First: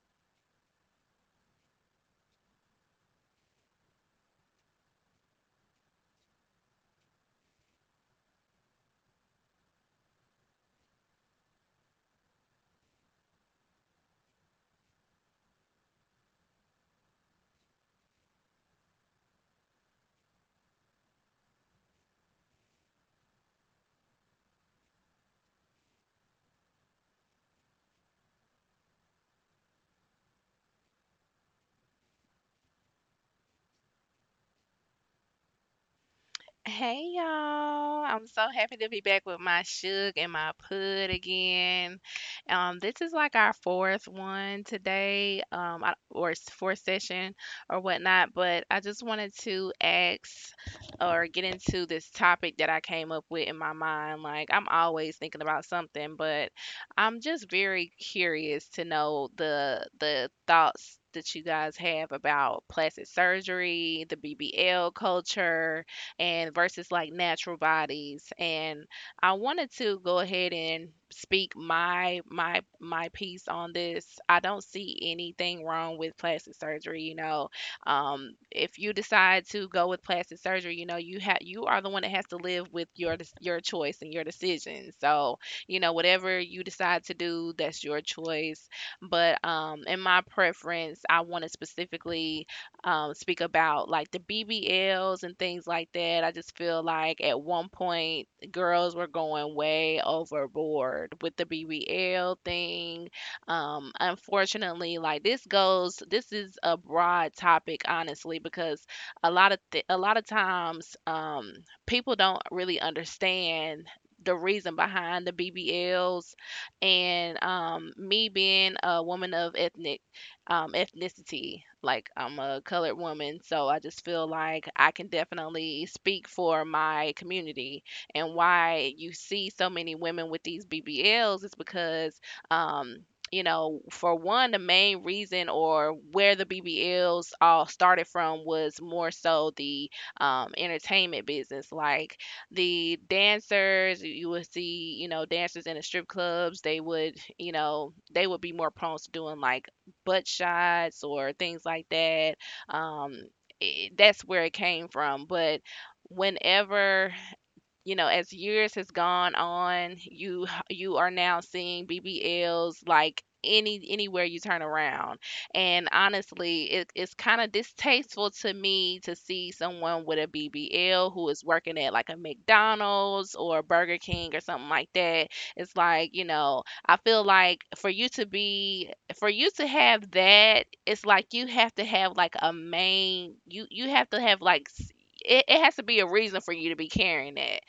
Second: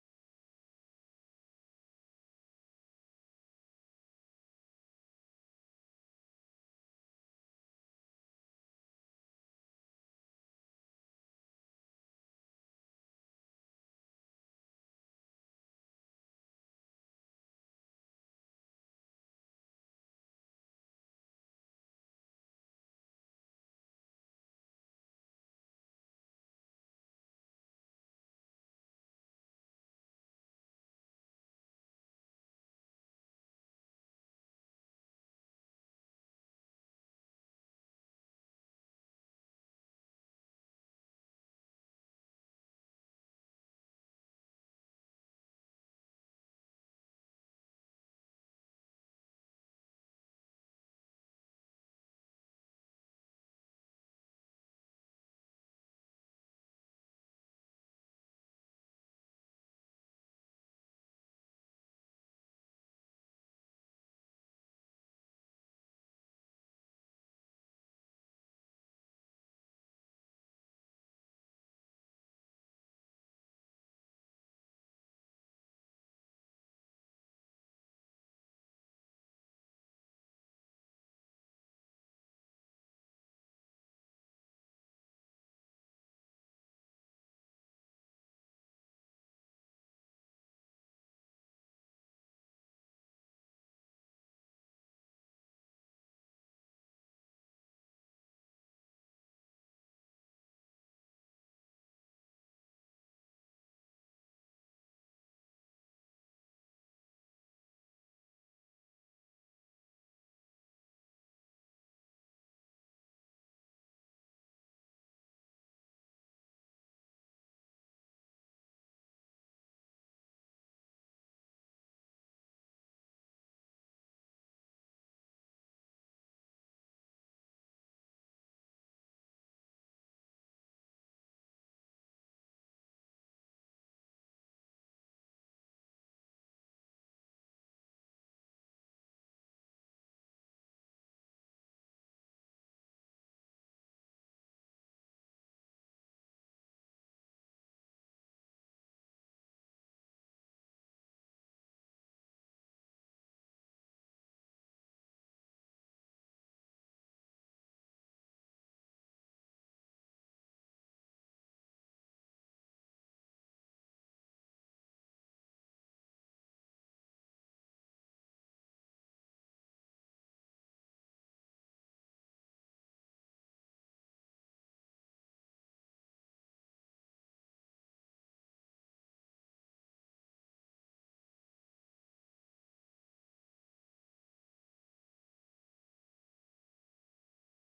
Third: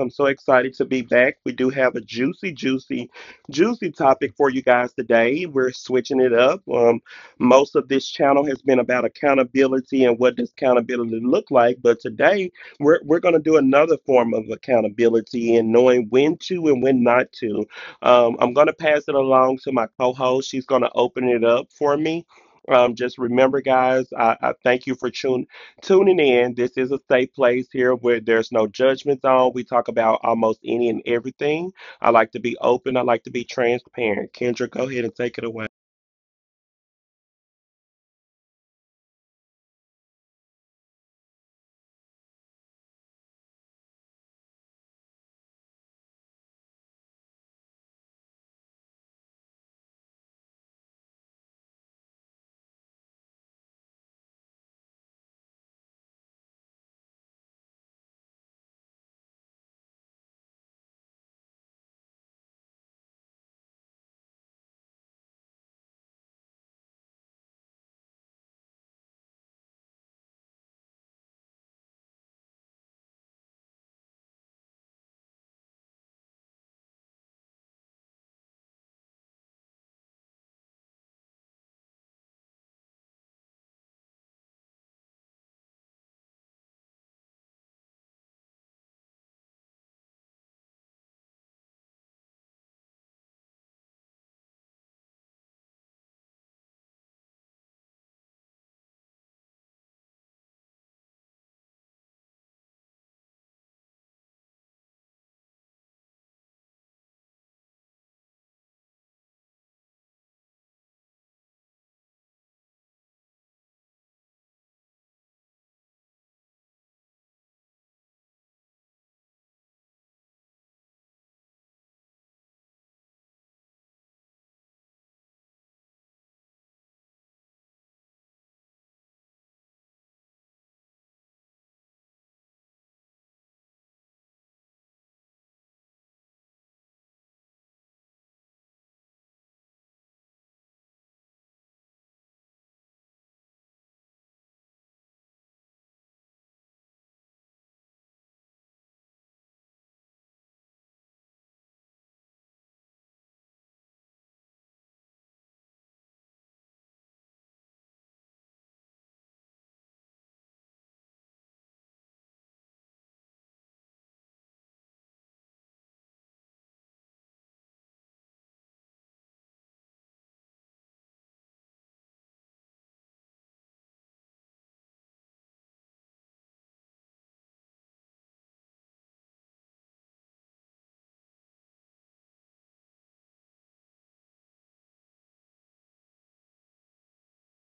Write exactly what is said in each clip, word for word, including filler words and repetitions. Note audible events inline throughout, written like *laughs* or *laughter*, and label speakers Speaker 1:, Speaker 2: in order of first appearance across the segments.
Speaker 1: I'm so excited to be back. We do have a juicy, juicy, juicy topic for you guys today. We're switching it up. Um, most of this channel has been about accountability and what does accountability look like. But today, we're, we're going to do another form of accountability and knowing when to and when not to. Um, I'm going to pass it along to my co host. She's going to open it up for me. Um, just remember, guys, I, I thank you for tuning tuning in. This is a safe place here where there's no judgment zone. We talk about almost any and everything. I like to be open. I like to be transparent. Kendra, go ahead and take it away.
Speaker 2: Hey y'all. I'm so happy to be back with my Suge and my Pud again. Um, this is like our fourth one today, um, I- or s- fourth session or whatnot, but I just wanted to ask or get into this topic that I came up with in my mind. Like, I'm always thinking about something, but I'm just very curious to know the the thoughts that you guys have about plastic surgery, the B B L culture, and versus like natural bodies. And I wanted to go ahead and speak my my my piece on this. I don't see anything wrong with plastic surgery, you know. Um if you decide to go with plastic surgery, you know, you have you are the one that has to live with your dec- your choice and your decision. So, you know, whatever you decide to do, that's your choice. But um in my preference, I wanted specifically um, speak about like the B B Ls and things like that. I just feel like at one point girls were going way overboard with the B B L thing. Um, unfortunately, like this goes, this is a broad topic, honestly, because a lot of th- a lot of times um, people don't really understand the reason behind the B B Ls and um, me being a woman of ethnic um, ethnicity. Like I'm a colored woman, so I just feel like I can definitely speak for my community. And why you see so many women with these B B Ls is because, um, you know, for one, the main reason or where the B B Ls all started from was more so the um, entertainment business. Like the dancers, you you would see, you know, dancers in the strip clubs, they would, you know, they would be more prone to doing like butt shots or things like that. Um, I That's where it came from. But whenever you know, as years has gone on, you you are now seeing B B Ls like any anywhere you turn around. And honestly, it, it's kind of distasteful to me to see someone with a B B L who is working at like a McDonald's or a Burger King or something like that. It's like, you know, I feel like for you to be for you to have that, it's like you have to have like a main you you have to have like s- it, it has to be a reason for you to be carrying that.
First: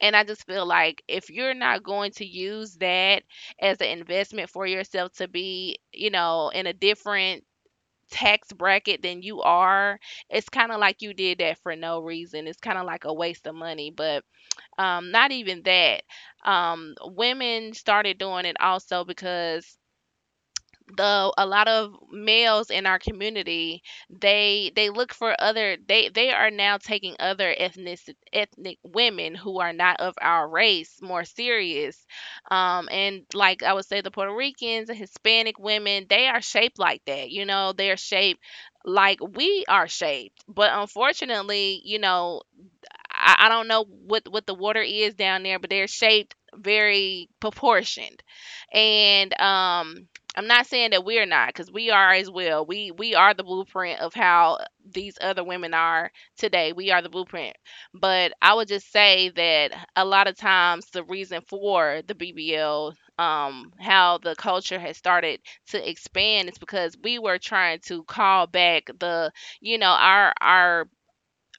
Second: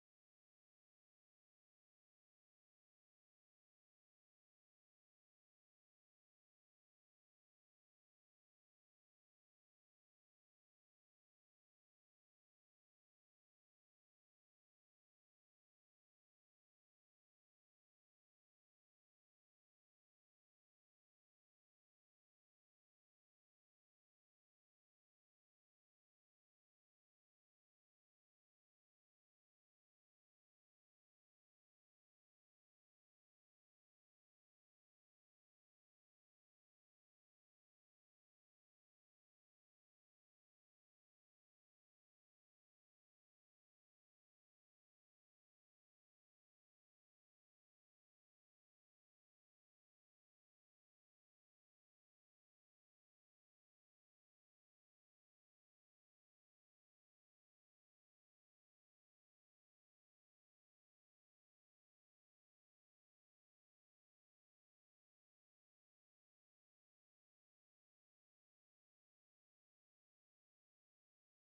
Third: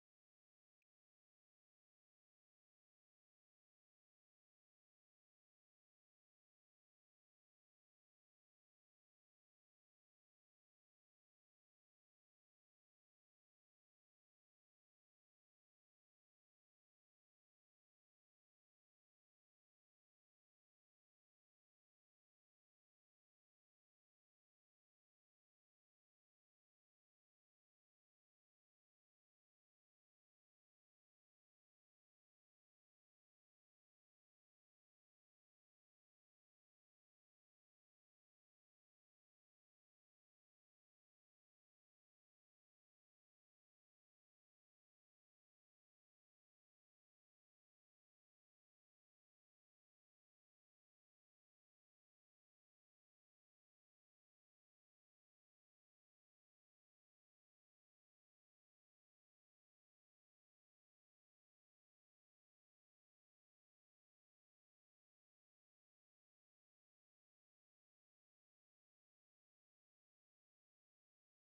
Speaker 2: And I just feel like if you're not going to use that as an investment for yourself to be, you know, in a different tax bracket than you are, it's kind of like you did that for no reason. It's kind of like a waste of money, but um, not even that. Um, women started doing it also because the a lot of males in our community they they look for other they they are now taking other ethnic ethnic women who are not of our race more serious um and like i would say the Puerto Ricans and Hispanic women, they are shaped like that, you know they're shaped like we are shaped, but unfortunately, you know I, I don't know what what the water is down there, but they're shaped very proportioned, and um. I'm not saying that we're not, because we are as well. We we are the blueprint of how these other women are today. We are the blueprint. But I would just say that a lot of times the reason for the B B L, um, how the culture has started to expand is because we were trying to call back the, you know, our our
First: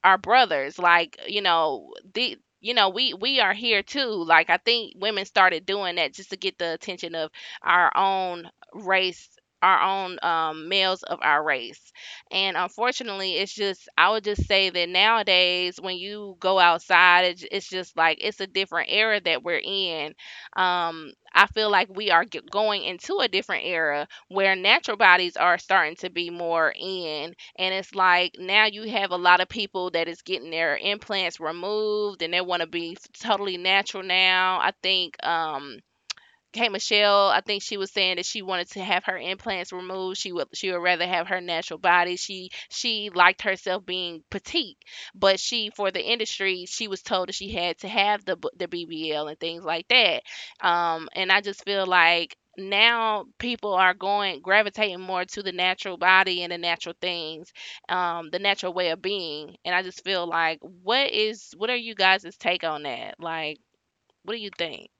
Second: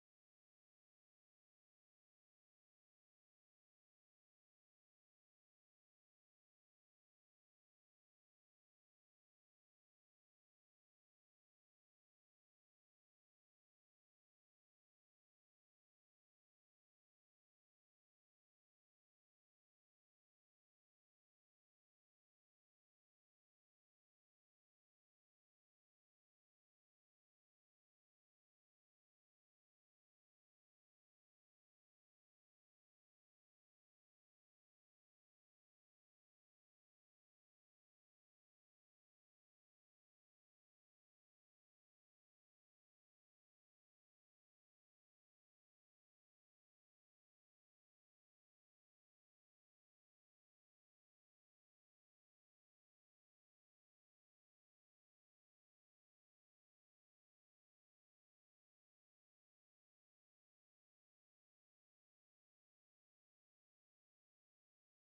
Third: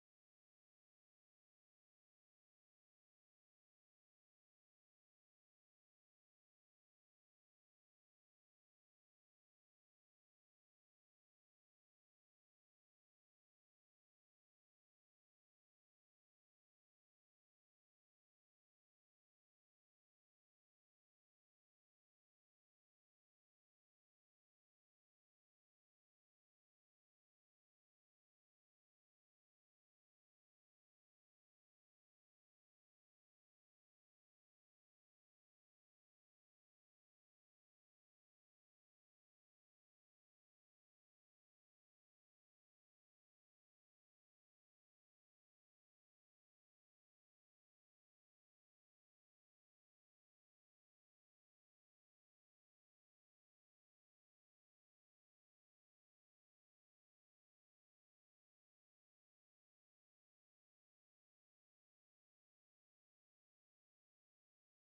Speaker 2: our brothers, like you know the you know we we are here too. Like i think women started doing that just to get the attention of our own race, our own um, males of our race. And unfortunately it's just i would just say that nowadays when you go outside it's, it's just like it's a different era that we're in. Um, i feel like we are g- going into a different era where natural bodies are starting to be more in, and it's like now you have a lot of people that is getting their implants removed and they want to be totally natural now. I think um K. Michelle, I think she was saying that she wanted to have her implants removed. She would she would rather have her natural body. She she liked herself being petite, but she, for the industry, she was told that she had to have the b- the B B L and things like that. Um, and I just feel like now people are going gravitating more to the natural body and the natural things, um, the natural way of being. And I just feel like what is what are you guys' take on that? Like, what do you think?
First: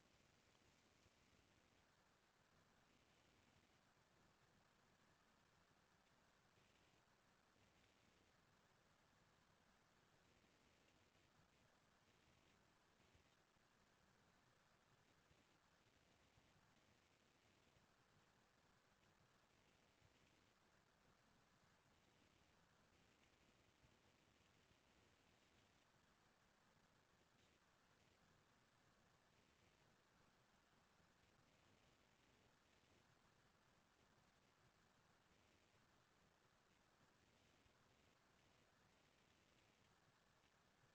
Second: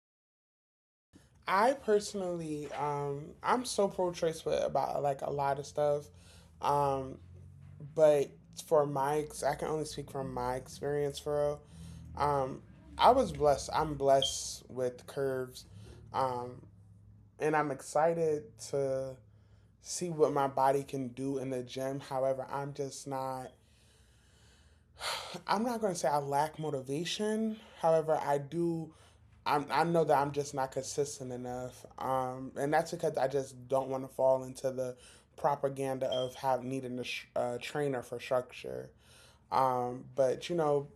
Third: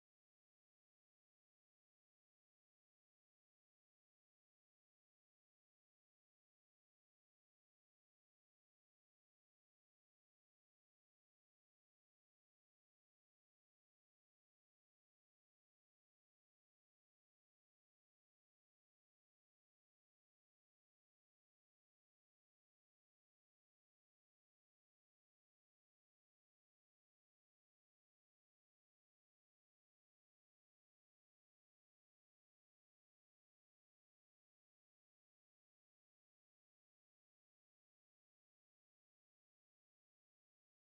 Speaker 3: I personally, um, I'm so pro-choice with about like a lot of stuff, um, but for my, ex- I can only speak from my experience. For real, um, I was blessed. I'm blessed with curves, um, and I'm excited to see what my body can do in the gym. However, I'm just not. I'm not going to say I lack motivation. However, I do. I'm, I know that I'm just not consistent enough. Um, and that's because I just don't want to fall into the propaganda of have needing a, sh- a trainer for structure. Um, but you know,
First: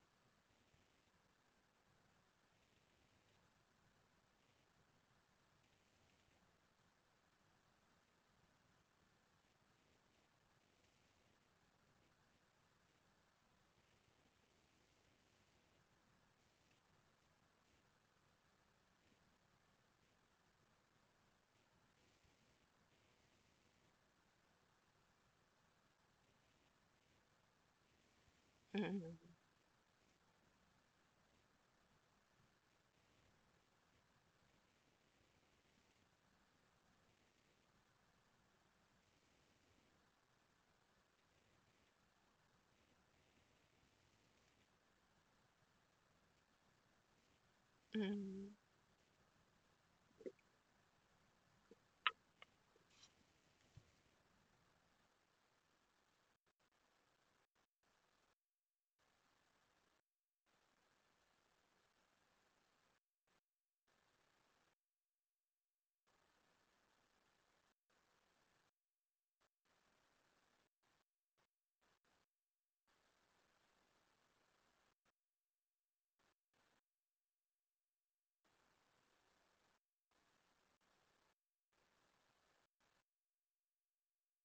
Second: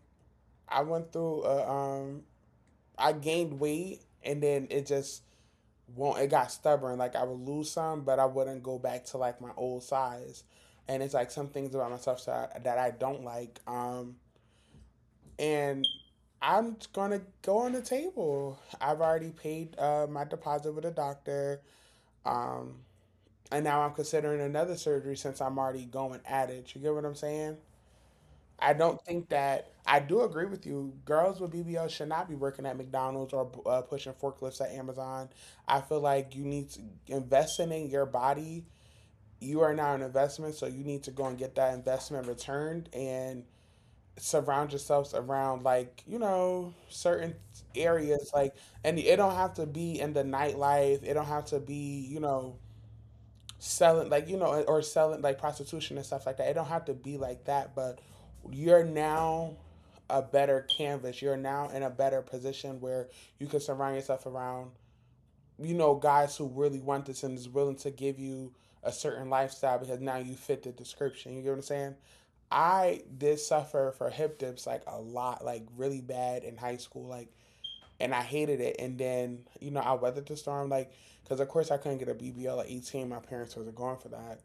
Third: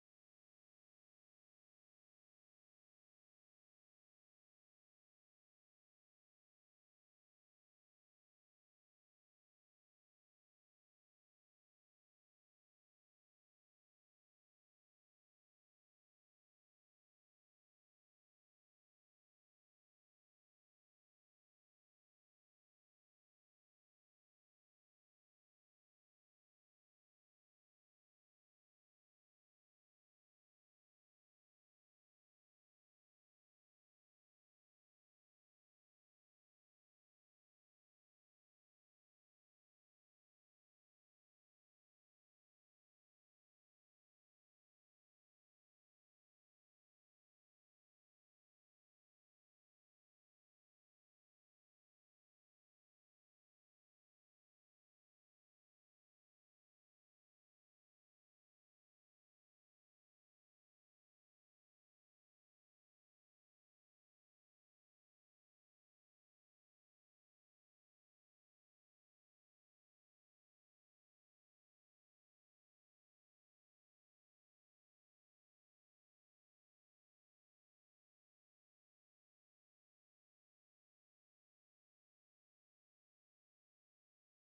Speaker 3: I went through, a, um, I gained weight, and then it just won't, it got stubborn. Like I would lose some, but I wouldn't go back to like my old size. And it's like some things about myself that I, that I don't like. Um, and I'm gonna go on the table. I've already paid uh, my deposit with a doctor, um, and now I'm considering another surgery since I'm already going at it. You get what I'm saying? I don't
Speaker 2: Mhm.
Speaker 3: think that I do agree with you. Girls with B B L should not be working at McDonald's or uh, pushing forklifts at Amazon. I feel like you need to invest in your body. You are now an investment, so you need to go and get that investment returned and surround yourselves around, like, you know certain areas, like,
Speaker 2: Mhm.
Speaker 3: and it don't have to be in the nightlife. It don't have to be, you know selling, like, you know or selling like prostitution and stuff like that. It don't have to be like that, but you're now a better canvas. You're now in a better position where you can surround yourself around, you know guys who really want this and is willing to give you a certain lifestyle, because now you fit the description. You get what I'm saying? I did suffer for hip dips like a lot, like really bad in high school, like, and I hated it. And then, you know, I weathered the storm, like, because of course I couldn't get a B B L at eighteen. My parents wasn't going for that.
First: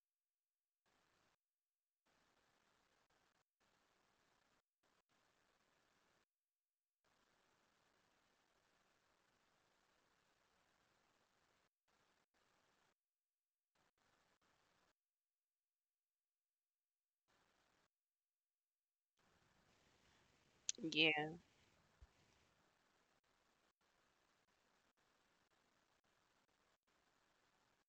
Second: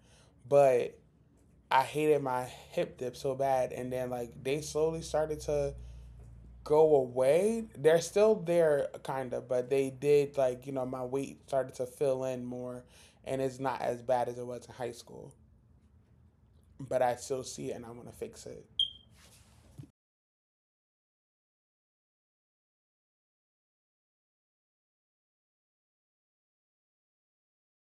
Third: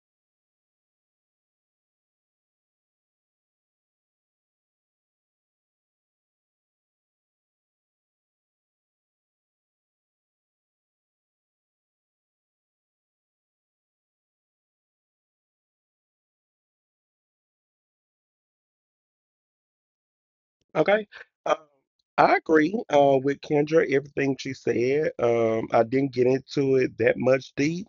Speaker 3: But I hated my hip dip so bad. And then, like, they slowly started to go away. They're still there, kind of, but they did, like, you know, my weight started to fill in more. And it's not as bad as it was in high school. But I still see it and I want to fix it.
Speaker 1: Okay.
Speaker 2: Yeah.
Speaker 1: Um, I agree uh, with Kendra, everything she said. Um, I didn't get into it that much deep.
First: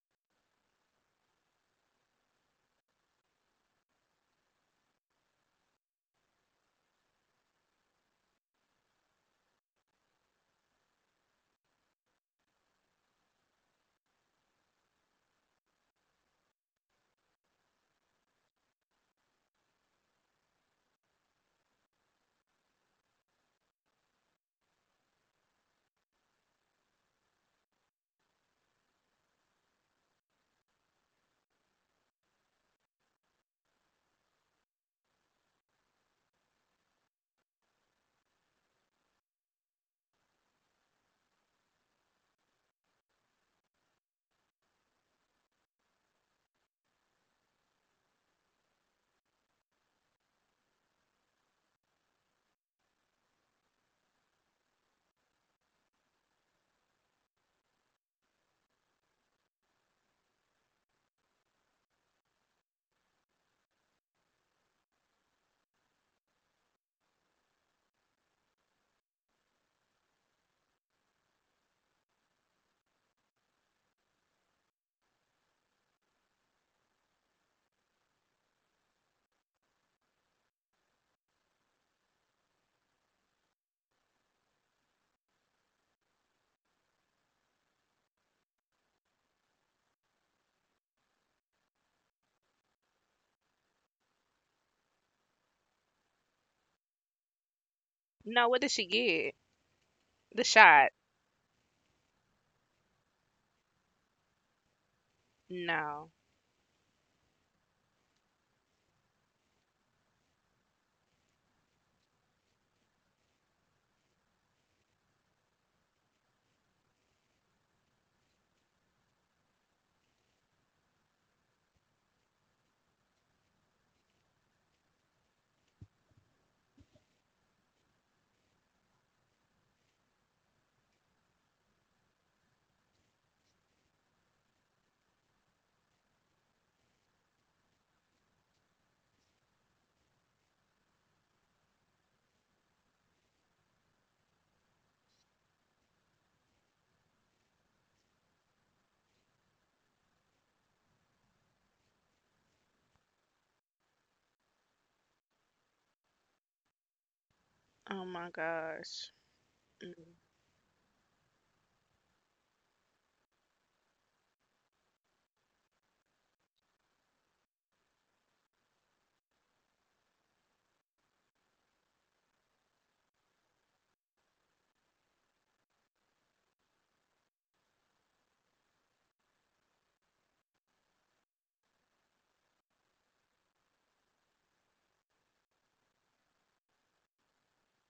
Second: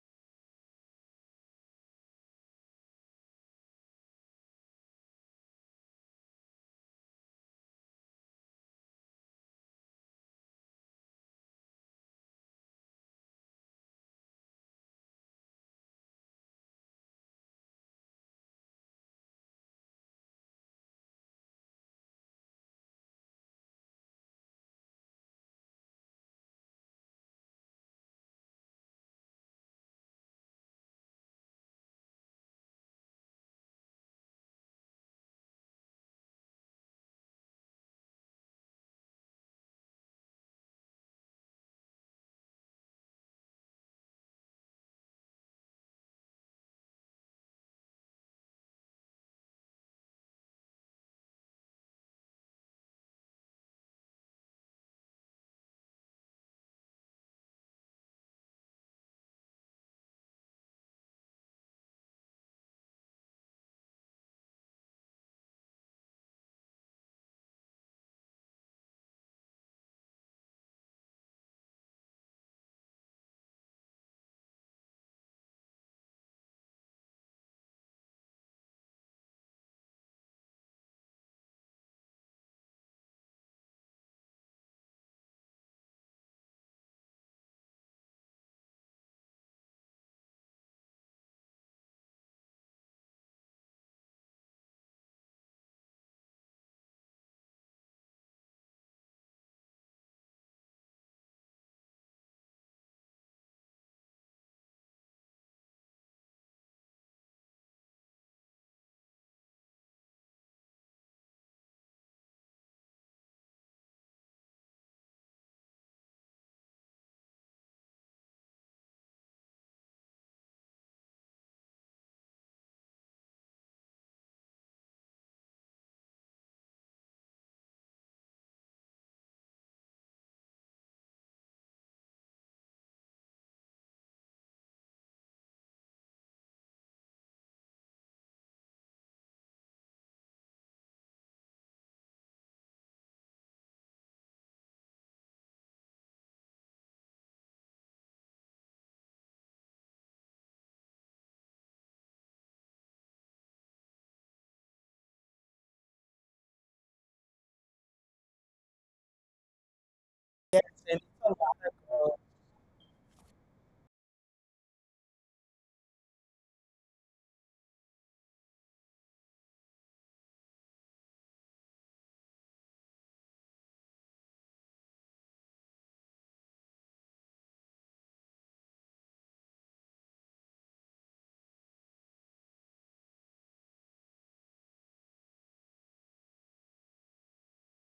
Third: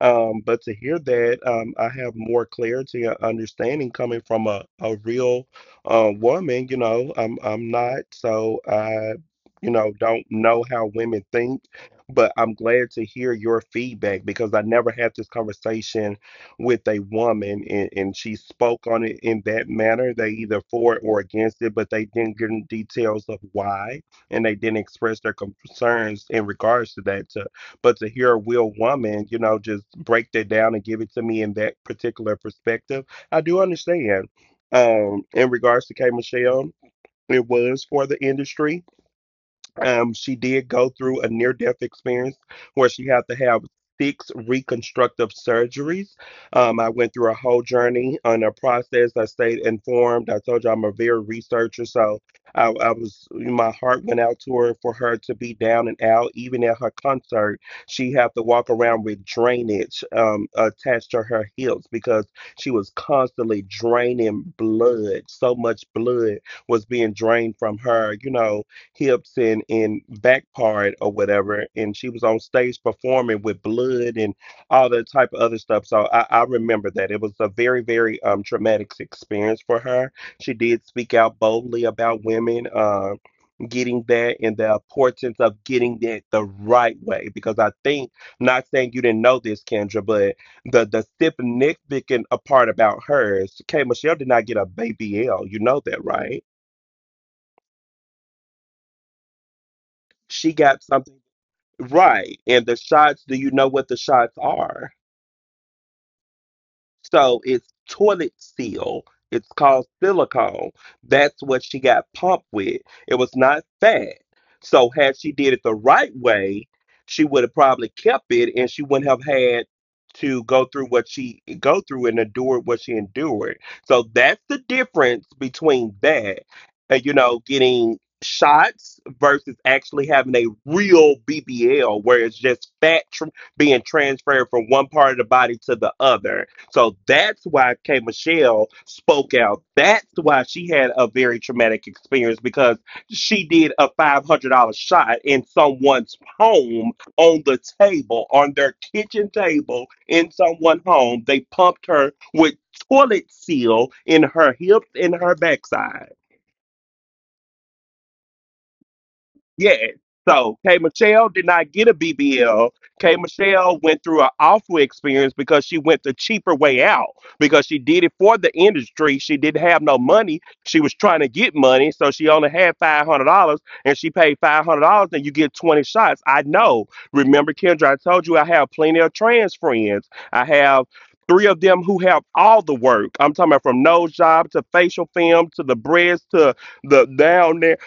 Speaker 1: Um, but to hear that, um, I have more clarity and understanding coming from a, a real uh, woman, you know, I'm I'm not, so I, you know, don't know how women think, but I'm glad to hear your feedback because I never had this conversation with a woman, and, and she spoke on it in that manner. They either for it or against it, but they didn't give details of why and they didn't express their concerns in regards to that. To but to hear a real woman, you know, just break that down and give it to me in that particular perspective, I do understand. Um, in regards to K Michelle, it was for the industry. Um, she did go through a near death experience where she had to have six reconstructive surgeries. Um, I went through a whole journey on a process. I stayed informed. I told you I'm a very researcher, so I, I was my heart went out to her for her to be down and out. Even at her concert, she had to walk around with drainage um, attached to her hips because she was constantly draining blood. So much blood was being drained from her. You know, hips and and back part or whatever, and she was on stage performing with blood and all that type of other stuff, so i, I remember that it was a very, very um traumatic experience for her. She did speak out boldly about women uh, getting that and the importance of getting that the right way, because I think, not saying you didn't know this, Kendra, but the the significant part about hers, K. Michelle did not get a baby l you know that right?
Speaker 2: No, what did she get? The
Speaker 1: She got
Speaker 2: shot.
Speaker 1: something. Right. And the shots, do you know what the shots are?
Speaker 2: No.
Speaker 1: So it's toilet seal. It's called silicone. That's what she got pumped with. It was not fat. So had she did it the right way, she would have probably kept it, and she wouldn't have had to go through what she go through and endure what she endured. So that's the difference between that and you know getting shots versus actually having a real B B L, where it's just fat tr- being transferred from one part of the body to the other. So that's why K Michelle spoke out. That's why she had a very traumatic experience, because she did a five hundred dollar shot in someone's home on the table, on their kitchen table in someone's home. They pumped her with toilet seal in her hips and her backside.
Speaker 2: Oh my gosh.
Speaker 1: Yes.
Speaker 2: Mm,
Speaker 1: So K Michelle did not get a B B L. K Michelle went through an awful experience because she went the cheaper way out, because she did it for the industry. She didn't have no money. She was trying to get money, so she only had five hundred dollars, and she paid five hundred dollars, and you get twenty shots. I know. Remember, Kendra, I told you I have plenty of trans friends. I have. Three of them who have all the work. I'm talking about from nose job to facial film to the breast to the down there,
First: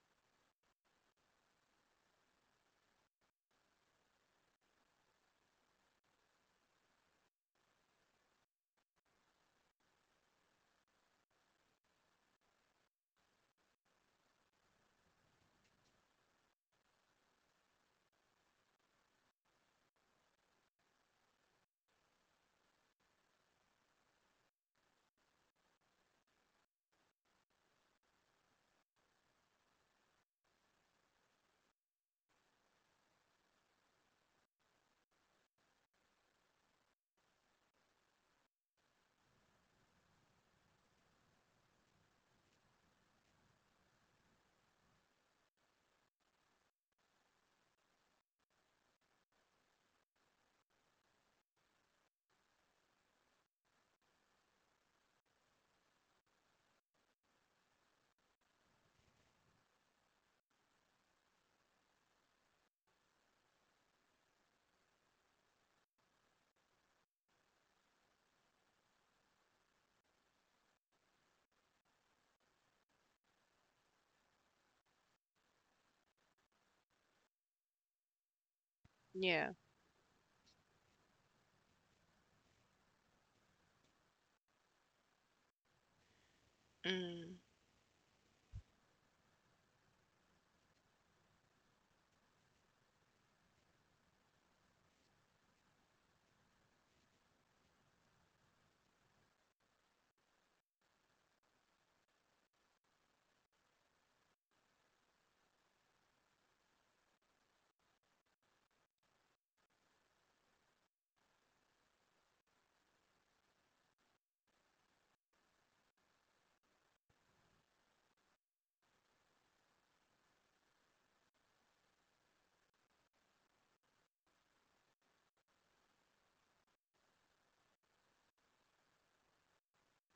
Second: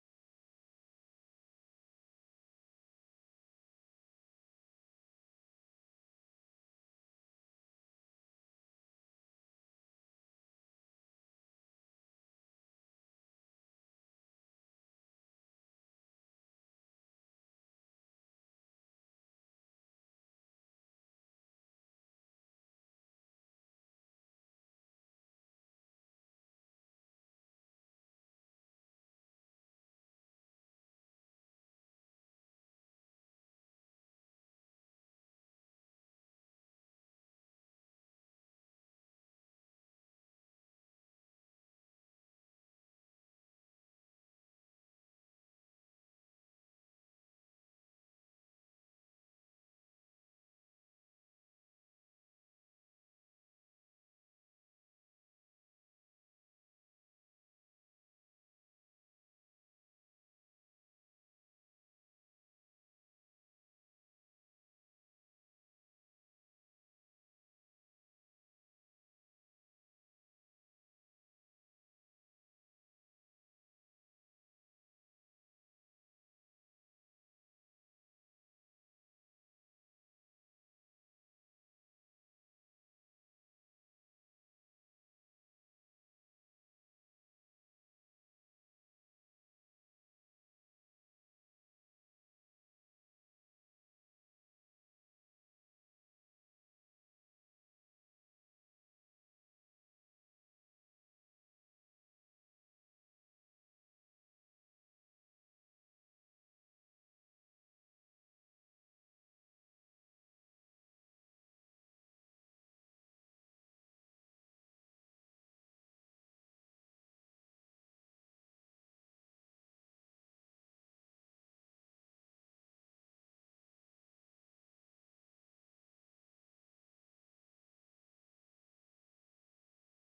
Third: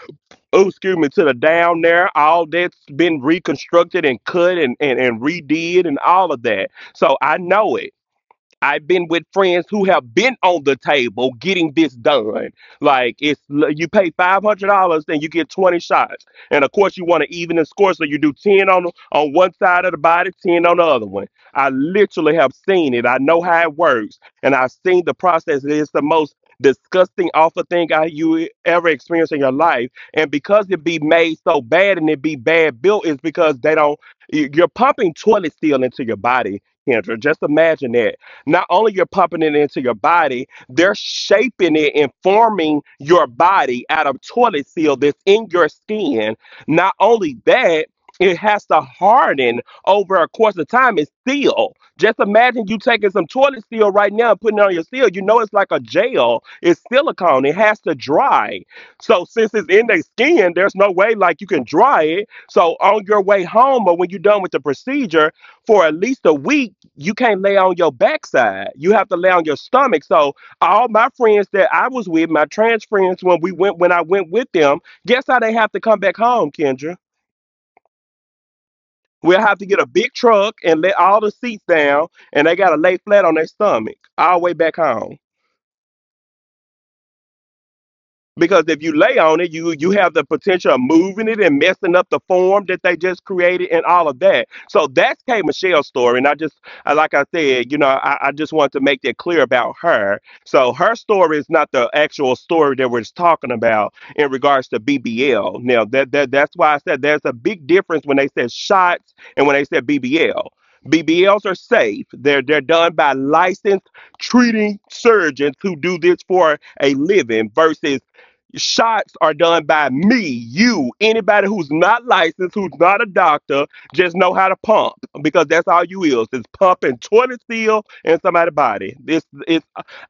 Speaker 1: oh, excuse me, to the down there. All that's been reconstructed and cut, and, and, and redid and all of that. So I know it. I've been with friends who have been on the table getting this done. Like, it's you pay five hundred dollars and you get twenty shots, and of course you want to even the score, so you do ten on on one side of the body, ten on the other one. I literally have seen it. I know how it works, and I've seen the process. It's the most disgusting, awful thing I, you ever experience in your life. And because it be made so bad and it be bad built, is because they don't. you- You're pumping toilet steel into your body, Kendra. Just imagine that not only you're pumping it into your body, they're shaping it and forming your body out of toilet seal that's in your skin. Not only that, it has to harden over a course of time. It's seal. Just imagine you taking some toilet seal right now and putting it on your seal. You know it's like a gel. It's silicone. It has to dry. So since it's in their skin, there's no way like you can dry it. So on your way home or when you're done with the procedure, for at least a week, you can't lay on your backside. You have to lay on your stomach. So all my friends that I was with, my trans friends, when we went when I went with them, guess how they have to come back home, Kendra? We'll
Speaker 2: yeah.
Speaker 1: have to get a big truck and let all the seats down, and they gotta lay flat on their stomach all the way back home.
Speaker 2: Mm,
Speaker 1: Because if you lay on it, you you have the potential of moving it and messing up the form that they just created and all of that. So that's K Michelle's story. And I just I- like I said, you know, I, I just want to make that clear about her. So her story is not the actual story that we're just talking about in regards to B B L. Now that, that that's why I said there's a big difference when they said shots and when they said B B L. B B Ls are safe. They're they're done by licensed treating surgeons who do this for a living, versus shots are done by me, you, anybody who's not licensed, who's not a doctor, just know how to pump, because that's all you is. Is pumping toilet seal in somebody's body. This is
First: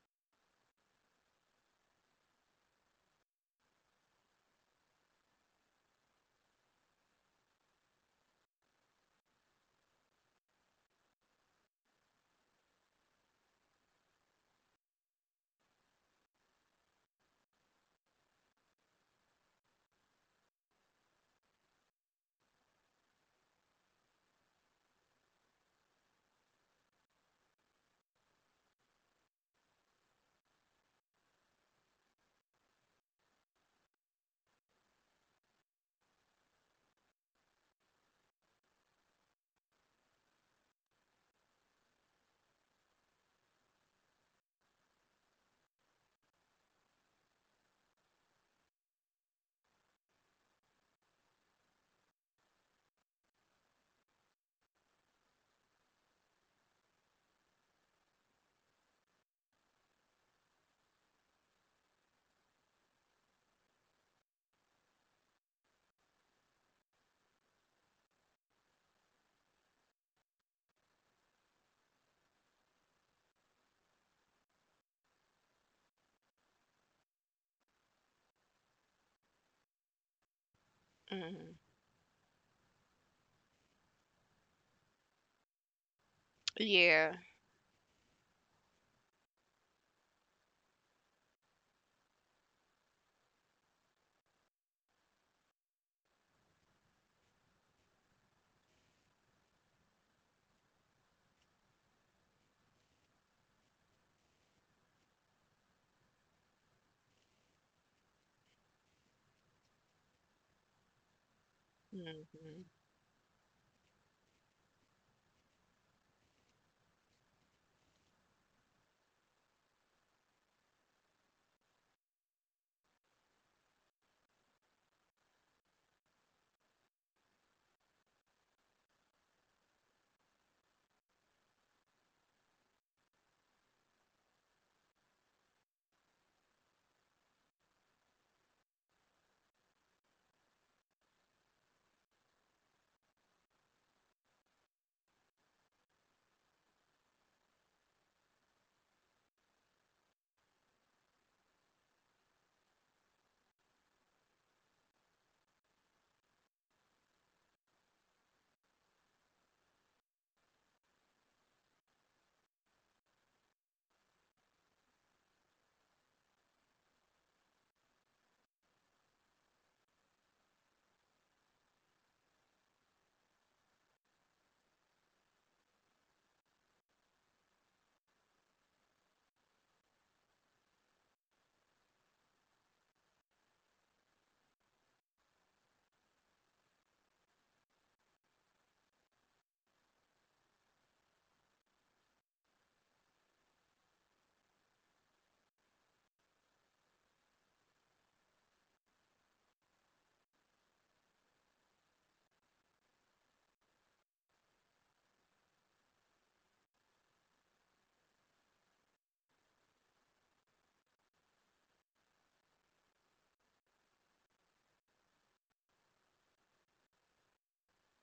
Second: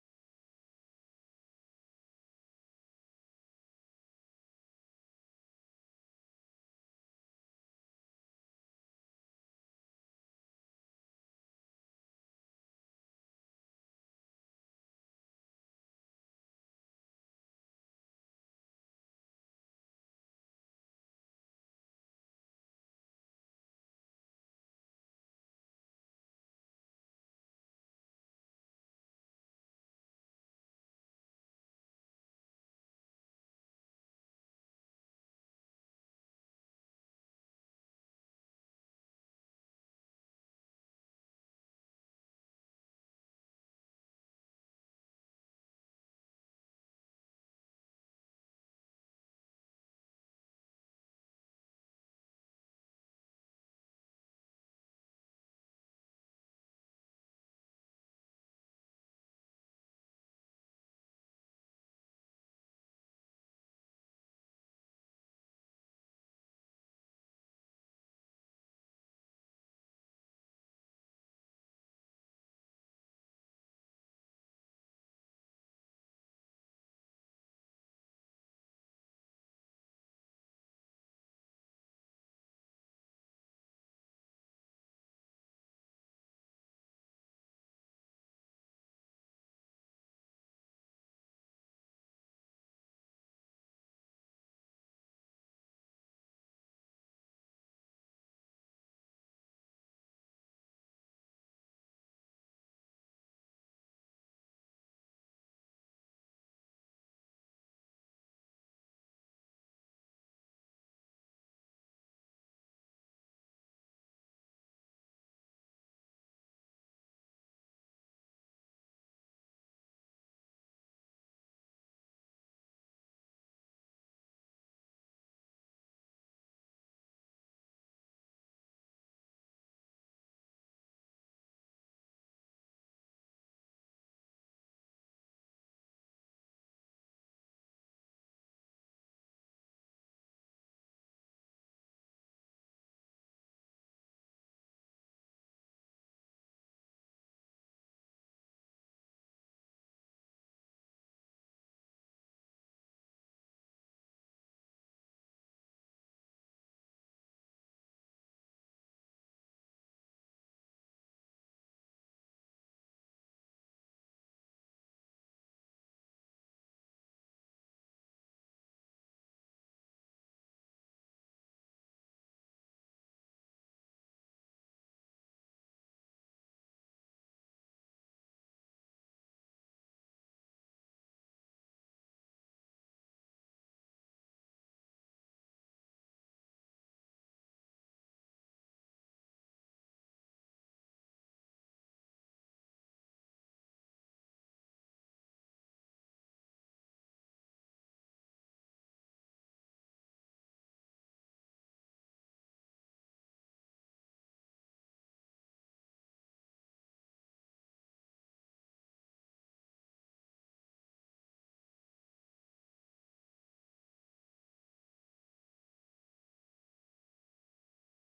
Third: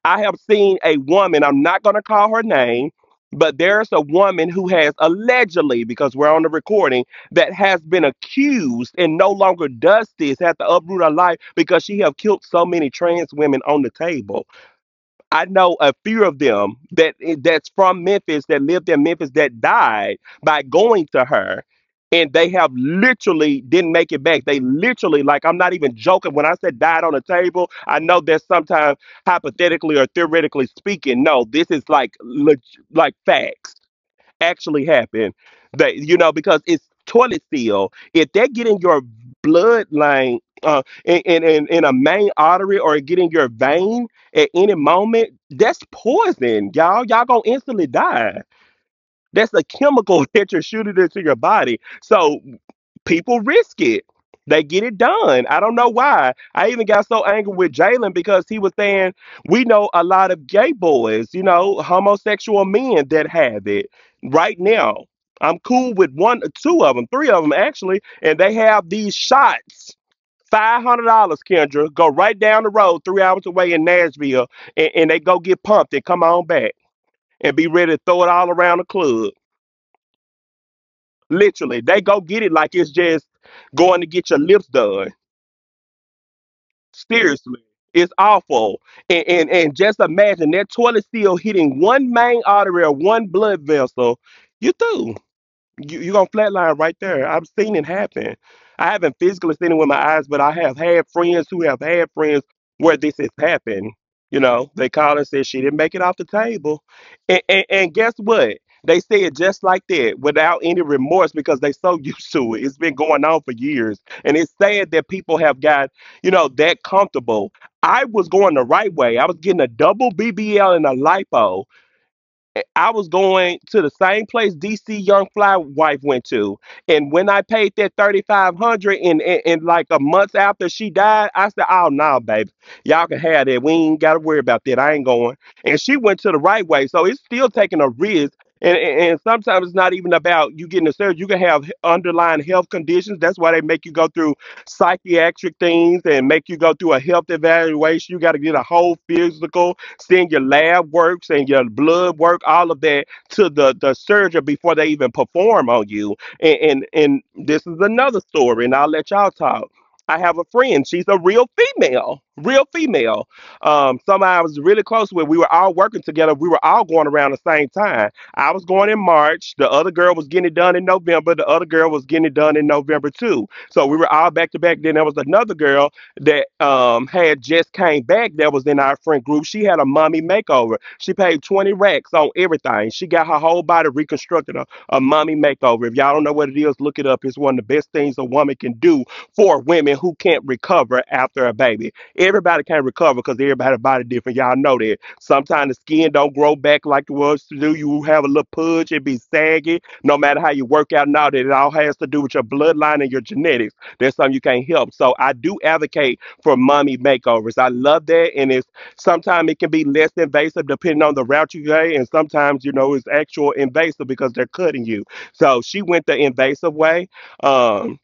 Speaker 1: I have seen a woman, I'm not gonna call her name, but there's a woman who has allegedly, because we're on the recording, that has been accused and no longer does this, has to uproot her life because she have killed so many trans women on the table. I know a few of them that eh, that's from Memphis, that lived in Memphis, that died by going to her, and they have literally didn't make it back. They literally, like, I'm not even joking when I said died on a table. I know that sometimes hypothetically or theoretically speaking, no, this is like leg- like facts actually happened. That you know, because it's toilet seal. If that get in your bloodline, uh, in, in in in a main artery or get in your vein at any moment, that's poison, y'all. Y'all gonna instantly die. That's a chemical *laughs* that you're shooting into your body. So people risk it. They get it done. I don't know why. I even got so angry with Jalen because he was saying we know a lot of gay boys, you know, homosexual men that have it right now. I'm cool with one, two of them, three of them actually, and they have these shots. Five hundred dollars, Kendra. Go right down the road, three hours away in Nashville, and, and they go get pumped and come on back and be ready to throw it all around the club.
Speaker 2: mm,
Speaker 1: Literally, they go get it like it's just going to get your lips done.
Speaker 2: yeah.
Speaker 1: Seriously, it's awful. And, and and just imagine that toilet seal hitting one main artery or one blood vessel. You through, you you gonna flatline right there. I've seen it happen. I haven't physically seen it with my eyes, but I have had friends who have had friends where this has happened. You know, they call and say she didn't make it off the table, and and, and guess what? They say it just like that, without any remorse, because they so *laughs* used to it.
Speaker 2: Mm-hmm.
Speaker 1: It's been going on for years, and it's sad that people have got you know that comfortable. I was going the right way. I was getting a double B B L and a lipo. I was going to the same place D C Young Fly wife went to, and when I paid that thirty five hundred, dollars and, and and like a month after she died, I said, "Oh no, baby, y'all can have that. We ain't got to worry about that. I ain't going." And she went to the right way, so it's still taking a risk. And, and and sometimes it's not even about you getting a surgery. You can have underlying health conditions. That's why they make you go through psychiatric things and make you go through a health evaluation. You got to get a whole physical, send your lab works and your blood work, all of that to the, the surgeon before they even perform on you. And, and and this is another story, and I'll let y'all talk. I have a friend. She's a real female, real female. Um, somebody I was really close with. We were all working together. We were all going around the same time. I was going in March. The other girl was getting it done in November. The other girl was getting it done in November too. So we were all back to back. Then there was another girl that um had just came back that was in our friend group. She had a mommy makeover. She paid twenty racks on everything. She got her whole body reconstructed, a, a mommy makeover. If y'all don't know what it is, look it up. It's one of the best things a woman can do for women who can't recover after a baby. Everybody can't recover because everybody's body different. Y'all know that. Sometimes the skin don't grow back like it was to do. You have a little pudge, it be saggy. No matter how you work out and all that, it all has to do with your bloodline and your genetics. There's some you can't help. So I do advocate for mommy makeovers. I love that. And it's, sometimes it can be less invasive depending on the route you go. And sometimes, you know, it's actual invasive because they're cutting you. So she went the invasive way. Um,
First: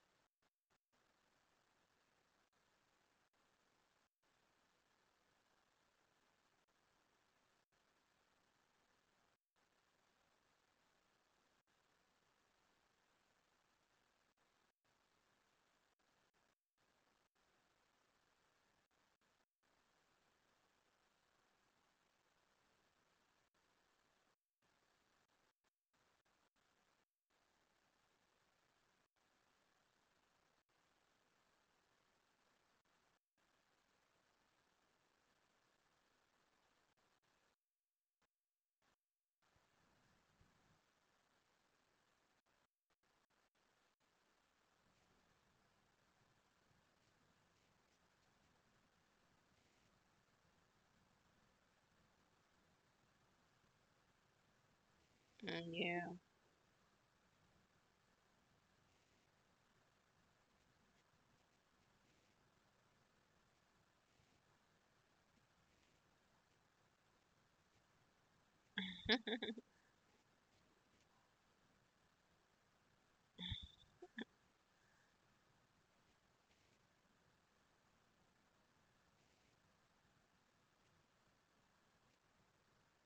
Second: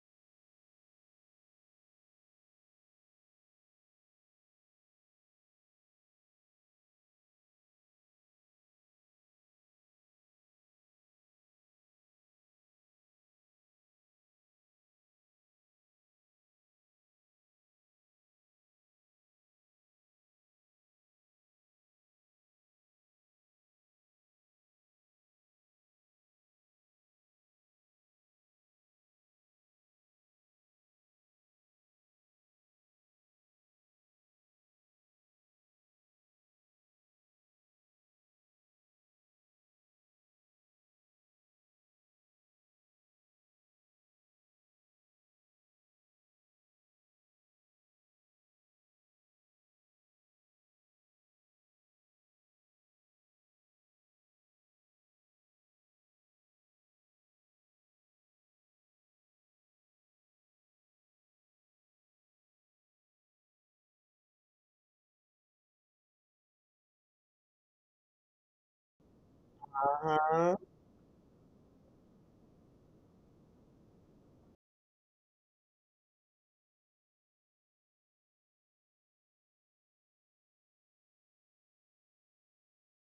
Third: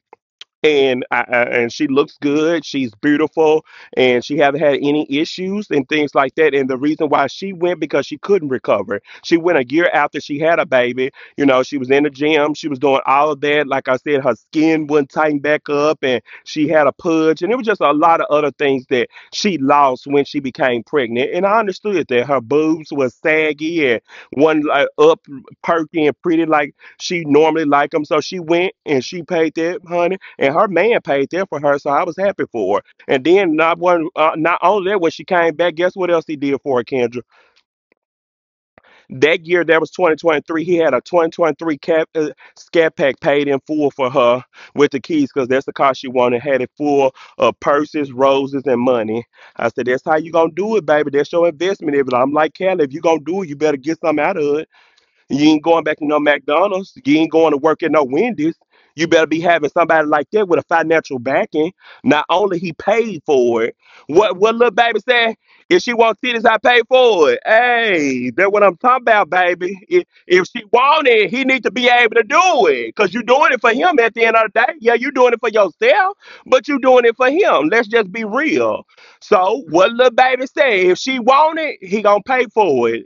Speaker 1: and I, I- and she looks good. She's beautiful, and she haven't had any issues and things like that. And the reason why she went because she couldn't recover. She went a year after she had a baby. You know, she was in the gym. She was doing all of that. Like I said, her skin wouldn't tighten back up, and she had a pudge, and it was just a lot of other things that she lost when she became pregnant. And I understood that her boobs was saggy and one like up, perky and pretty like she normally like them. So she went and she paid that, honey, and her man paid there for her, so I was happy for her. And then not one, uh, not only that, when she came back, guess what else he did for her, Kendra? That year, that was twenty twenty-three. He had a twenty twenty-three cap uh, scat pack paid in full for her with the keys, cause that's the car she wanted. Had it full of purses, roses, and money. I said, that's how you gonna do it, baby. That's your investment. If I'm like Kelly, if you gonna do it, you better get something out of it. You ain't
Speaker 2: Mm,
Speaker 1: going back to
Speaker 2: yeah.
Speaker 1: no McDonald's. You ain't going to work at no Wendy's. You better be having somebody like that with a financial backing. Not only he paid for it. What what little baby said? If she wants titties, I pay for it. Hey, that's what I'm talking about, baby. If,
Speaker 3: Uh
Speaker 1: if
Speaker 3: huh.
Speaker 1: she want it, he need to be able to do it. Cause you you're doing it for him at the end of the day. Yeah, you are doing it for yourself, but you are doing it for him. Let's just be real. So what little baby said? If she want it, he gonna pay for it.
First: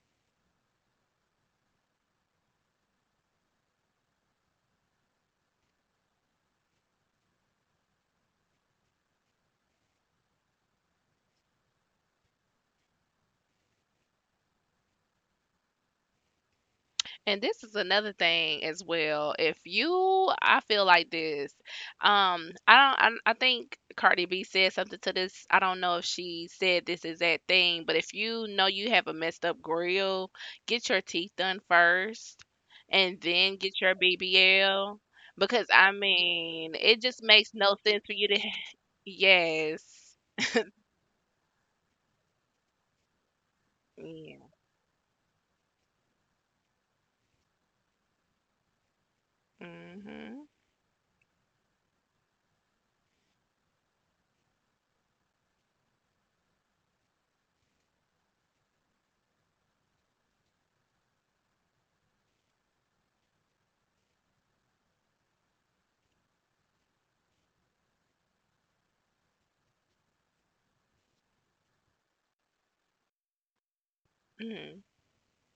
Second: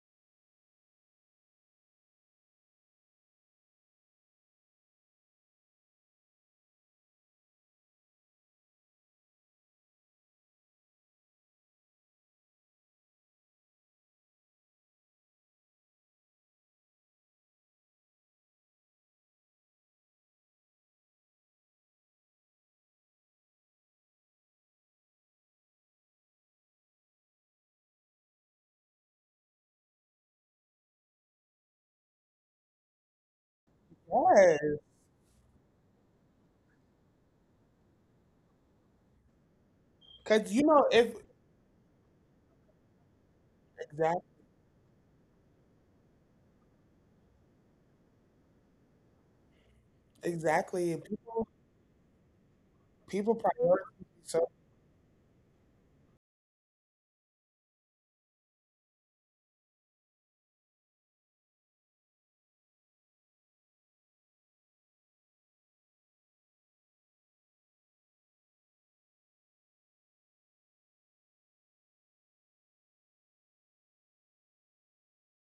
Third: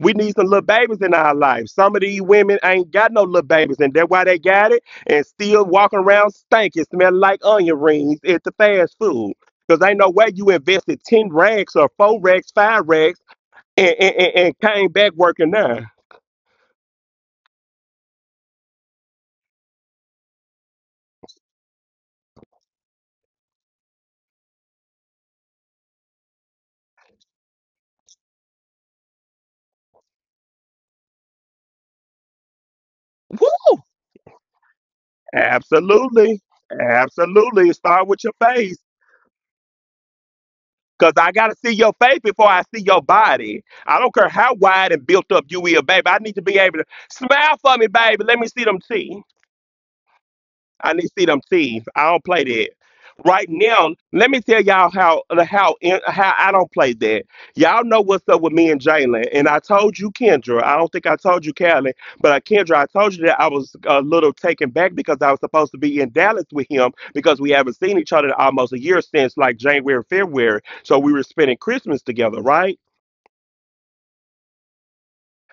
Speaker 1: We need some little babies in our life. Some of these women ain't got no little babies, and that's why they got it and still walking around stinking, smelling like onion rings at the fast food. Because ain't no way you invested ten racks or four racks, five racks, and, and, and, and came back working now.
Speaker 2: And this is another thing as well. If you, I feel like this. Um, I don't. I, I think Cardi B said something to this. I don't know if she said this exact thing, but if you know you have a messed up grill, get your teeth done first, and then get
Speaker 1: Woo!
Speaker 2: your
Speaker 3: Yes.
Speaker 2: B B L. Because I
Speaker 1: Absolutely.
Speaker 2: mean, it just makes
Speaker 1: Absolutely.
Speaker 2: no sense
Speaker 1: Start
Speaker 2: for
Speaker 1: with
Speaker 2: you
Speaker 1: your
Speaker 2: to.
Speaker 1: face.
Speaker 2: Yes.
Speaker 3: Cause you know if
Speaker 1: Because I got to see your face before I see your body. I don't
Speaker 3: exact
Speaker 1: care
Speaker 2: Yeah.
Speaker 1: how wide and built up you is, baby. I need to be able to smile for me, baby. Let me see them teeth.
Speaker 2: Mhm.
Speaker 1: I
Speaker 3: exactly,
Speaker 1: need to see them
Speaker 3: people
Speaker 1: teeth. I don't play that.
Speaker 3: people
Speaker 1: Right
Speaker 3: prioritize
Speaker 1: now, let me
Speaker 3: so.
Speaker 1: tell y'all how how how I don't play that. Y'all know what's up with me and Jalen, and I told you Kendra. I don't think I told you Callie, but uh, Kendra, I told you that I was a little taken back because I was supposed to be in Dallas with him because we haven't seen each other in almost a year since like January, February. So we were spending Christmas together, right?
Speaker 2: Mm.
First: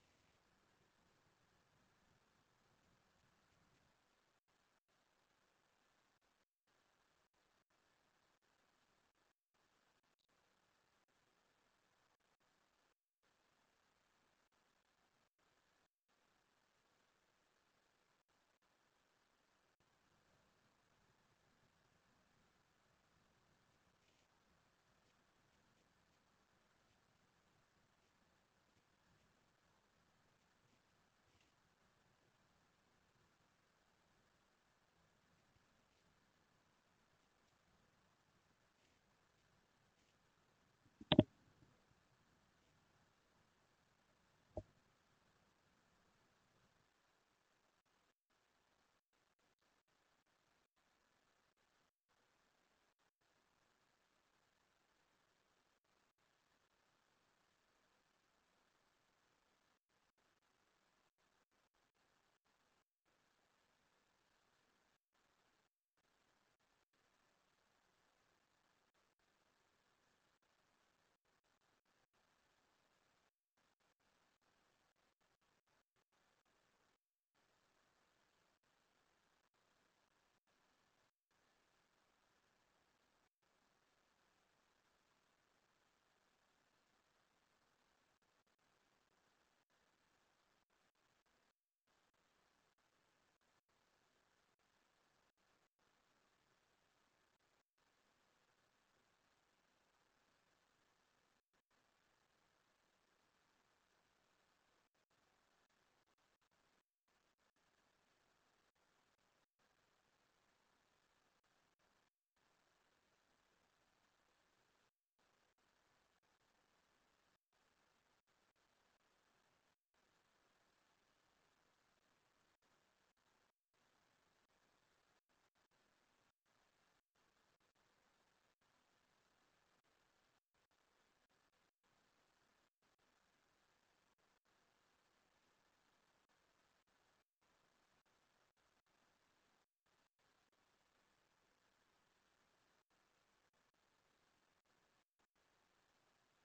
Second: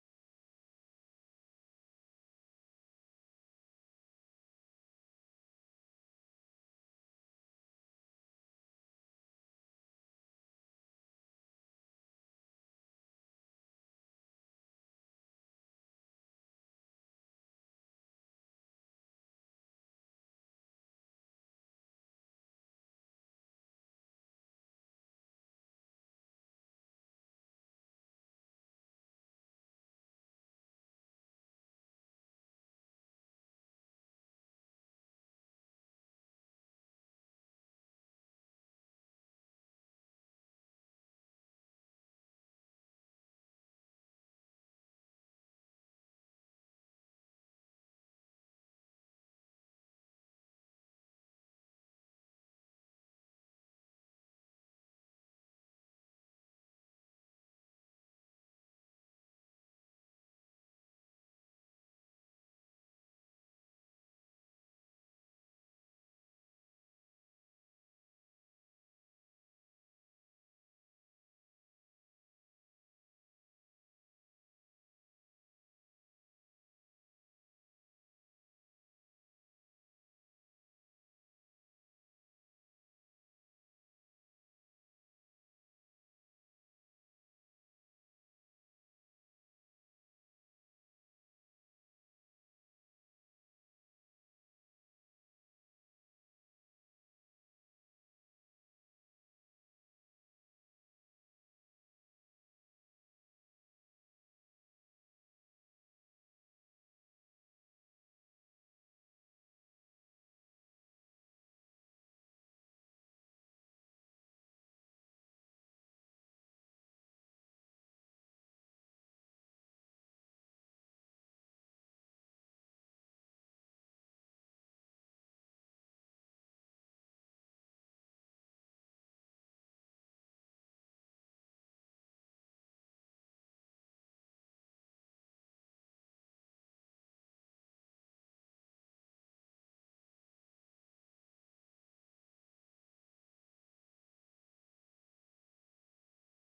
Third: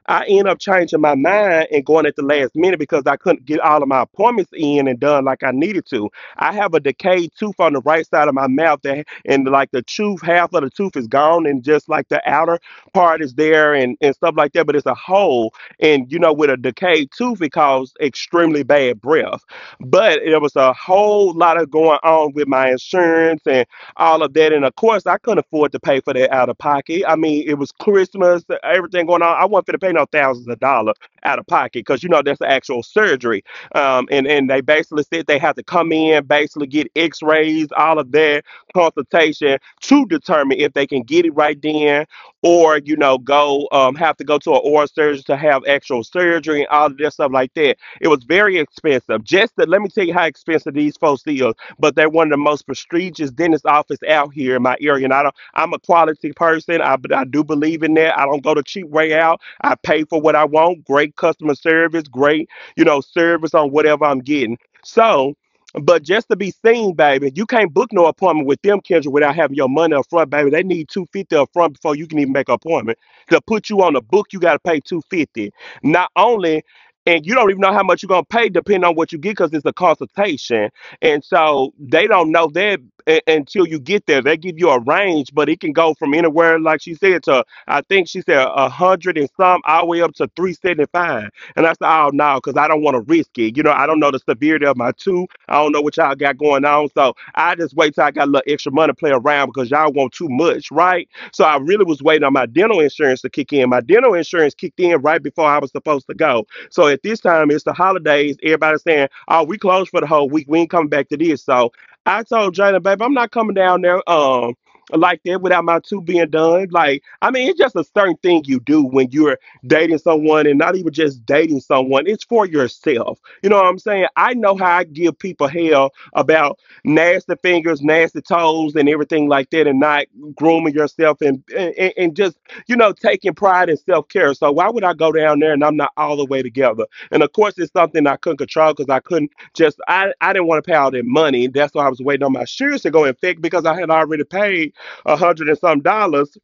Speaker 1: I end up changing my mind and going at the last minute because I couldn't get all of my appointments in and done like I needed to. I have a decayed tooth on the right side of my mouth that, and like the tooth, half of the tooth is gone and just like the outer part is there and, and stuff like that, but it's a hole. And you know, with a decayed tooth, it caused extremely bad breath. But it was a whole lot of going on with my insurance and all of that. And of course, I couldn't afford to pay for that out of pocket. I mean, it was Christmas, everything going on. I wasn't going to pay no thousands of dollars out of pocket because, you know, that's the actual surgery. Um, and, and they basically said they had to come in, basically get x rays, all of that consultation to determine if they can get it right then or, you know, go, um, have to go to an oral surgeon to have actual surgery and all of that stuff like that. It was very expensive. Just that, let me tell you how expensive these folks is, but they're one of the most prestigious dentist office out here in my area. And I don't, I'm a quality person. I, I do believe in that. I don't go the cheap way out. I pay for what I want. Great customer service, great, you know, service on whatever I'm getting. So, but just to be seen, baby, you can't book no appointment with them, Kendra, without having your money up front, baby. They need two fifty up front before you can even make an appointment. To put you on the book, you gotta pay two fifty. Not only, and you don't even know how much you're gonna pay depending on what you get because it's a consultation, and so they don't know that u- until you get there. They give you a range, but it can go from anywhere, like she said, to, I think she said a hundred and some, all the way up to three seventy five. And I said, oh no, because I don't want to risk it. You know, I don't know the severity of my two. I don't know what y'all got going on, so I just wait till I got a little extra money to play around because y'all want too much, right? So I really was waiting on my dental insurance to kick in. My dental insurance kicked in right before I was supposed to go. So at this time, it's the holidays. Everybody's saying, "Oh, we closed for the whole week. We ain't coming back to this." So I told Jada, babe, I'm not coming down there. Um. Like that without my two being done. Like, I mean, it's just a certain thing you do when you're dating someone, and not even just dating someone, it's for yourself. You know what I'm saying? I know how I give people hell about nasty fingers, nasty toes, and everything like that, and not grooming yourself and and, and just, you know, taking pride in self care. So why would I go down there and I'm not all the way together? And of course, it's something I couldn't control because I couldn't just, I, I didn't want to pay all that money. That's why I was waiting on my shoes to go in thick because I had already paid a hundred and some dollars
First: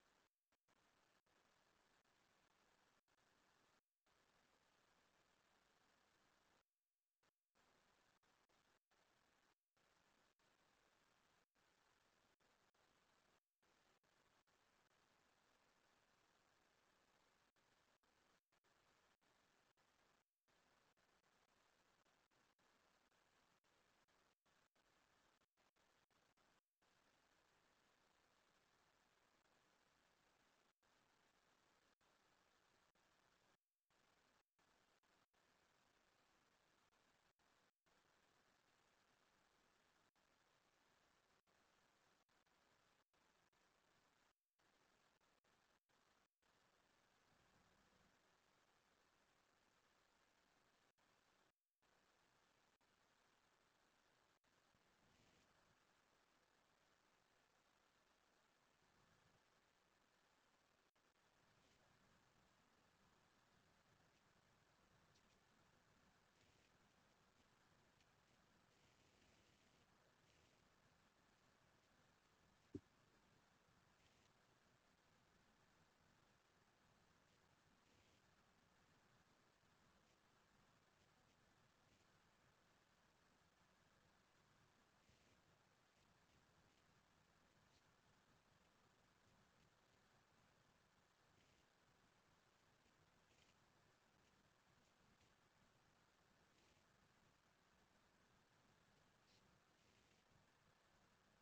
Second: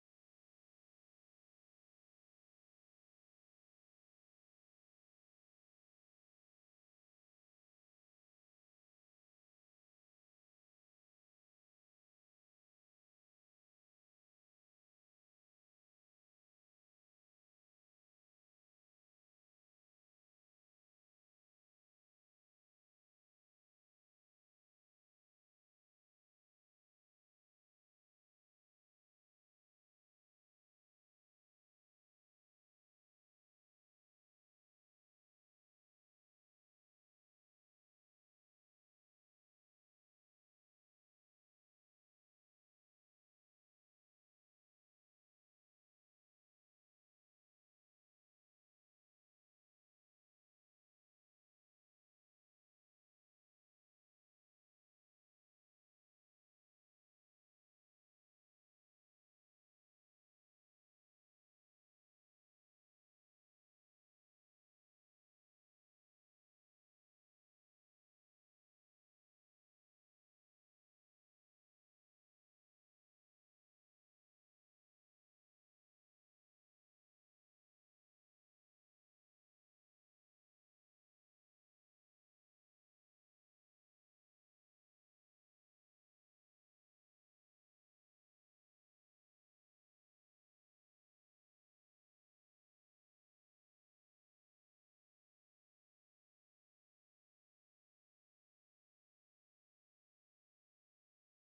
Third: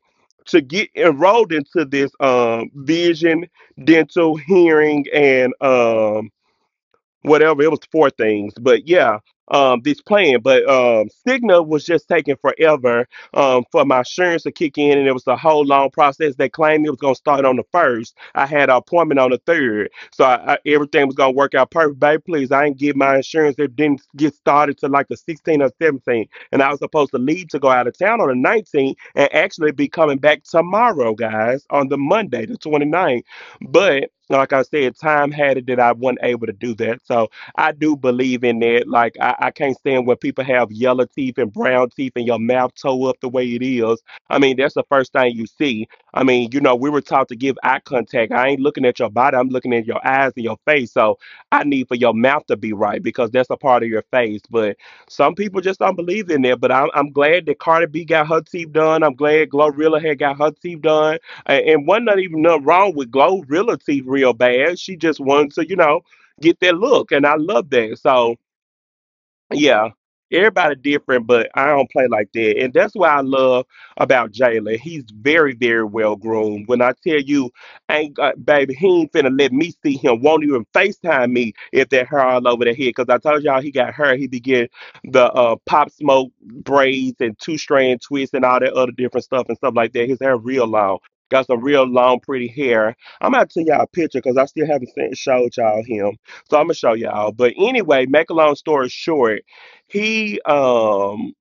Speaker 1: to get enrolled into this um, vision, dental, hearing, and um, whatever. It was four things, but yeah, um, this plan. But um, Cigna was just taking forever, um, for my insurance to kick in, and it was a whole long process. They claimed it was going to start on the first. I had an appointment on the third, so I, I, everything was going to work out perfect. Baby, please, I didn't get my insurance. It didn't get started till like the sixteenth or seventeenth, and I was supposed to leave to go out of town on the nineteenth, and actually be coming back tomorrow, guys, on the Monday, the 29th. But like I said, time had it that I wasn't able to do that. So I do believe in that. Like I, I, can't stand when people have yellow teeth and brown teeth and your mouth toe up the way it is. I mean, that's the first thing you see. I mean, you know, we were taught to give eye contact. I ain't looking at your body, I'm looking at your eyes and your face. So I need for your mouth to be right because that's a part of your face. But some people just don't believe in that. But I'm I'm glad that Cardi B got her teeth done. I'm glad Glorilla had got her teeth done. A- And wasn't nothing even nothing wrong with Glow Realty real bad. She just wanted to, you know, get that look. And I love that. So yeah, everybody different, but I don't play like that, and that's why I love about Jalen. He's very, very well groomed. When I tell you, ain't got, baby, he ain't finna let me see him. Won't even Facetime me if that hair all over the head. Cause I told y'all he got hair. He began the uh, pop smoke braids and two strand twists and all that other different stuff and stuff like that. His hair real long. Got some real long, pretty hair. I'm gonna send y'all a picture because I still haven't sent, showed y'all him. So I'm gonna show y'all. But anyway, make a long story short. He um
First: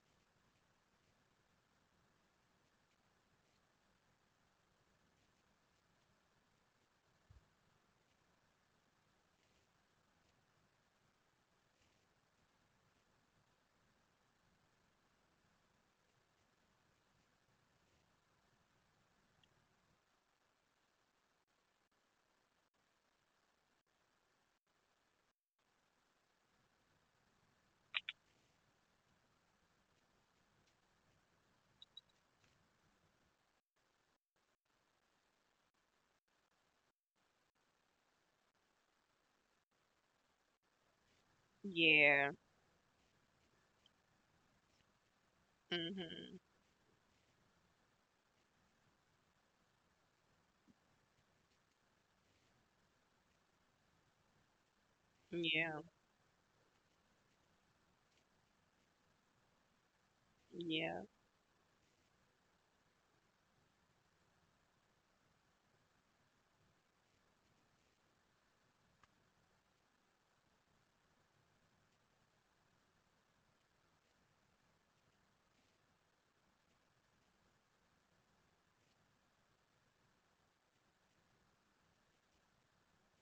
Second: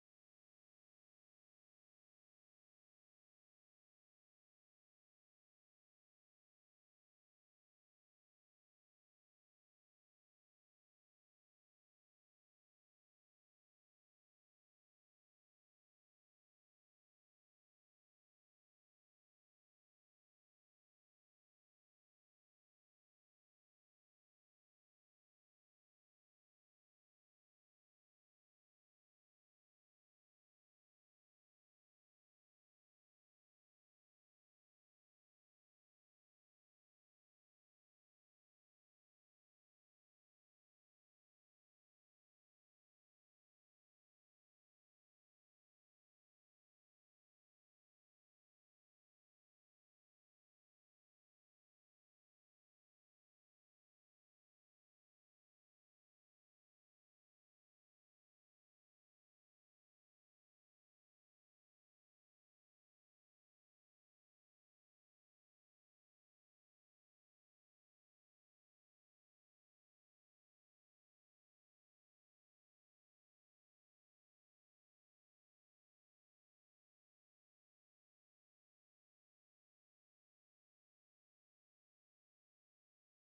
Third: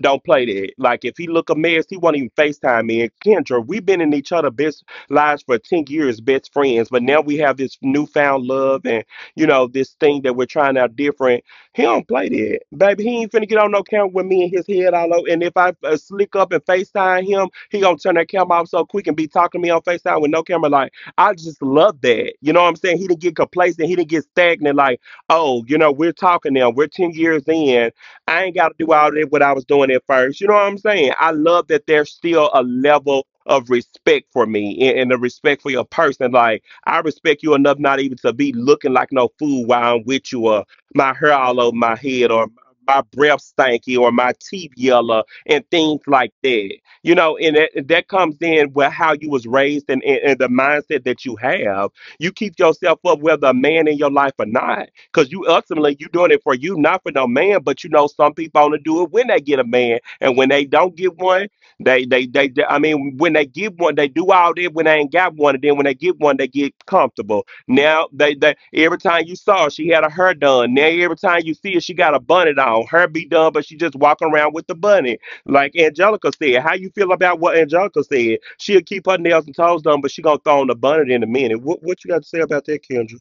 Speaker 1: don't play that. Like if he look a mess, he won't even FaceTime me. And Kendra, we've been in each other best lives for ten years, best friends, but now we have this newfound love and you know, this thing that we're trying out different. He don't play that. Baby, he ain't finna get on no camera with me and his head all over. And if I uh, slick up and FaceTime him, he gonna turn that camera off so quick and be talking to me on FaceTime with no camera. Like, I just love that. You know what I'm saying? He didn't get complacent, he didn't get stagnant, like, oh, you know, we're talking now, we're ten years in. I ain't got to do all that what I was doing at first. You know what I'm saying? I love that there's still a level of respect for me and, and the respect for your person. Like I respect you enough not even to be looking like no fool while I'm with you, or my hair all over my
Speaker 2: Yeah.
Speaker 1: head, or my breath stanky, or my teeth yellow, and things like
Speaker 2: Mhm.
Speaker 1: that. You know, and that, that comes in with how you was raised and, and, and the mindset that you have. You keep yourself up whether a man in your life or not because you
Speaker 2: Yeah.
Speaker 1: ultimately you doing it for you, not for no man. But you know, some people only do it when they get a man, and when they don't
Speaker 2: Yeah.
Speaker 1: get one, they they they. they I mean, when they get one, they do all that when they ain't got one, and then when they get one, they get comfortable. Now they they every time you saw her, she had her hair done. Now every time you see her, she got a bonnet on. Her be done, but she just walking around with the bunny like Angelica said. How you feel about what Angelica said? She'll keep her nails and toes done, but she gonna throw on the bonnet in a minute. What what you got to say about that, Kendra?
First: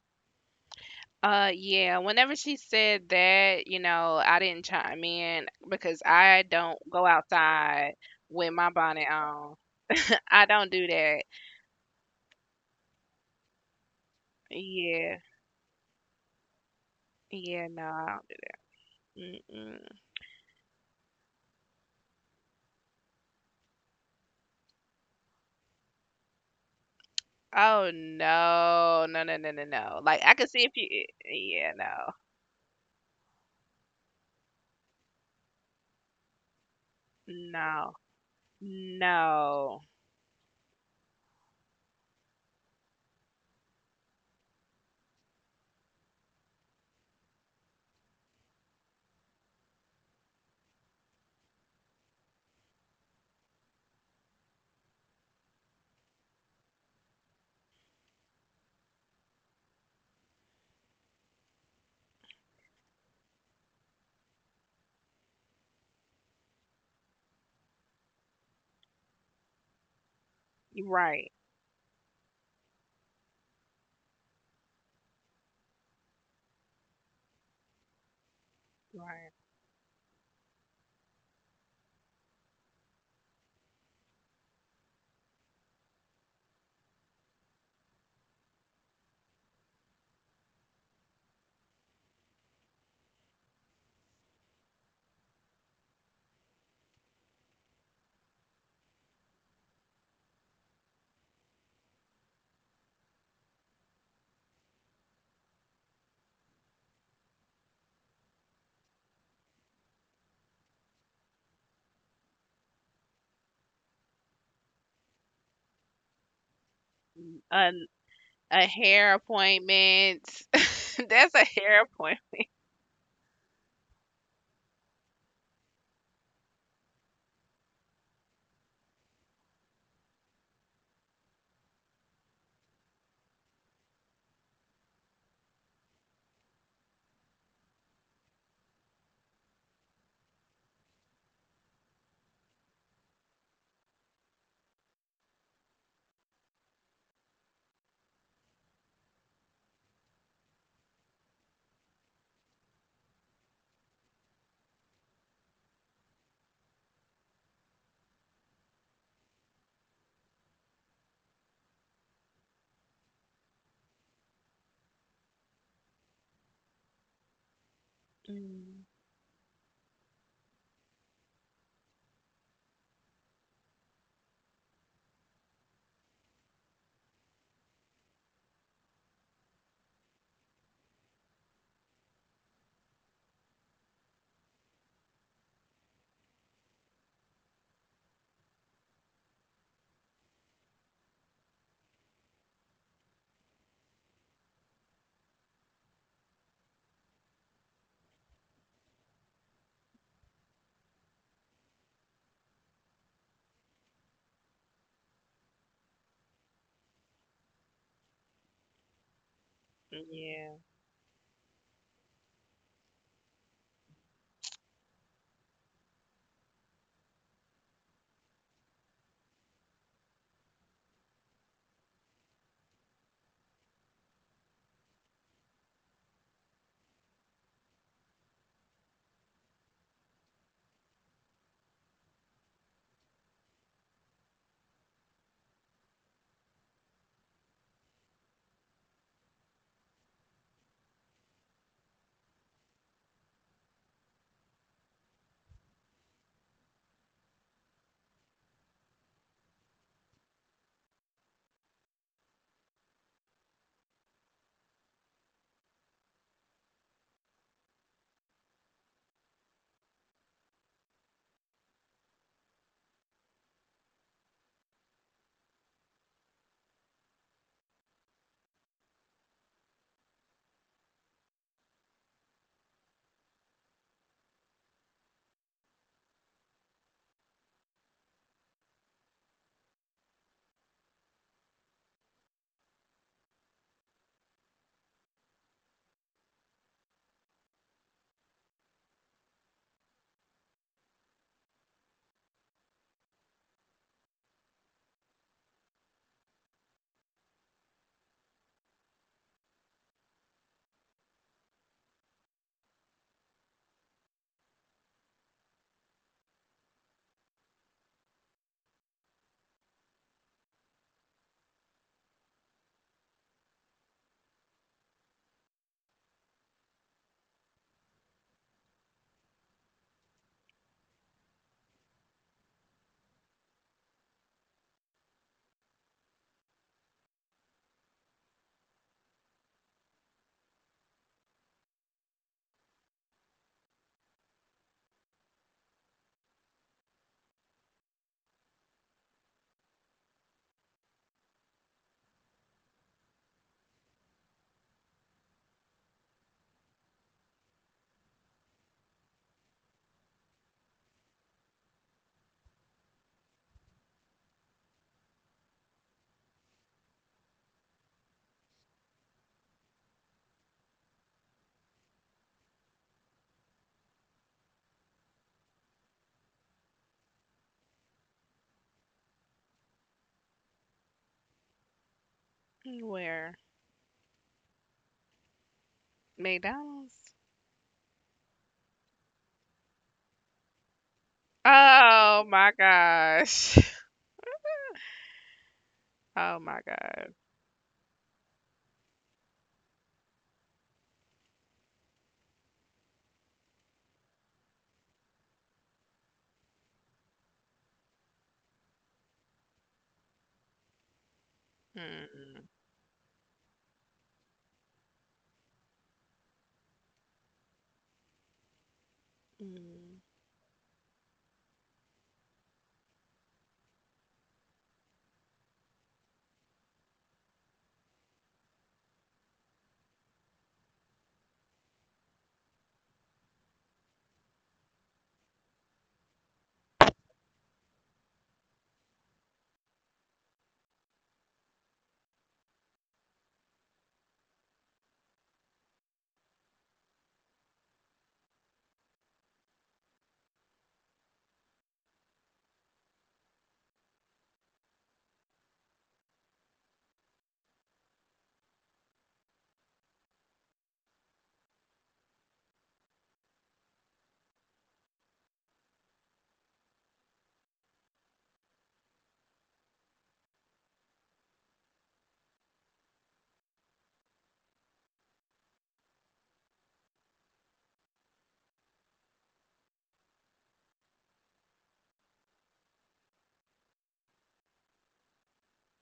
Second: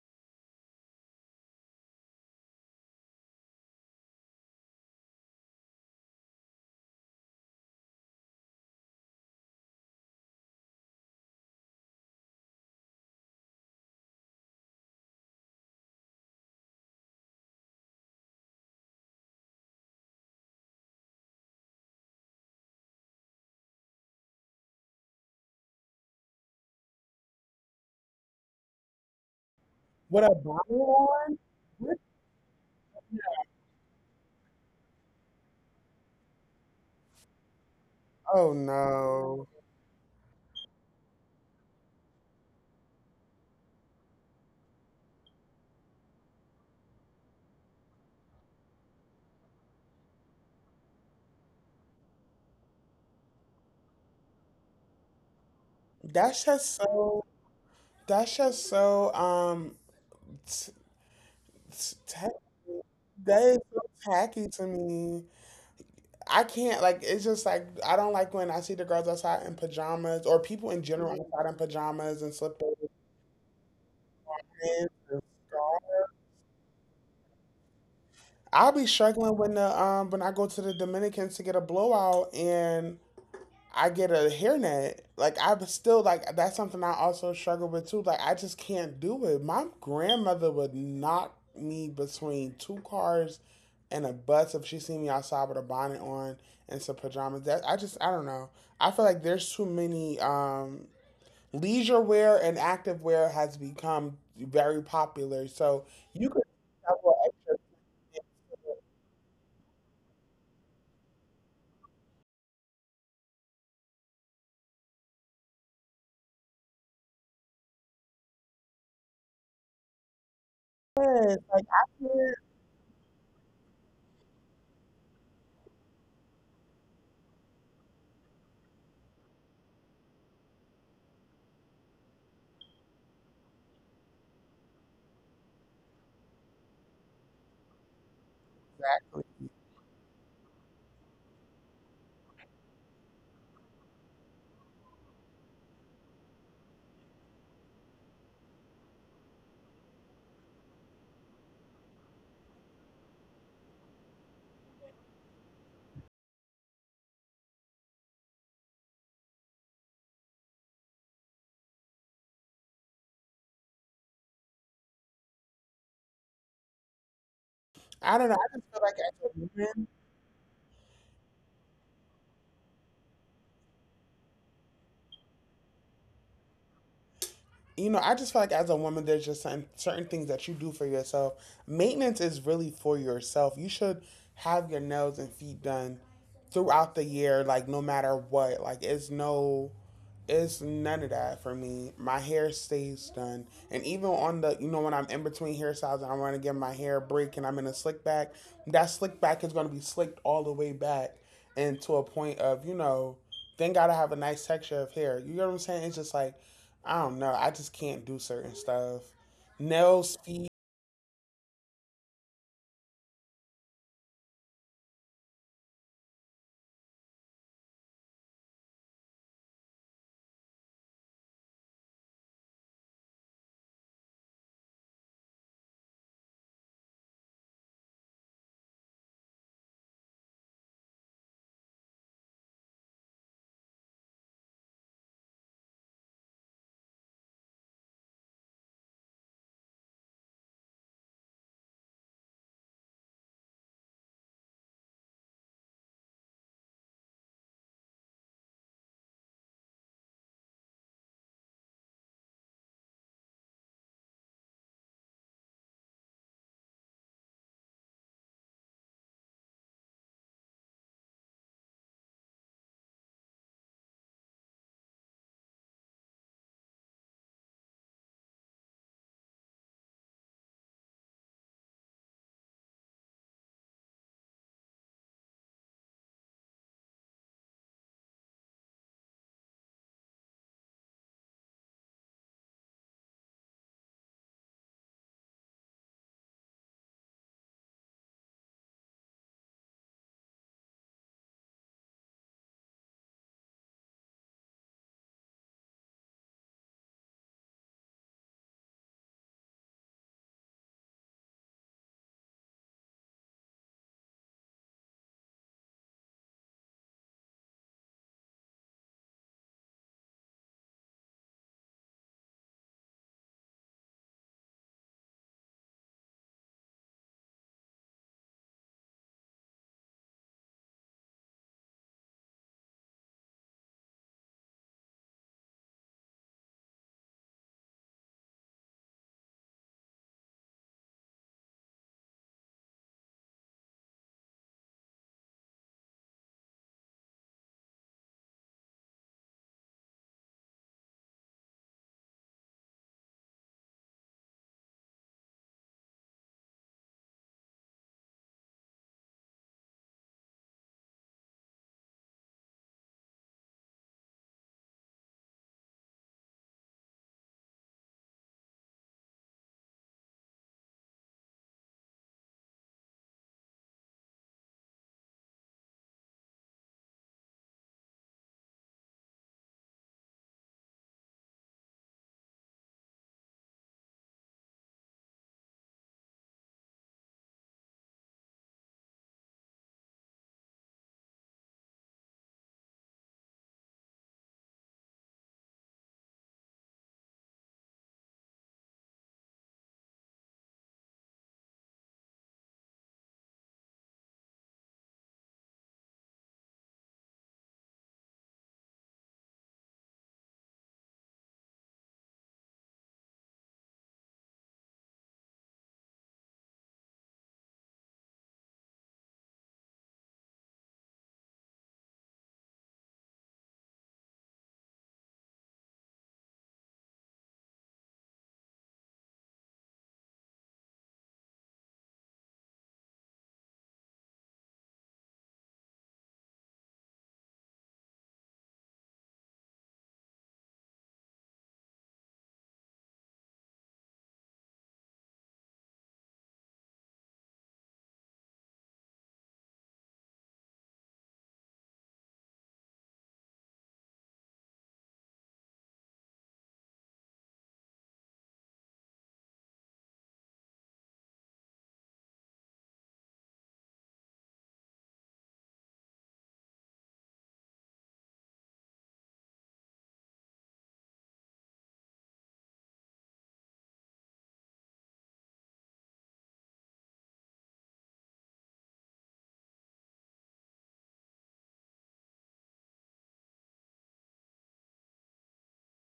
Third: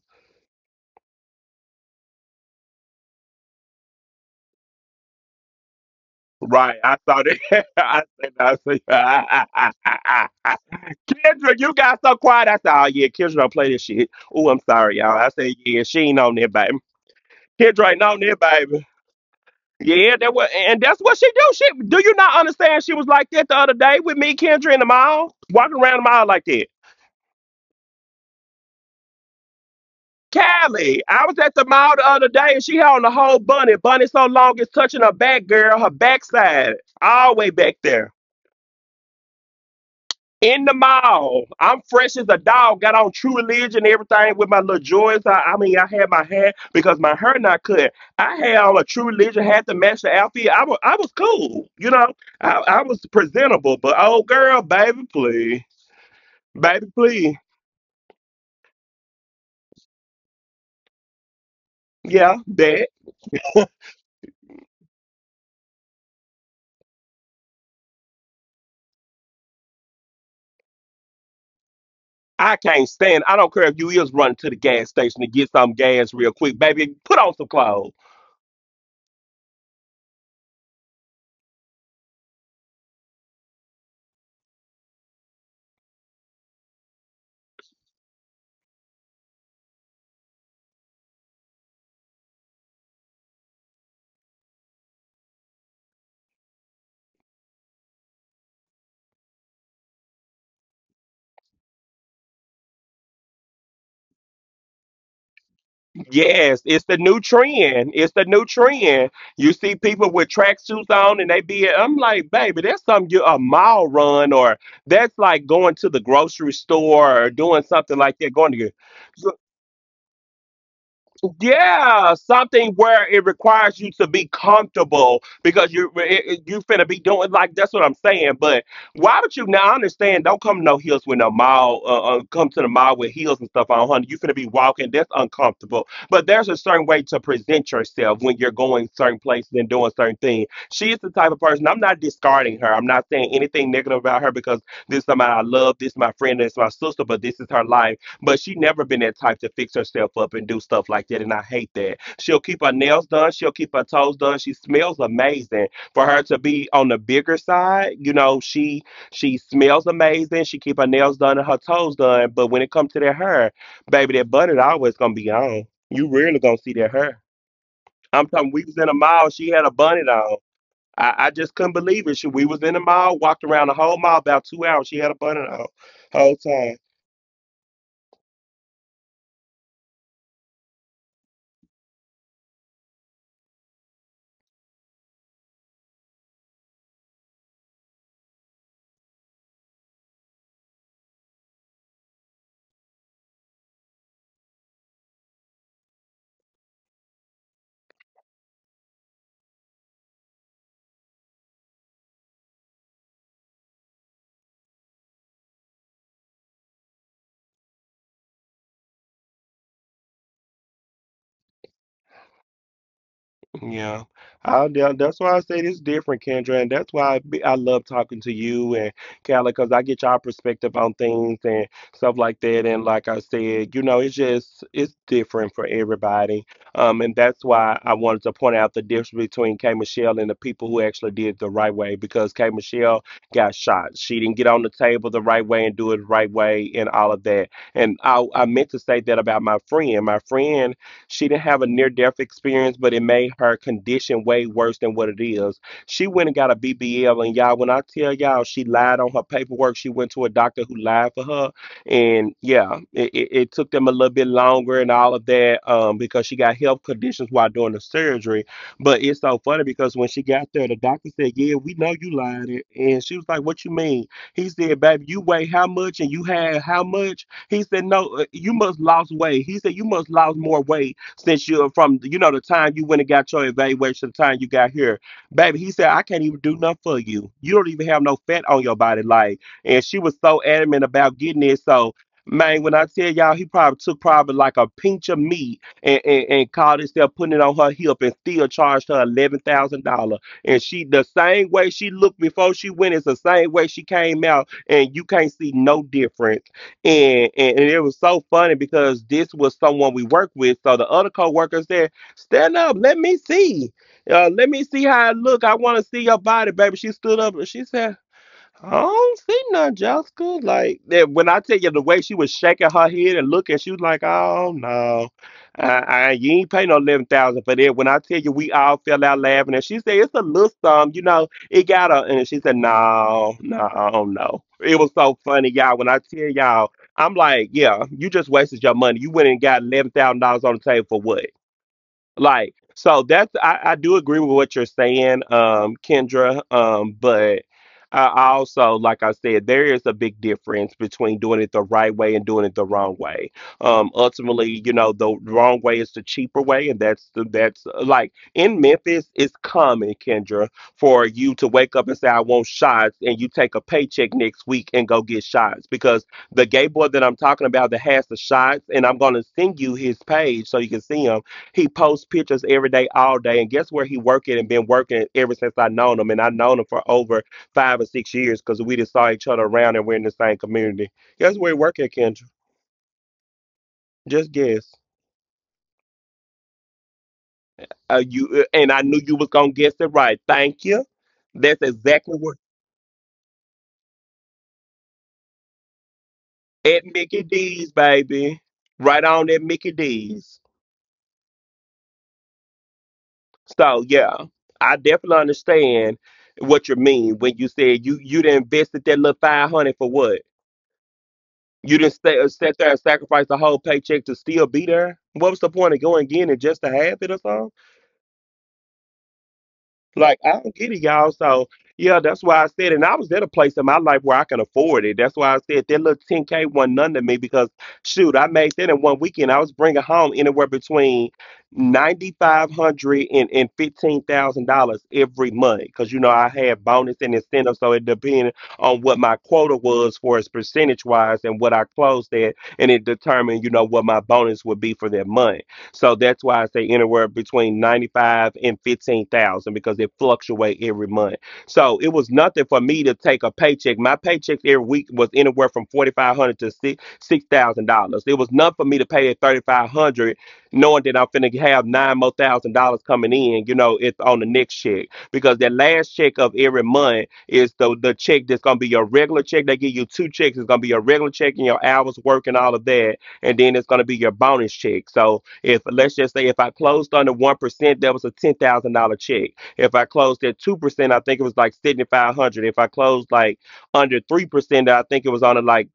Speaker 2: Uh, yeah, whenever she said that, you know, I didn't chime in because I
Speaker 1: Right,
Speaker 2: don't
Speaker 1: I
Speaker 2: go
Speaker 1: saw that. *laughs*
Speaker 2: outside
Speaker 1: I
Speaker 2: with my
Speaker 1: said,
Speaker 2: bonnet
Speaker 1: I
Speaker 2: on. I
Speaker 1: said,
Speaker 2: don't do
Speaker 1: *laughs*
Speaker 2: that.
Speaker 1: Kendra, you got so quiet. I said, oh yeah, Kendra don't play this shit. Oh, I'm sorry,
Speaker 2: Yeah.
Speaker 1: y'all. I said, yeah, she ain't on there, baby.
Speaker 2: Yeah, no.
Speaker 1: Kendra ain't
Speaker 2: I
Speaker 1: on
Speaker 2: don't do-,
Speaker 1: there,
Speaker 2: not,
Speaker 1: baby.
Speaker 2: mm, mm.
Speaker 1: Yeah, that was, and that's what she do. She, do you not understand? She was like that the other day with me, Kendra, in the mall, walking around the mall like that.
Speaker 2: Oh no. No, no, no, no, no. Like
Speaker 3: What
Speaker 2: I
Speaker 3: a
Speaker 2: could see if
Speaker 3: body
Speaker 1: Callie,
Speaker 2: you
Speaker 1: I
Speaker 3: on?
Speaker 1: was at the
Speaker 2: Yeah,
Speaker 1: mall
Speaker 3: What—
Speaker 1: the
Speaker 2: no.
Speaker 1: other day, and she had on the whole bunny. Bunny so long it's touching her back, girl, her backside, all the way back
Speaker 2: No.
Speaker 1: there.
Speaker 3: oh no,
Speaker 2: No.
Speaker 1: In the mall. I'm fresh as a dog. Got on True Religion, everything with my little joints. I, I mean, I had my hair because my hair not cut. I had on a True Religion had to match the outfit. I was, I was cool, you know. I, I was presentable, but oh girl, baby, please,
Speaker 3: that's just
Speaker 1: baby,
Speaker 3: so,
Speaker 1: please,
Speaker 3: that's just so, um t- t- tacky.
Speaker 1: yeah, that.
Speaker 3: That is so tacky to me. I can't, like, it's just like I don't like when I see the girls outside in pajamas, or people in general
Speaker 2: Right.
Speaker 3: outside in pajamas and
Speaker 1: I
Speaker 3: slippers and
Speaker 1: can't stand it. I don't care if you is running to the gas
Speaker 3: pants. And
Speaker 1: station to get some gas real quick, baby. Put on some clothes.
Speaker 3: I'll be
Speaker 2: Right.
Speaker 3: struggling when the um when I go to the Dominicans to get a blowout and I get a hairnet, like, I'm still like, that's something I also struggle with too. Like, I just can't do it. My grandmother would knock me between two cars and a bus if she see me outside with a bonnet on and some pajamas. That, I just I don't know. I feel like there's too many, um leisure wear and active wear has become very popular. So you could
Speaker 1: Yes, it's the
Speaker 3: double
Speaker 1: new
Speaker 3: extra.
Speaker 1: trend. It's the new trend. You see people with tracksuits on and they be, I'm like, baby, that's something you a mile run or that's like going to the grocery store or doing
Speaker 2: A
Speaker 1: something like that. Going
Speaker 2: a
Speaker 1: to,
Speaker 2: hair appointment. *laughs* That's
Speaker 3: Yes,
Speaker 2: a
Speaker 3: like
Speaker 2: hair
Speaker 3: I
Speaker 1: yeah,
Speaker 3: feel
Speaker 2: appointment.
Speaker 1: something where it requires you to be comfortable because you it- it- you finna be doing like that's what I'm saying. But why would you now? I understand. Don't come no heels with no mile. Uh, uh, come to the mile with heels and stuff on, honey. You finna be walking. That's uncomfortable. But there's a certain way to present yourself when you're going certain
Speaker 3: exactly.
Speaker 1: places and doing certain things. She is the type of person. I'm not discarding her. I'm not saying anything negative about her because this is somebody I love. This is my friend. This is my sister. But this is her life, but she never been that type to fix herself up and do stuff like that, and I hate that. She'll keep her nails done, she'll keep her toes done. She smells amazing. For her to be on the bigger side, you know, she she smells amazing. She keep her nails done and her toes done. But when it comes to that hair, baby, that bunnet always gonna be on. You really gonna see that hair.
Speaker 3: I don't
Speaker 1: I'm
Speaker 3: know.
Speaker 1: talking.
Speaker 3: I
Speaker 1: We
Speaker 3: just
Speaker 1: was
Speaker 3: feel
Speaker 2: Mm,
Speaker 1: in
Speaker 3: like
Speaker 1: a
Speaker 3: as
Speaker 1: mall.
Speaker 3: a
Speaker 1: She had a
Speaker 3: woman,
Speaker 1: bunnet on. I, I just couldn't believe it. She, we was in the mall, walked around the whole mall about two hours. She had a bunnet on whole time.
Speaker 3: you know, I just feel like as a woman, there's just certain, certain things that you do for yourself. Maintenance is really for yourself. You should have your nails and feet done throughout the year, like no matter what. Like, it's no, it's none of that for me. My hair stays done, and even on the, you know, when I'm in between hairstyles and I want to give my hair a break and I'm in a slick back, that slick back is gonna be slicked all the way back, and to a point of, you know, then gotta have a nice texture of hair. You know what I'm saying? It's just like I don't know. I just can't do certain stuff. Nails, feet.
Speaker 2: yeah.
Speaker 1: Yeah, I, tha- that's why I say it's different, Kendra, and that's why I, be, I love talking to you and Callie, because I get y'all perspective on things and stuff like that. And like I said, you know, it's just it's different for everybody. Um, and that's why I wanted to point out the difference between K Michelle and the people who actually did it the right way, because K Michelle got shot. She didn't get on the table the right way and do it the right way and all of that. And I I meant to say that about my friend. My friend. She didn't have a near death experience, but it made her condition way worse than what it is. She went and got a B B L, and y'all, when I tell y'all, she lied on her paperwork. She went to a doctor who lied for her, and yeah, it, it, it took them a little bit longer and all of that um, because she got health conditions while doing the surgery. But it's so funny because when she got there, the doctor said, "Yeah, we know you lied," and she was like, "What you mean?" He said, "Baby, you weigh how much and you had how much?" He said, "No, uh, you must lost weight." He said, "You must lost more weight since you're from you know the time you went and got your evaluation, the time you got here, baby." He said, "I can't even do nothing for you. You don't even have no fat on your body." Like, and she was so adamant about getting it. So, man, when I tell y'all, he probably took probably like a pinch of meat and and, and called himself putting it on her hip and still charged her eleven thousand dollars. And she the same way she looked before she went is the same way she came out, and you can't see no difference. And, and and it was so funny because this was someone we worked with. So the other co-workers there, stand up, let me see. Uh, let me see how I look. I want to see your body, baby. She stood up and she said, I don't see none, Jessica. Like that when I tell you the way she was shaking her head and looking, she was like, "Oh no, I, I, you ain't pay no eleven thousand for that." When I tell you, we all fell out laughing, and she said, "It's a little sum, you know." It got her, and she said, "No, no, no." It was so funny, y'all. When I tell y'all, I'm like, "Yeah, you just wasted your money. You went and got eleven thousand dollars on the table for what?" Like, so that's I, I do agree with what you're saying, um, Kendra. Um, but I I also, like I said, there is a big difference between doing it the right way and doing it the wrong way. Um, ultimately, you know, the wrong way is the cheaper way, and that's the that's uh, like in Memphis, it's common, Kendra, for you to wake up and say, I want shots, and you take a paycheck next week and go get shots because the gay boy that I'm talking about that has the shots, and I'm gonna send you his page so you can see him, he posts pictures every day, all day. And guess where he working and been working ever since I known him. And I known him for over five or six years because we just saw each other around and we're in the same community. Guess where he working, Kendra?
Speaker 2: Where?
Speaker 1: Just guess.
Speaker 2: McDonald's?
Speaker 1: Uh, you uh, and I knew you was gonna guess it right. Thank you. That's exactly
Speaker 2: Oh
Speaker 1: what,
Speaker 2: my gosh. *laughs* Oh my
Speaker 1: at
Speaker 2: God.
Speaker 1: Mickey D's, baby. Right on at Mickey D's. So yeah, I definitely understand what you mean when you said you you done invested that little five hundred for what? You didn't stay, uh,
Speaker 2: Mm-mm.
Speaker 1: sat there and sacrificed the whole paycheck to still be there. What was the point of going again and just to have it or something?
Speaker 2: Mm.
Speaker 1: Like I don't get it, y'all. So yeah, that's why I said, and I was at a place in my life where I can afford it. That's why I said that little ten k wasn't none to me because shoot, I made that in one weekend. I was bringing home anywhere between ninety-five hundred and fifteen thousand dollars every month because you know I had bonus and incentive, so it depended on what my quota was for as percentage wise and what I closed at, and it determined you know what my bonus would be for that month. So that's why I say anywhere between ninety-five and fifteen thousand because it fluctuate every month. So it was nothing for me to take a paycheck. My paychecks every week was anywhere from forty-five hundred to six thousand dollars. It was nothing for me to pay at thirty-five hundred knowing that I'm finna have nine more thousand dollars coming in, you know, it's on the next check. Because that last check of every month is the the check that's gonna be your regular check. They give you two checks. It's gonna be your regular check and your hours work and all of that, and then it's gonna be your bonus check. So if, let's just say if I closed under one percent, that was a ten thousand dollar check. If I closed at two percent, I think it was like seventy five hundred. If I closed like under three percent, I think it was on a like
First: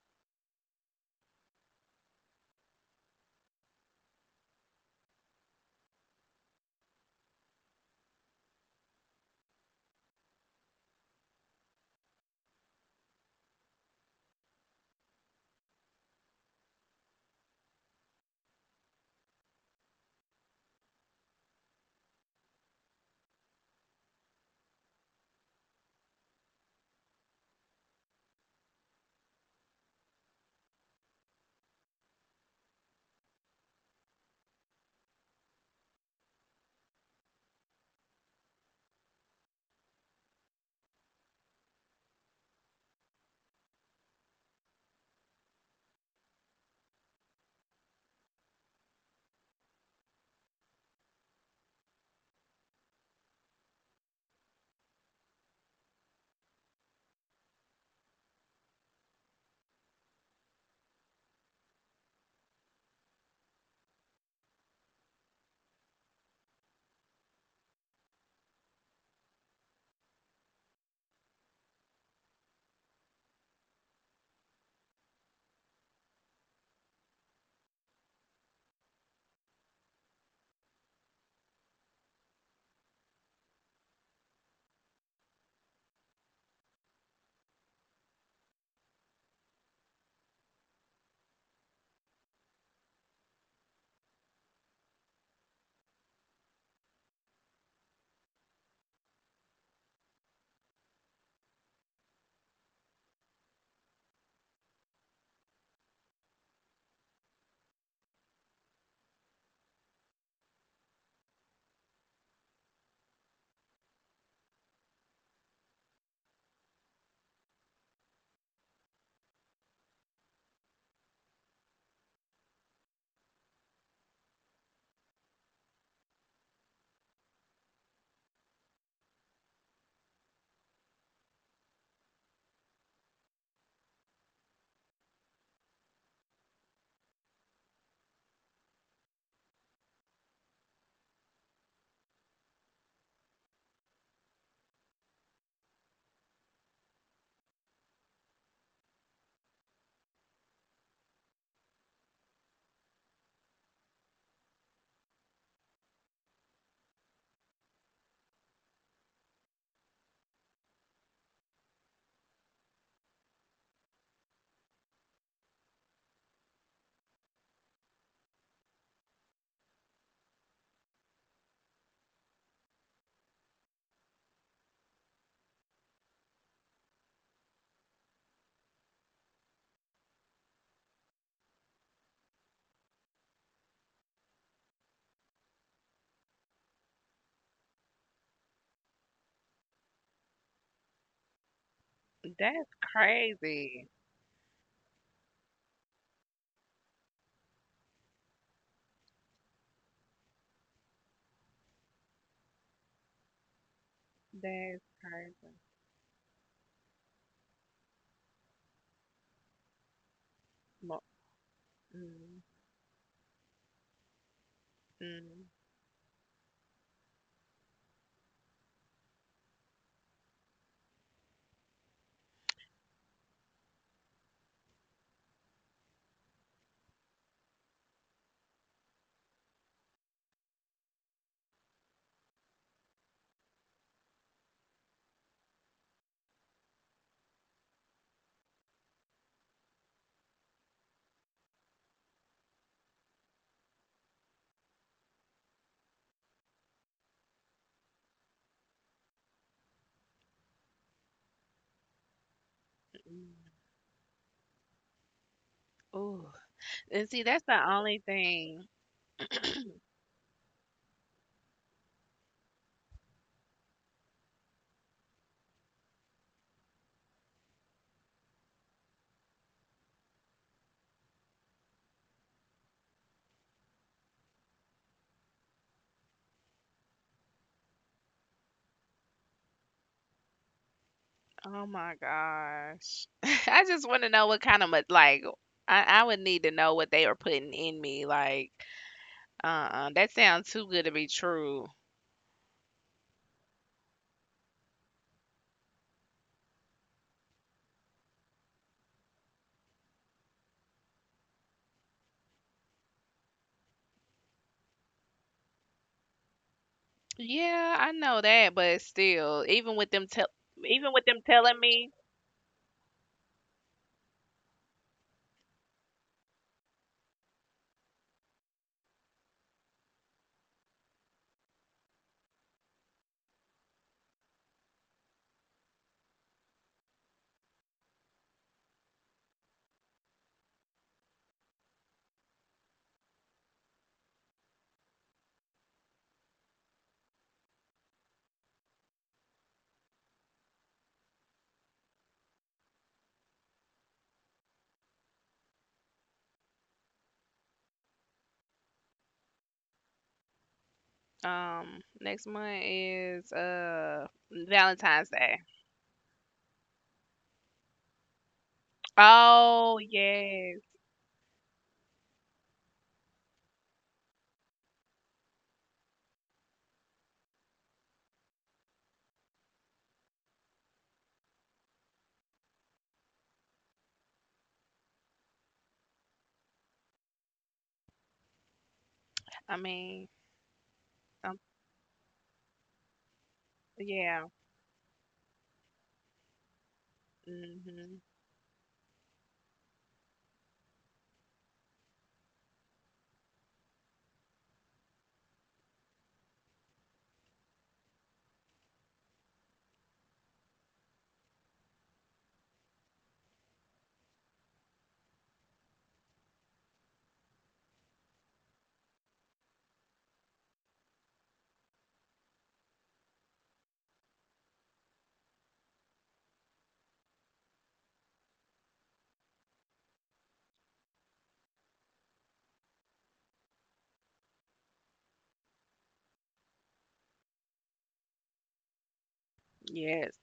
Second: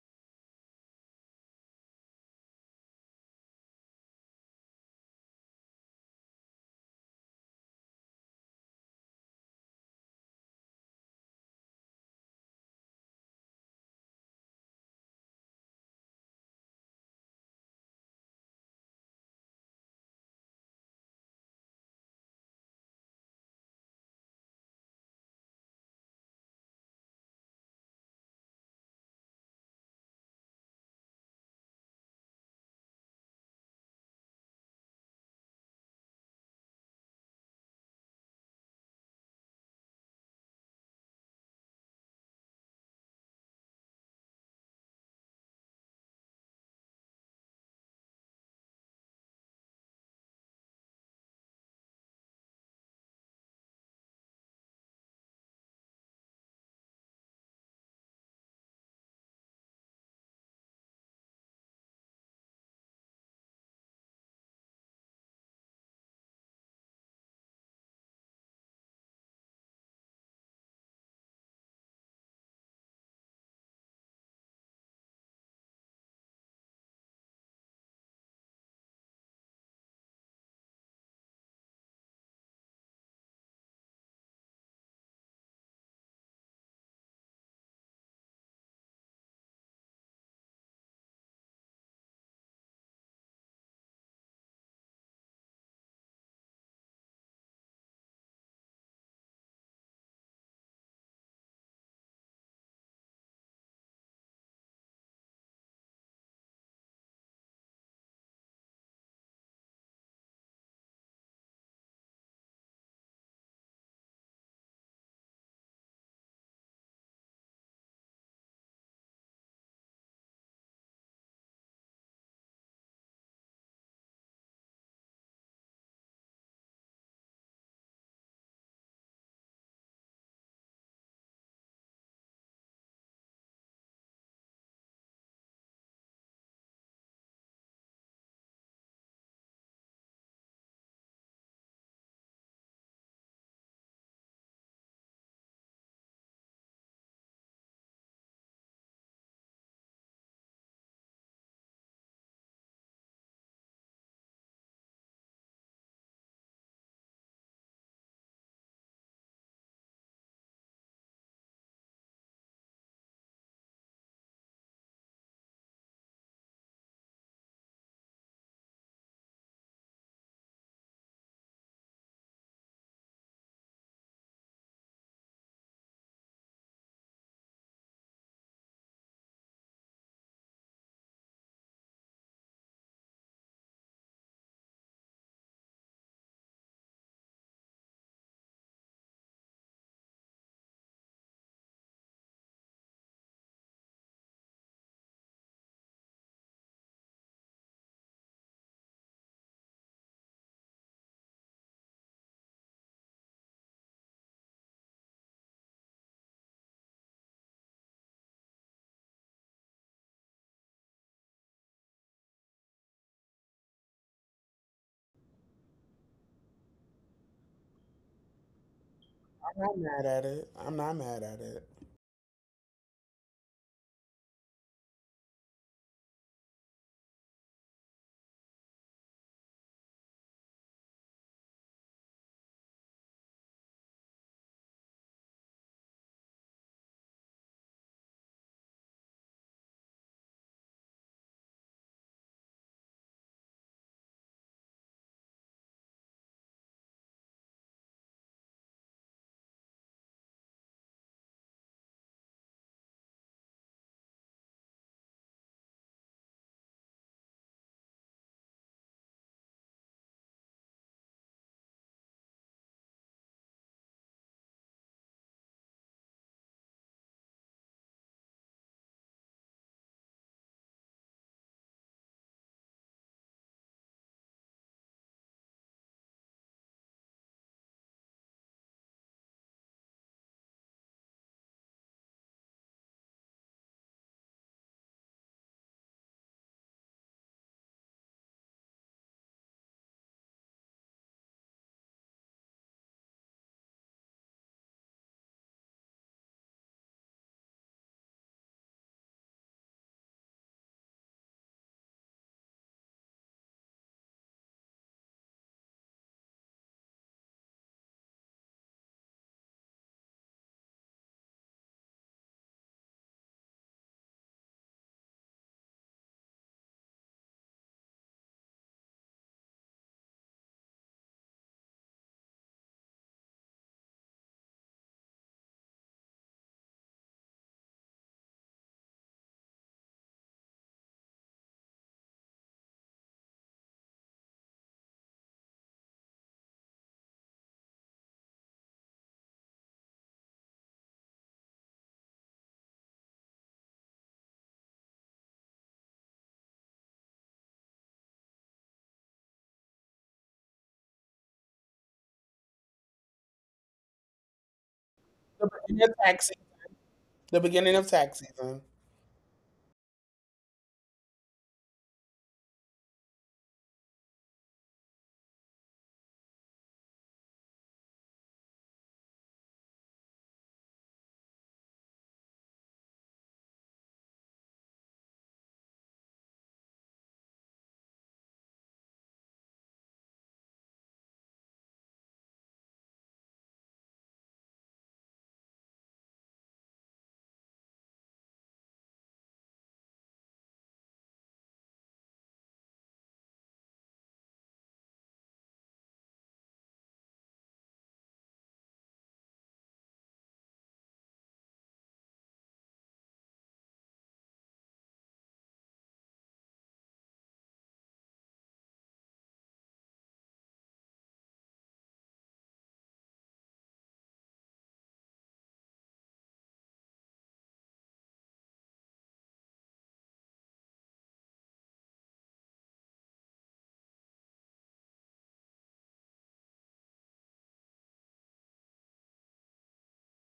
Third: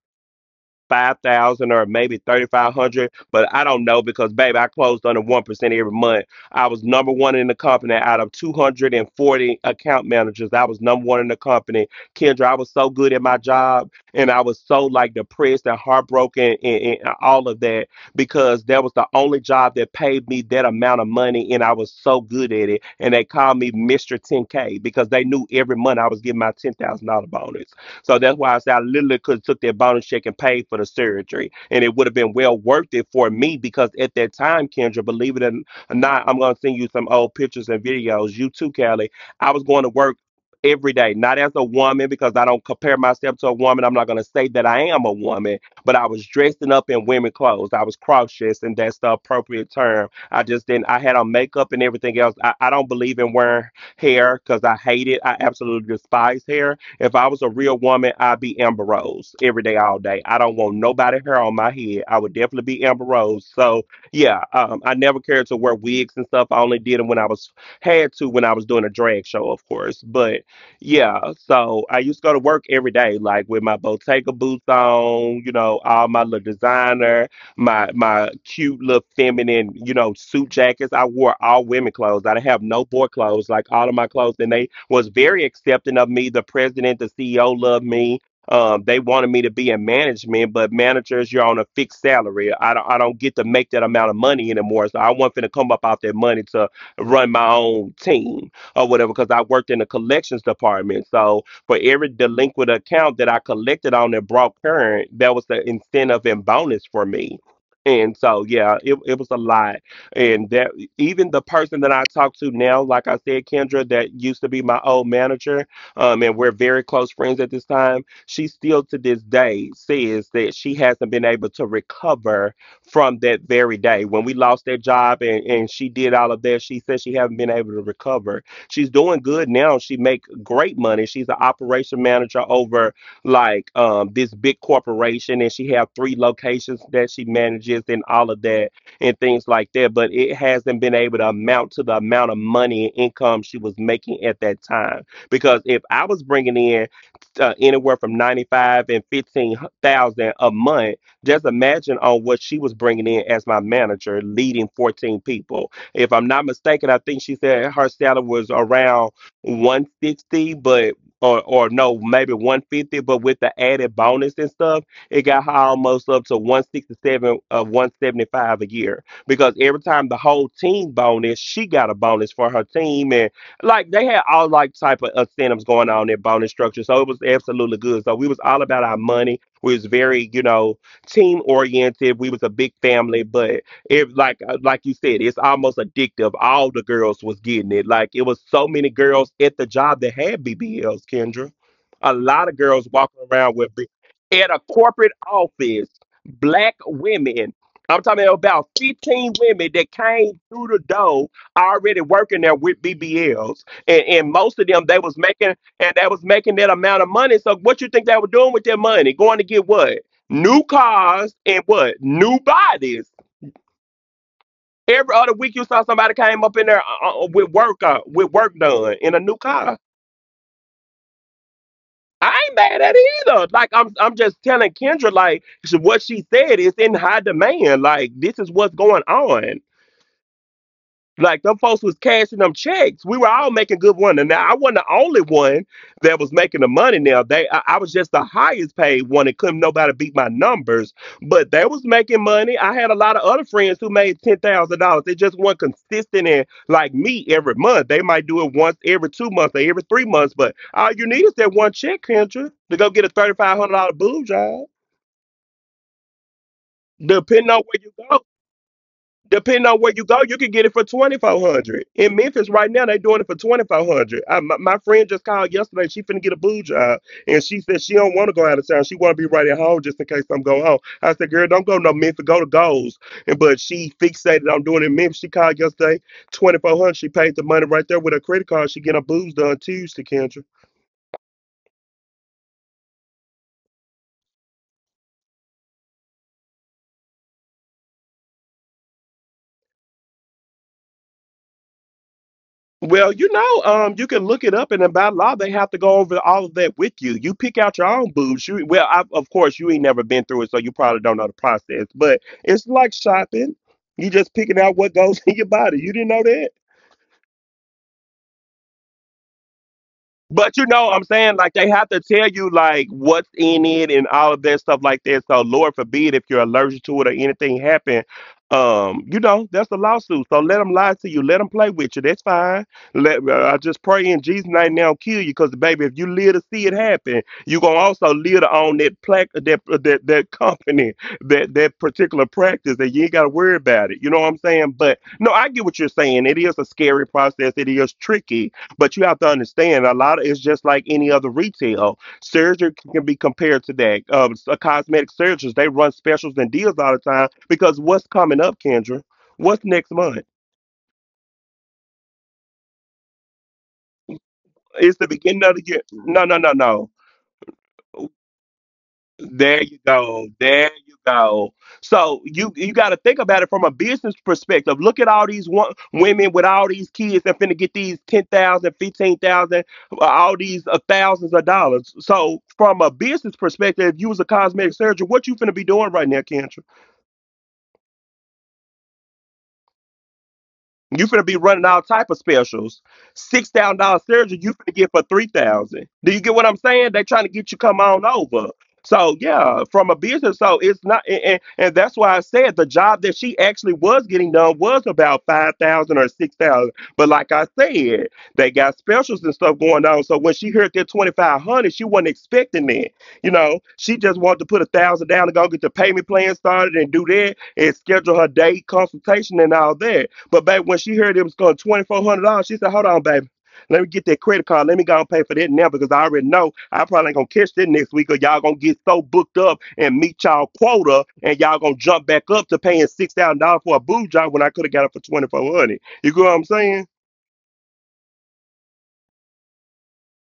Speaker 1: five thousand or maybe thirty five hundred, but I don't know because baby, I closed under one percent every month. I was number one in the company out of two hundred and forty account managers. I was number one in the company. Kendra, I was so good at my job, and I was so like depressed and heartbroken and, and all of that because that was the only job that paid me that amount of money, and I was so good at it. And they called me Mister Ten K because they knew every month I was getting my ten thousand dollar bonus. So that's why I said I literally could have took that bonus check and paid for the surgery. And it would have been well worth it for me because at that time, Kendra, believe it or not, I'm gonna send you some old pictures and videos. You too, Callie. I was going to work every day, not as a woman, because I don't compare myself to a woman. I'm not gonna say that I am a woman, but I was dressing up in women clothes. I was cross dressed, and that's the appropriate term. I just didn't, I had on makeup and everything else. I, I don't believe in wearing hair because I hate it. I absolutely despise hair. If I was a real woman, I'd be Amber Rose every day, all day. I don't want nobody hair on my head. I would definitely be Amber Rose. So yeah, um, I never cared to wear wigs and stuff. I only did them when I was, had to when I was doing a drag show, of course. But yeah, so I used to go to work every day, like with my Bottega boots on, you know, all my little designer, my my cute little feminine, you know, suit jackets. I wore all women clothes. I didn't have no boy clothes. Like all of my clothes, and they was very accepting of me. The president, the C E O loved me. Um, they wanted me to be in management, but managers, you're on a fixed salary. I don't, I don't get to make that amount of money anymore. So I wasn't finna come up out that money to run my own team or whatever, because I worked in the collections department. So for every delinquent account that I collected on and brought current, that was the incentive and bonus for me. And so, yeah, it, it was a lot. And that, even the person that I talk to now, like I said, Kendra, that used to be my old manager, um, and we're very close friends at this time, she still to this day says that she hasn't been able to recover from that very day. When we lost that job and, and she did all of that, she said she hasn't been able to recover. She's doing good now. She make great money. She's an operation manager over like um this big corporation and she have three locations that she manages and all of that and things like that. But it hasn't been able to amount to the amount of money and income she was making at that time. Because if I was bringing in uh, anywhere from ninety five and fifteen thousand a month, just imagine on what she was bringing in as my manager, leading fourteen people. If I'm not mistaken, I think she said her salary was around one sixty, but or or no, maybe one fifty, but with the added bonus and stuff it got her almost up to one sixty-seven of one seventy-five a year because every time the whole team bonus, she got a bonus for her team, and like they had all like type of incentives going on in bonus structure, so it was absolutely good. So we was all about our money. We was very, you know, team oriented. We was a big family, but it like uh, like you said, it's almost addictive. All the girls was getting it. Like it was so many girls at the job that had B B Ls, Kendra. A lot of
Speaker 2: That's
Speaker 1: girls walking around with,
Speaker 2: crazy.
Speaker 1: at a corporate office, black women. I'm talking about fifteen women that came through the door already working there with B B Ls. And, and most of them
Speaker 2: That's
Speaker 1: they was
Speaker 2: crazy.
Speaker 1: making, and they was making that amount of money. So what you think they were doing with their money? Going to get what? New
Speaker 2: Mo-
Speaker 1: cars and what? New
Speaker 2: Mm,
Speaker 1: bodies. Every other
Speaker 2: mm,
Speaker 1: week you saw somebody came up in there uh, uh, with work uh, with work done in a new
Speaker 3: I'm
Speaker 1: car.
Speaker 3: not mad at it. I'm not mad at it.
Speaker 1: I ain't mad at it either. Like I'm I'm just telling Kendra like so what she said is in high demand. Like this is what's going on. Like them folks was cashing them checks. We were all making good money. Now I wasn't the only one that was making the money. Now they, I, I was just the highest paid one, and couldn't nobody beat my numbers. But they was making money. I had a lot of other friends who made ten thousand dollars. They just weren't consistent and like me every month. They might do it once every two months or every three months. But all you need is that one check, Kendra, to go get a thirty
Speaker 2: mm.
Speaker 1: five hundred dollar boob job.
Speaker 2: Ooh. And see, that's
Speaker 1: Depending on
Speaker 2: the
Speaker 1: where you
Speaker 2: only
Speaker 1: go.
Speaker 2: thing.
Speaker 1: Depending on where you go, you can get it for twenty four hundred. In Memphis right now, they doing it for twenty five hundred. My, my friend just called yesterday. She finna get a boo job, and she said she don't want to go out of town. She want to be right at home just in case I'm going home. I said, girl, don't go no Memphis. Go to Goals. And but she fixated on doing it in Memphis. She called yesterday twenty four hundred. She paid the money right there with her credit card. She getting her boobs done Tuesday, Kendra.
Speaker 2: Oh my gosh. *laughs* I just want to know what kind of ma- like I, I would need to know what they were putting in me. Like, uh-uh, that sounds too good to be true.
Speaker 1: Well, you know, um, you can look it up, and by law, they have to go over all of that with you. You pick out your own boobs. You, well, I, of course, you ain't never been through it, so you probably don't know the process. But it's like shopping. You just picking out what goes *laughs* in your body. You didn't know that?
Speaker 2: Yeah, I know that, but still, even with them tell
Speaker 1: But you know,
Speaker 2: even with
Speaker 1: I'm
Speaker 2: them
Speaker 1: saying like
Speaker 2: telling
Speaker 1: they
Speaker 2: me.
Speaker 1: have to tell you like what's in it and all of that stuff like that. So Lord forbid if you're allergic to it or anything happen, um, you know that's a lawsuit. So let them lie to you, let them play with you. That's fine. Let uh, I just pray in Jesus' name now kill you, because baby, if you live to see it happen, you gonna also live to own that plaque, that uh, that that company, that that particular practice, that you ain't gotta worry about it. You know what I'm saying? But no, I get what you're saying. It is a scary process. It is tricky, but you have to understand, a lot of it's just like any other retail. Surgery can be compared to that. Um, uh, cosmetic surgeons, they run specials and deals all the time because what's coming up, Kendra? What's next month?
Speaker 2: Um, next month is uh
Speaker 1: It's the
Speaker 2: Valentine's Day.
Speaker 1: beginning
Speaker 3: The
Speaker 1: of the year.
Speaker 3: beginning of
Speaker 1: No,
Speaker 3: tax,
Speaker 1: no, no, no.
Speaker 3: the beginning of tax season.
Speaker 1: There
Speaker 2: Oh
Speaker 1: you go.
Speaker 2: yes.
Speaker 1: There you go. So you you got to think about it from a business perspective. Look at all these wo- women with all these kids that finna get these ten thousand, fifteen thousand, uh, all these uh, thousands of dollars. So from a business perspective, if you was a cosmetic surgeon, what you finna be doing right now, Kendra?
Speaker 2: I mean,
Speaker 1: You finna be
Speaker 2: um,
Speaker 1: running all type of specials. Six thousand dollar
Speaker 2: yeah.
Speaker 1: surgery you finna get for three thousand. Do you get what I'm saying? They trying to get you come
Speaker 2: Hmm.
Speaker 1: on over. So yeah, from a business, so it's not, and, and, and that's why I said the job that she actually was getting done was about five thousand or six thousand. But like I said, they got specials and stuff going on. So when she heard that twenty five hundred, she wasn't expecting that. You know, she just wanted to put a thousand down and go get the payment plan started and do that and schedule her day consultation and all that. But baby, when she heard it was going twenty four hundred dollars, she said, "Hold on, baby, let me get that credit card. Let me go and pay for that now because I already know I probably ain't gonna catch that next week, or y'all gonna get so booked up and meet y'all quota, and y'all gonna jump back up to paying six thousand dollars for a boob job when I could have got it for twenty four hundred dollars. You get what I'm saying?
Speaker 2: Yes.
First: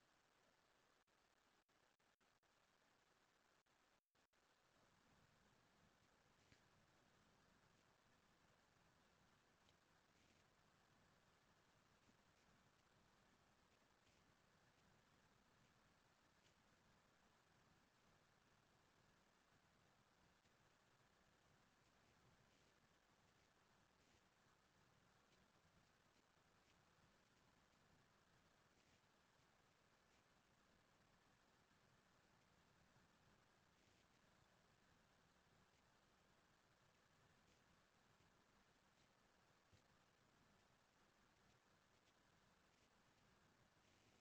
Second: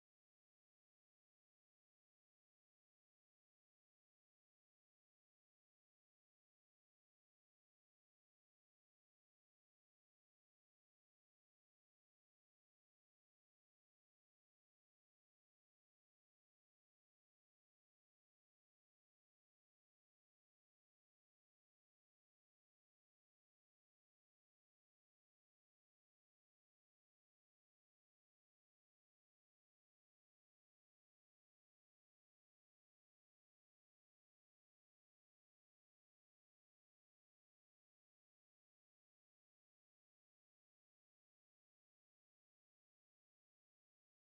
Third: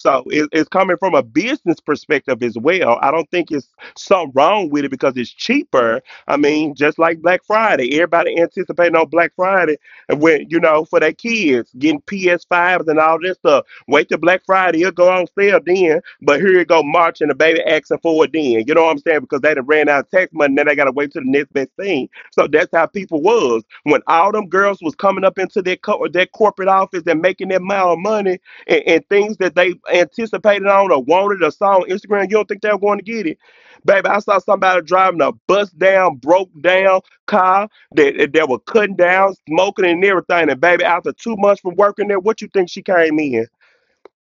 Speaker 1: So it, it's coming from a business perspective as well. I don't think it's something wrong with it because it's cheaper. I mean, just like Black Friday, everybody anticipating on Black Friday, and when you know for their kids getting P S fives and all this stuff. Wait till Black Friday, it'll go on sale then. But here you go, March, and the baby asking for it then. You know what I'm saying? Because they done ran out of tax money, now they gotta wait till the next best thing. So that's how people was when all them girls was coming up into their co- their corporate office and making that amount of money, and, and things that they anticipated on or wanted or saw on Instagram, you don't think they're going to get it. Baby, I saw somebody driving a bust down, broke down car that that they were cutting down, smoking and everything. And baby, after two months from working there, what you think she came in?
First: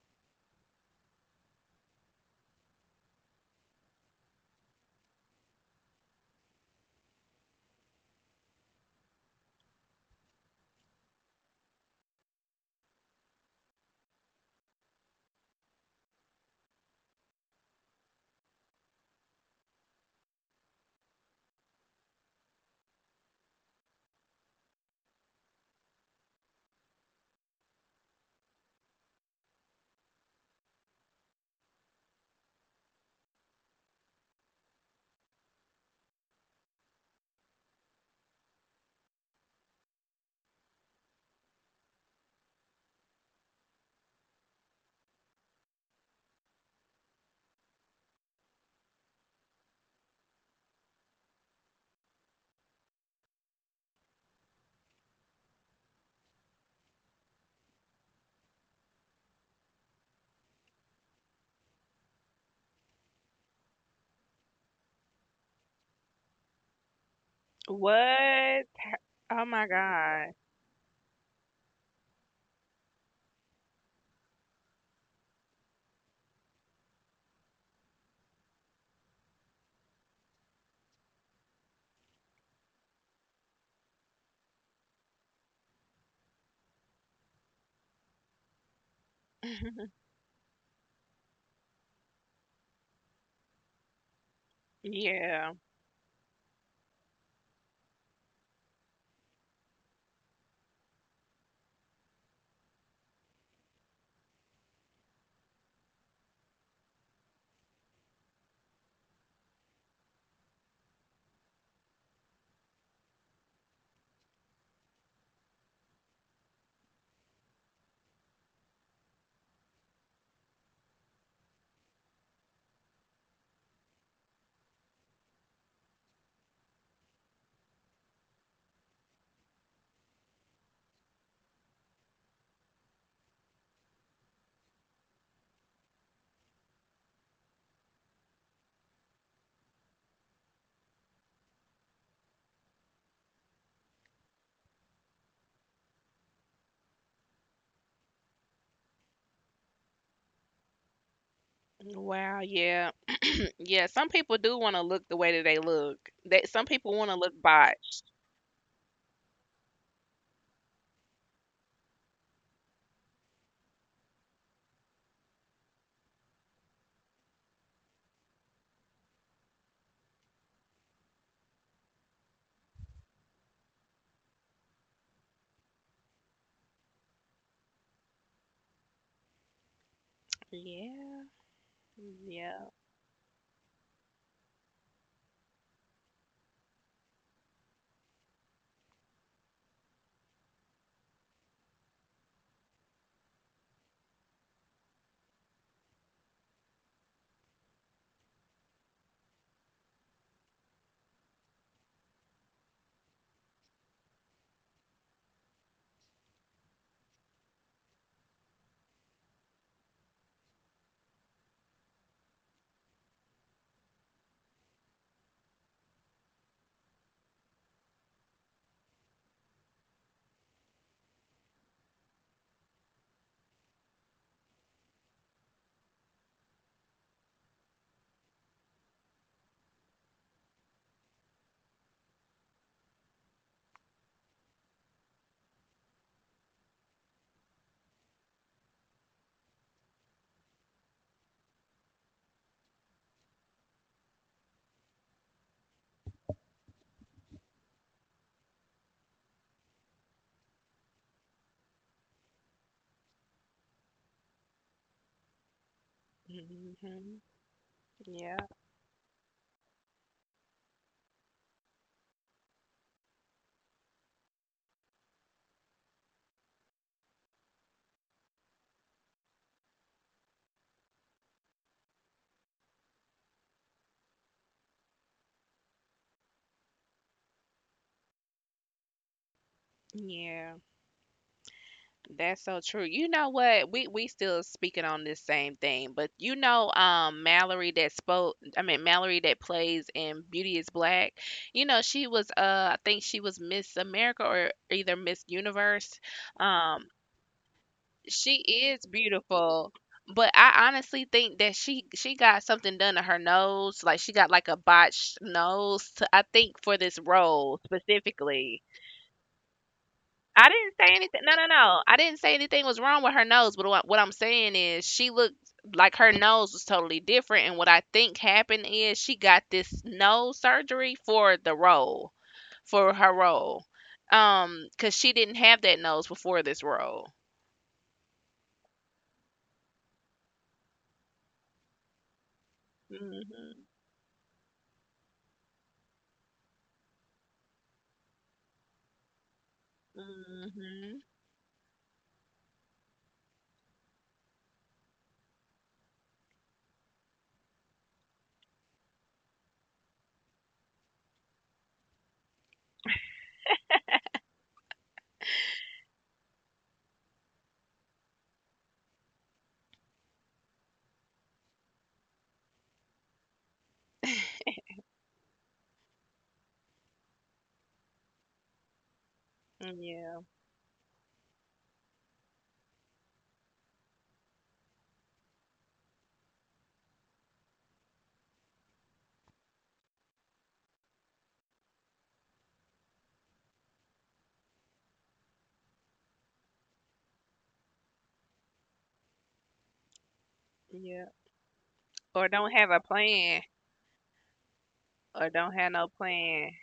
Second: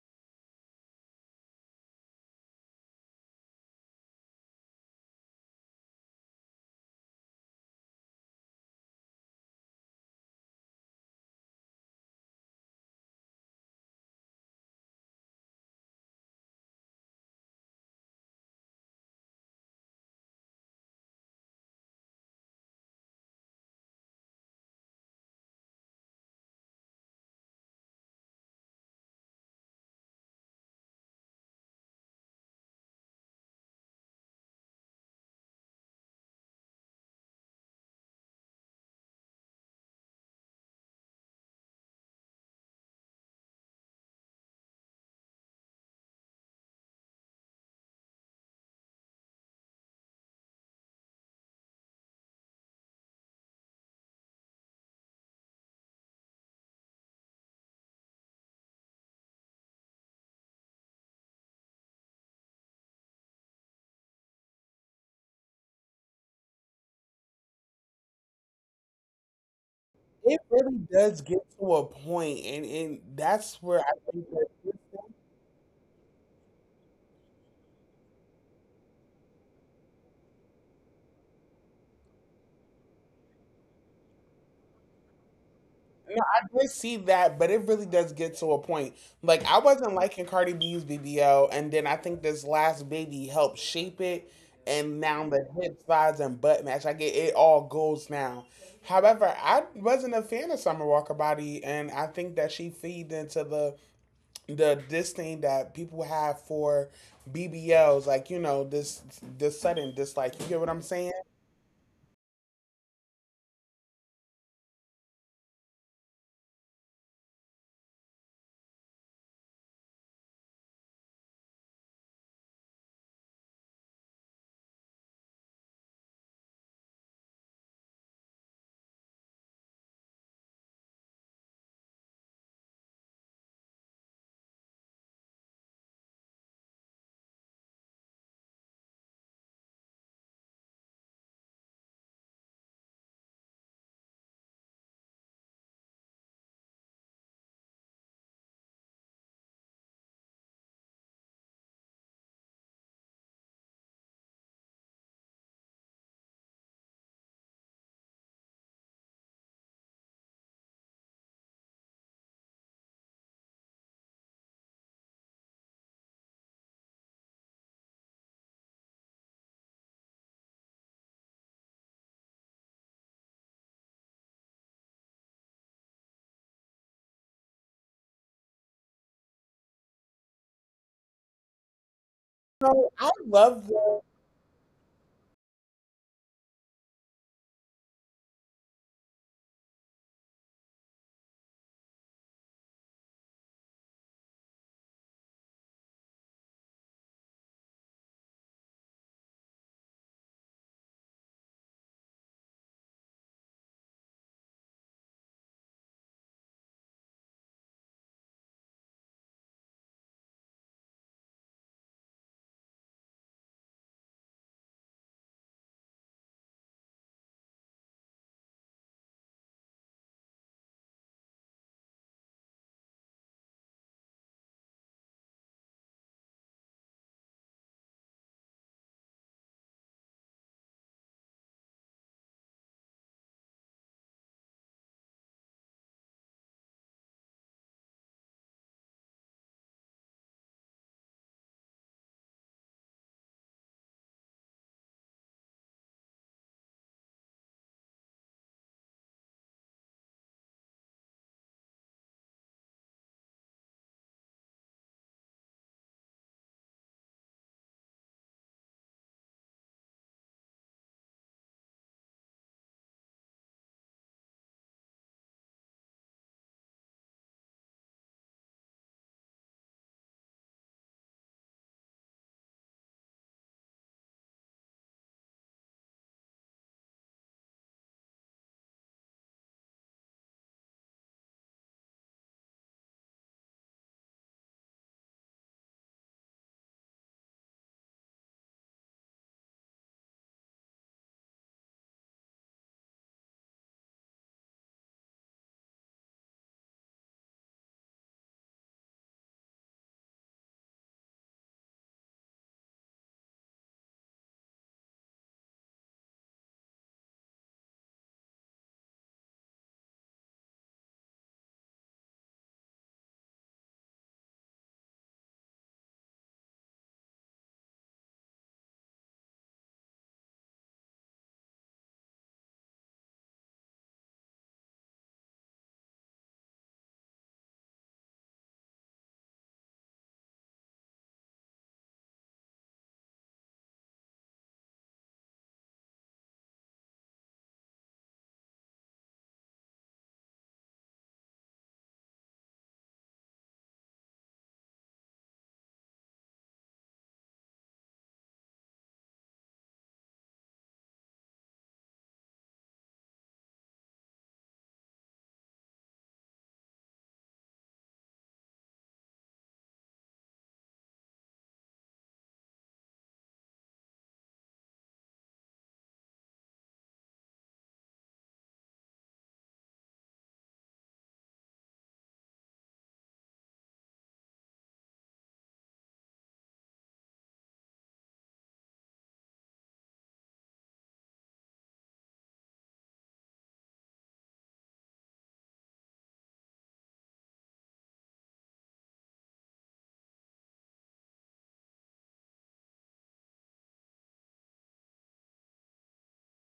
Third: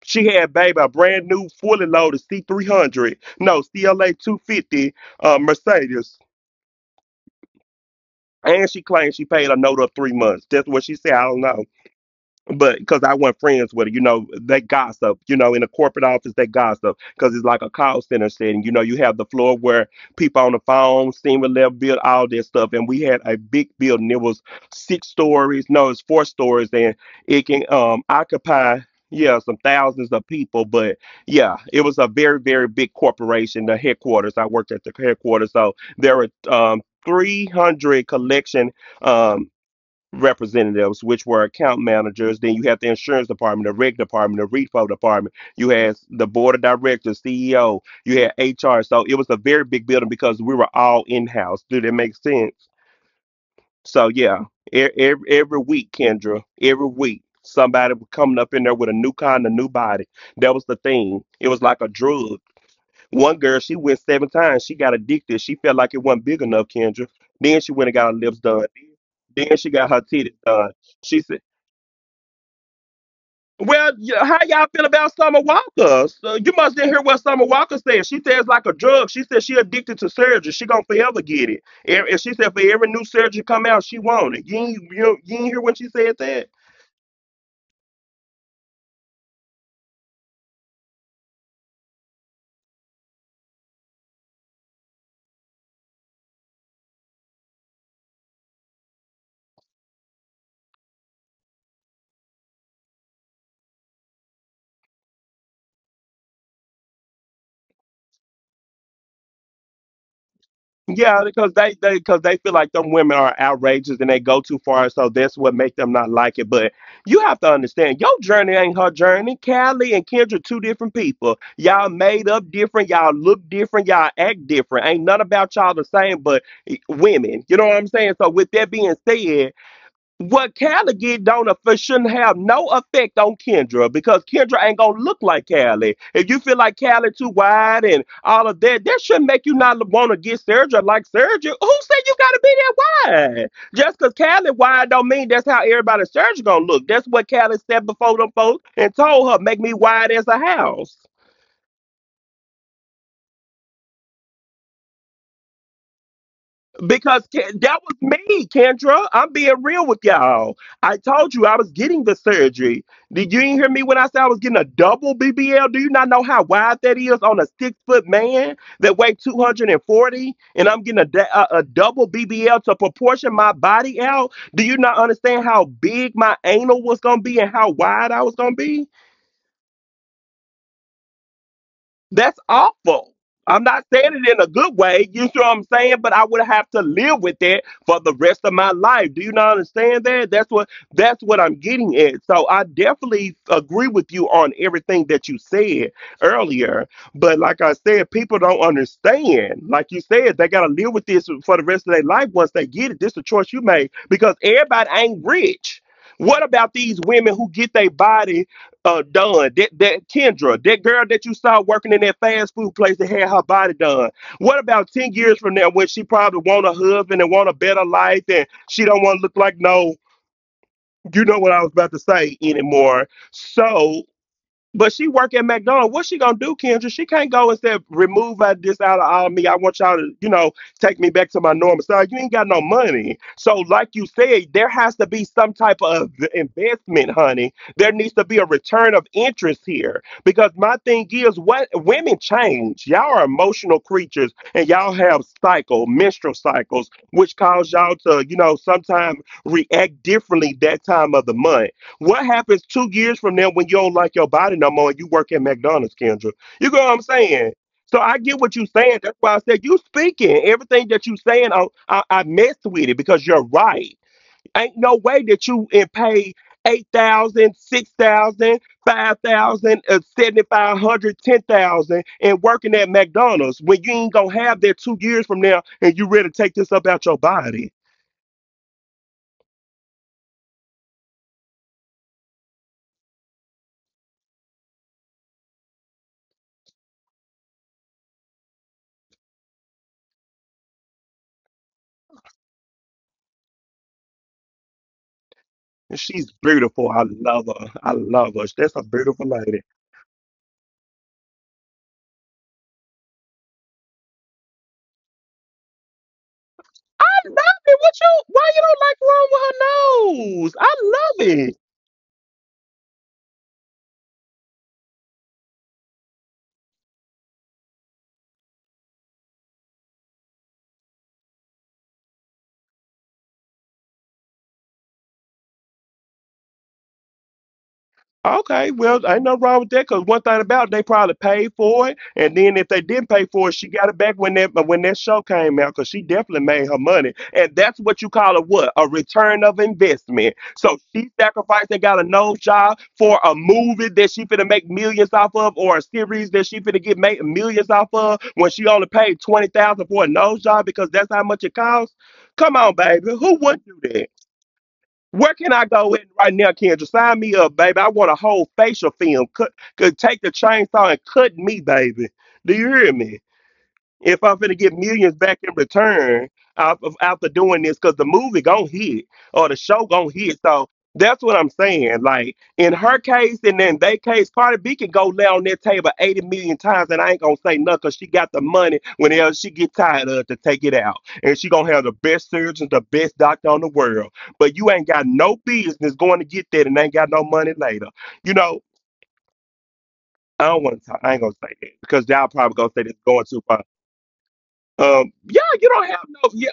Speaker 1: She had baby a brand new fully loaded C three hundred, no C L A two fifty uh, Mercedes, and she claimed she paid a note of three months. That's what she said. I don't know, but because I wasn't friends with her, you know, they gossip, you know, in a corporate office, they gossip because it's like a call center setting. You know, you have the floor where people on the phone, senior level build, all this stuff. And we had a big building. It was six stories, no, it's four stories, and it can um occupy. Yeah, some thousands of people, but yeah, it was a very, very big corporation. The headquarters, I worked at the headquarters, so there were um, three hundred collection. Um representatives, which were account managers. Then you have the insurance department, the reg department, the repo department. You had the board of directors, C E O. You had H R. So it was a very big building because we were all in house. Do that make sense? So yeah, e- every, every week, Kendra, every week, somebody was coming up in there with a new kind of new body. That was the thing. It was like a drug. One girl, she went seven times. She got addicted. She felt like it wasn't big enough, Kendra. Then she went and got her lips
Speaker 2: What?
Speaker 1: done.
Speaker 2: Oh
Speaker 1: Then
Speaker 2: my
Speaker 1: she got her
Speaker 2: God.
Speaker 1: titties
Speaker 3: It
Speaker 1: done.
Speaker 3: really does
Speaker 1: She
Speaker 3: get
Speaker 1: said,
Speaker 3: to a point, and and that's where I
Speaker 1: "Well,
Speaker 3: think
Speaker 1: y- how
Speaker 3: that—
Speaker 1: y'all feel about Summer Walker? So you must didn't hear what Summer Walker said. She says like a drug. She said she addicted to surgery. She gonna forever get it. And and she said for every new surgery come out, she want it. You ain't, you, you ain't hear when she said
Speaker 3: no,
Speaker 1: that?
Speaker 3: I did see that, but it really does get to a point. Like, I
Speaker 2: *laughs*
Speaker 3: wasn't liking Cardi B's B B L, and then I think this last baby helped shape it, and now the
Speaker 2: Yeah.
Speaker 3: hip size and butt match, I get it, all goes now. However, I wasn't a fan of Summer Walker body, and I think that she feeds into the the disdain that people have for B B Ls, like you know this this sudden dislike. You get what I'm saying?
Speaker 1: Yeah, because they they because they feel like them women are outrageous and they go too far, so that's what make them not like it. But you have to understand, your journey ain't her journey. Callie and Kendra, two different people. Y'all made up different. Y'all look different. Y'all act different. Ain't none about y'all the same. But eh, women, you know what I'm saying. So with that being said, what Callie get don't aff- shouldn't have no effect on Kendra because Kendra ain't gonna look like Callie. If you feel like Callie too wide and all of that, that shouldn't make you not want to get surgery like surgery. Who said you gotta be that wide? Just because Callie wide don't mean that's how everybody's surgery gonna look. That's what Callie said before them folks and told her, make me wide as a house.
Speaker 2: Wow. Yeah. Yeah. Some people do want to look the way that they look. That some people want to look
Speaker 1: Because Ken- that
Speaker 2: botched.
Speaker 1: was me, Kendra. I'm being real with y'all. I told you I was getting the surgery. Did you didn't hear me when I said I was getting a double B B L? Do you not know how wide that is on a six foot man that weighed two hundred forty? And forty? And I'm getting a, da- a, a double B B L to proportion my body out? Do you not understand how big my anal was going to be and how wide I was going to be?
Speaker 2: Yeah.
Speaker 1: That's
Speaker 2: Yeah.
Speaker 3: So I
Speaker 1: awful. I'm
Speaker 3: love—
Speaker 1: not saying it in a good way. You know what I'm saying? But I would have to live with that for the rest of my life. Do you not understand that? That's what that's what I'm getting at. So I definitely agree with you on everything that you said earlier. But like I said, people don't understand. Like you said, they gotta live with this for the rest of their life once they get it. This is a choice you make because everybody ain't rich. What about these women who get their body uh done that that Kendra, that girl that you saw working in that fast food place that had her body done. What about ten years from now when she probably want a husband and want a better life and she don't want to look like no, you know what I was about to say anymore. So but she work at McDonald's. What she gonna do, Kendra? She can't go and say, "Remove uh, this out of all me. I want y'all to, you know, take me back to my normal." So you ain't got no money. So, like you said, there has to be some type of investment, honey. There needs to be a return of interest here because my thing is, what women change. Y'all are emotional creatures, and y'all have cycle, menstrual cycles, which cause y'all to, you know, sometimes react differently that time of the month. What happens two years from now when you don't like your body no more and you work at McDonald's, Kendra? You know what I'm
Speaker 2: Hmm.
Speaker 1: saying? So I
Speaker 2: Yeah.
Speaker 1: get what you're saying. That's why I said you speaking. Everything that you are saying, I, I, I messed with it because you're right. Ain't no way that you and pay eight thousand, uh, seven thousand five hundred, and working at McDonald's when you ain't going to have that two years from now and you ready to take this up out your body.
Speaker 2: Yeah. That's so true. You know what? We we still speaking on this same thing, but you know, um, Mallory that spoke. I mean, Mallory that plays in Beauty is Black. You know, she was uh, I think she was Miss America or either Miss Universe.
Speaker 1: And she's
Speaker 2: Um,
Speaker 1: beautiful. I love her. I
Speaker 2: she
Speaker 1: love her.
Speaker 2: is
Speaker 1: That's a beautiful lady.
Speaker 2: beautiful, but I honestly think that she she got something done to her nose. Like she got like a botched nose. To, I think for this
Speaker 1: I love
Speaker 2: role
Speaker 1: it. What you? Why
Speaker 2: specifically.
Speaker 1: you don't like wrong
Speaker 2: I
Speaker 1: with her nose?
Speaker 2: didn't
Speaker 1: I
Speaker 2: say anything. No, no,
Speaker 1: love.
Speaker 2: no. I didn't say anything was wrong with her nose. But what, what I'm saying is, she looked like her nose was totally different. And what I think happened is she got this nose surgery for the role, for her role, um, because she didn't have that nose before this role.
Speaker 1: Okay, well, ain't no wrong with that because one thing about it, they probably paid for it, and then if they didn't pay for it,
Speaker 2: Mhm.
Speaker 1: she got it back when that uh, when that show came out because she definitely made her money, and that's what you call a what a return of investment. So
Speaker 2: Mhm.
Speaker 1: she sacrificed and got a nose job for a movie that she finna make millions off of, or a series that she finna get make millions off of when she only paid twenty thousand for a nose job because that's how much it costs. Come on, baby, who would do that? Where can I go in right now, Kendra? Sign me up, baby. I want a whole facial film. Cut, could take the chainsaw and cut me, baby. Do you hear me? If I'm finna get millions back in return out of after doing this, because the movie gonna hit or the show gonna
Speaker 2: Yeah.
Speaker 1: hit. So that's what I'm saying. Like in her case and then they case, Cardi B can go lay on that table eighty million times and I ain't gonna say cause she got the money whenever she get tired of it to take it out. And she gonna have the best surgeons, the best doctor on the world. But you ain't got no business going to get that and ain't got no money later. You know, I don't want to
Speaker 2: Yeah.
Speaker 1: talk. I ain't gonna say that because
Speaker 2: Or
Speaker 1: y'all
Speaker 2: don't
Speaker 1: probably
Speaker 2: have
Speaker 1: gonna
Speaker 2: a
Speaker 1: say this going
Speaker 2: plan.
Speaker 1: too far. Um,
Speaker 2: Or
Speaker 1: yeah,
Speaker 2: don't have
Speaker 1: you
Speaker 2: no
Speaker 1: don't have no,
Speaker 2: plan.
Speaker 1: yeah,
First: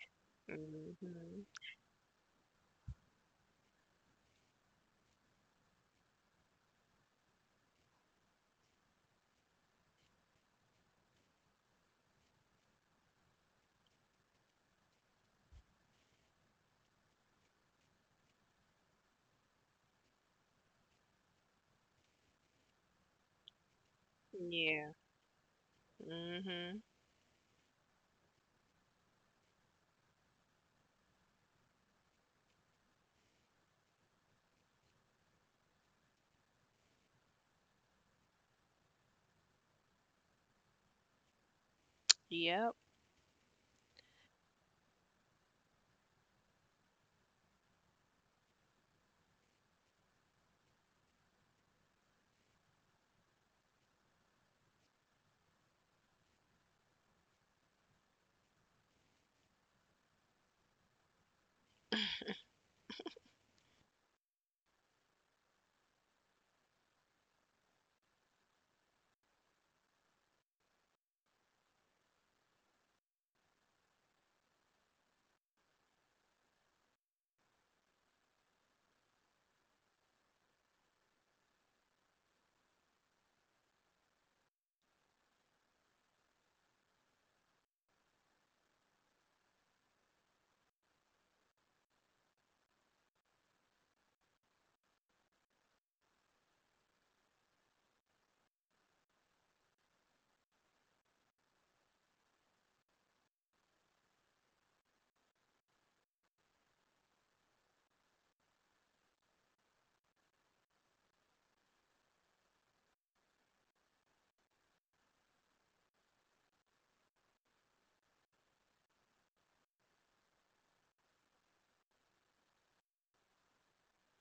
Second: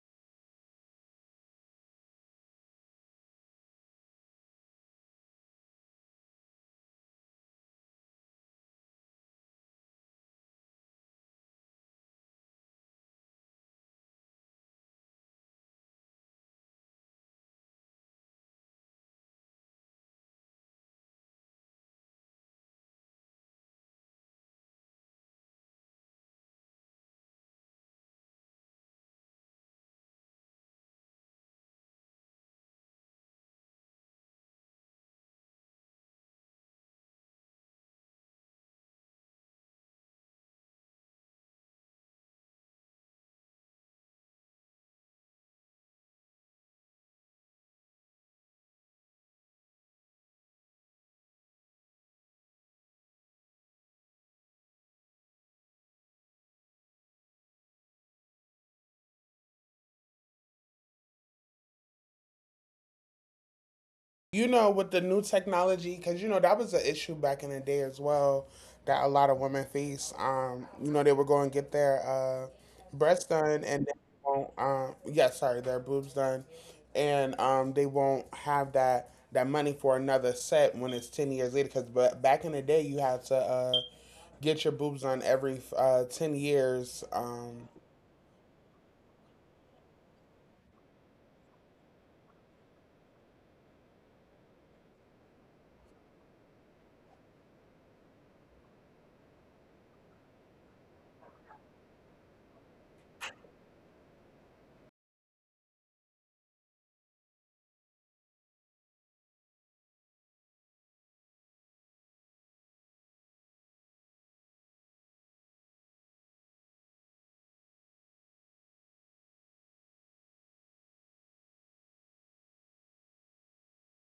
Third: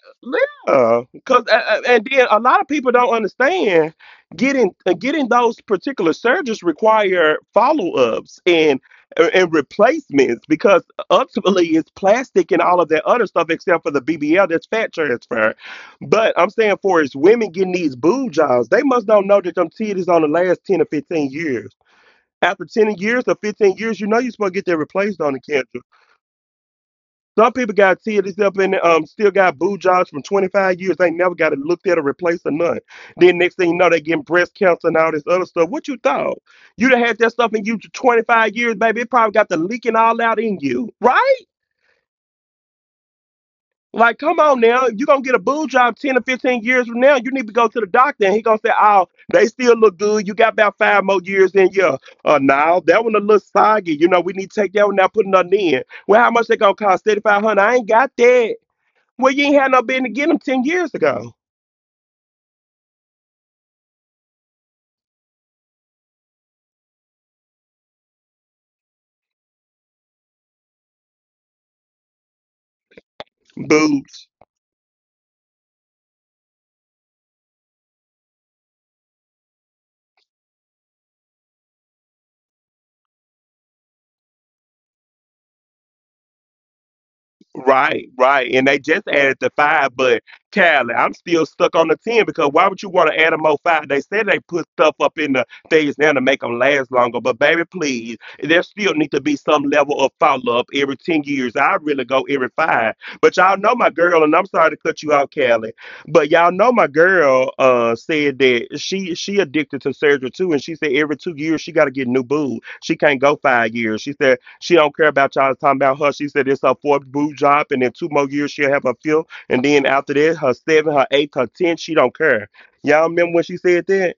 Speaker 1: yeah. Cause,
Speaker 2: Mhm.
Speaker 1: uh, uh, and then a lot of people don't understand getting uh, getting those particular surgeries require follow ups and uh, and replacements because ultimately it's plastic and all of that other stuff except for the B B L that's fat transfer. But I'm saying for as women getting these boob jobs, they must don't know that them titties on the last ten or fifteen years. After ten years or fifteen years, you know you're supposed to get that
Speaker 2: Yeah.
Speaker 1: replaced on the cancer.
Speaker 2: Mhm.
Speaker 1: Some people got tears up in the, um still got boo jobs from twenty-five years. They ain't never got it looked at or replaced or none. Then next thing you know, they getting breast cancer and all this other stuff. What you thought? You done had that stuff in you for twenty-five years, baby. It probably got the leaking all out in you, right?
Speaker 2: Yep.
Speaker 1: Like, come on now. If you gonna get a boo job ten or fifteen years from now, you need to go to the doctor and he gonna say, oh, they still look good. You got about five more years in you. Uh, now that one a little soggy. You know, we need to take that one now, put another in. Well, how much they gonna cost? thirty-five hundred. I ain't got that. Well, you ain't had no business getting them ten years ago.
Speaker 3: you know, with the new technology, because you know that was an issue back in the day as well, that a lot of women face. Um, you know, they were going to get their uh, breasts done, and they
Speaker 1: Boo.
Speaker 3: won't. Um, yeah, sorry, their boobs done, and um, they won't have that that money for another set when it's ten years later. Because, but back in the day, you had to uh, get your boobs done every uh, ten years. Um,
Speaker 1: Right, right. And they just added the five, but Cali, I'm still stuck on the ten because why would you want to add a more five? They said they put stuff up in the things now to make them last longer, but baby, please, there still need to be some level of follow up every ten years. I really go every five. But y'all know my girl, and I'm sorry to cut you out, Cali, but y'all know my girl uh, said that she she addicted to surgery too, and she said every two years she got to get new boob. She can't go five years. She said she don't care about y'all talking about her. She said it's her fourth boob job, and in two more years she'll have her fifth, and then after that, her seven, her eighth, her tenth. She don't care. Y'all remember when she said that?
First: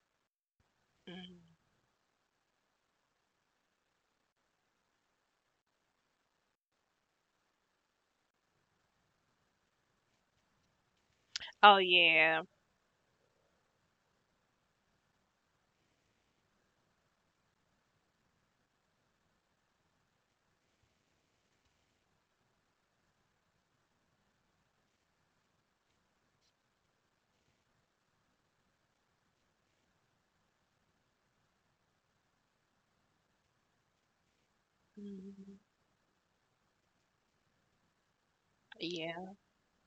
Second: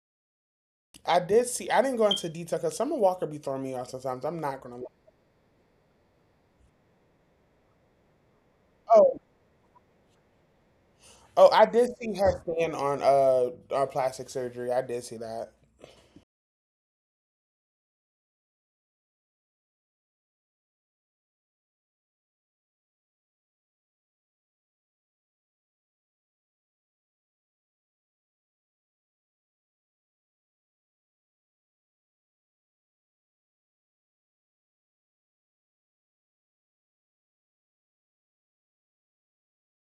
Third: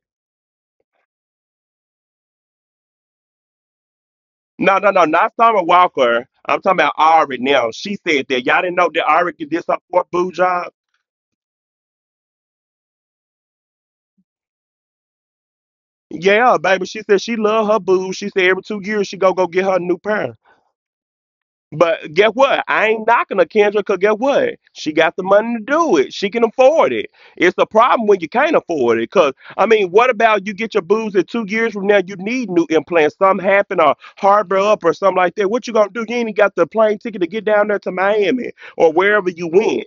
Speaker 3: I
Speaker 2: Mhm.
Speaker 3: did see. I didn't go into detail because Summer Walker be throwing me off sometimes. I'm not
Speaker 1: No,
Speaker 3: gonna
Speaker 1: no, no, not Summer Walker. I'm talking about Ari now. She said that. Y'all didn't know that
Speaker 3: lie.
Speaker 1: Ari did this her fourth boob job.
Speaker 3: Oh, I
Speaker 2: Oh
Speaker 3: did see her
Speaker 2: yeah.
Speaker 3: stand on uh on plastic surgery. I did see that.
Speaker 1: Yeah, baby. She said she love her boobs. She said every two years she go go get her a new pair. But guess what? I ain't knocking her, Kendra, because guess what? She got the money to do it. She can afford it. It's a problem when you can't afford it. Because, I mean, what about you get your boobs and two years from now you need new implants? Something happen or harbor up or something like that.
Speaker 2: Mhm.
Speaker 1: What you going to do? You ain't got the plane ticket to get down there to Miami or wherever
Speaker 2: Yeah,
Speaker 1: you went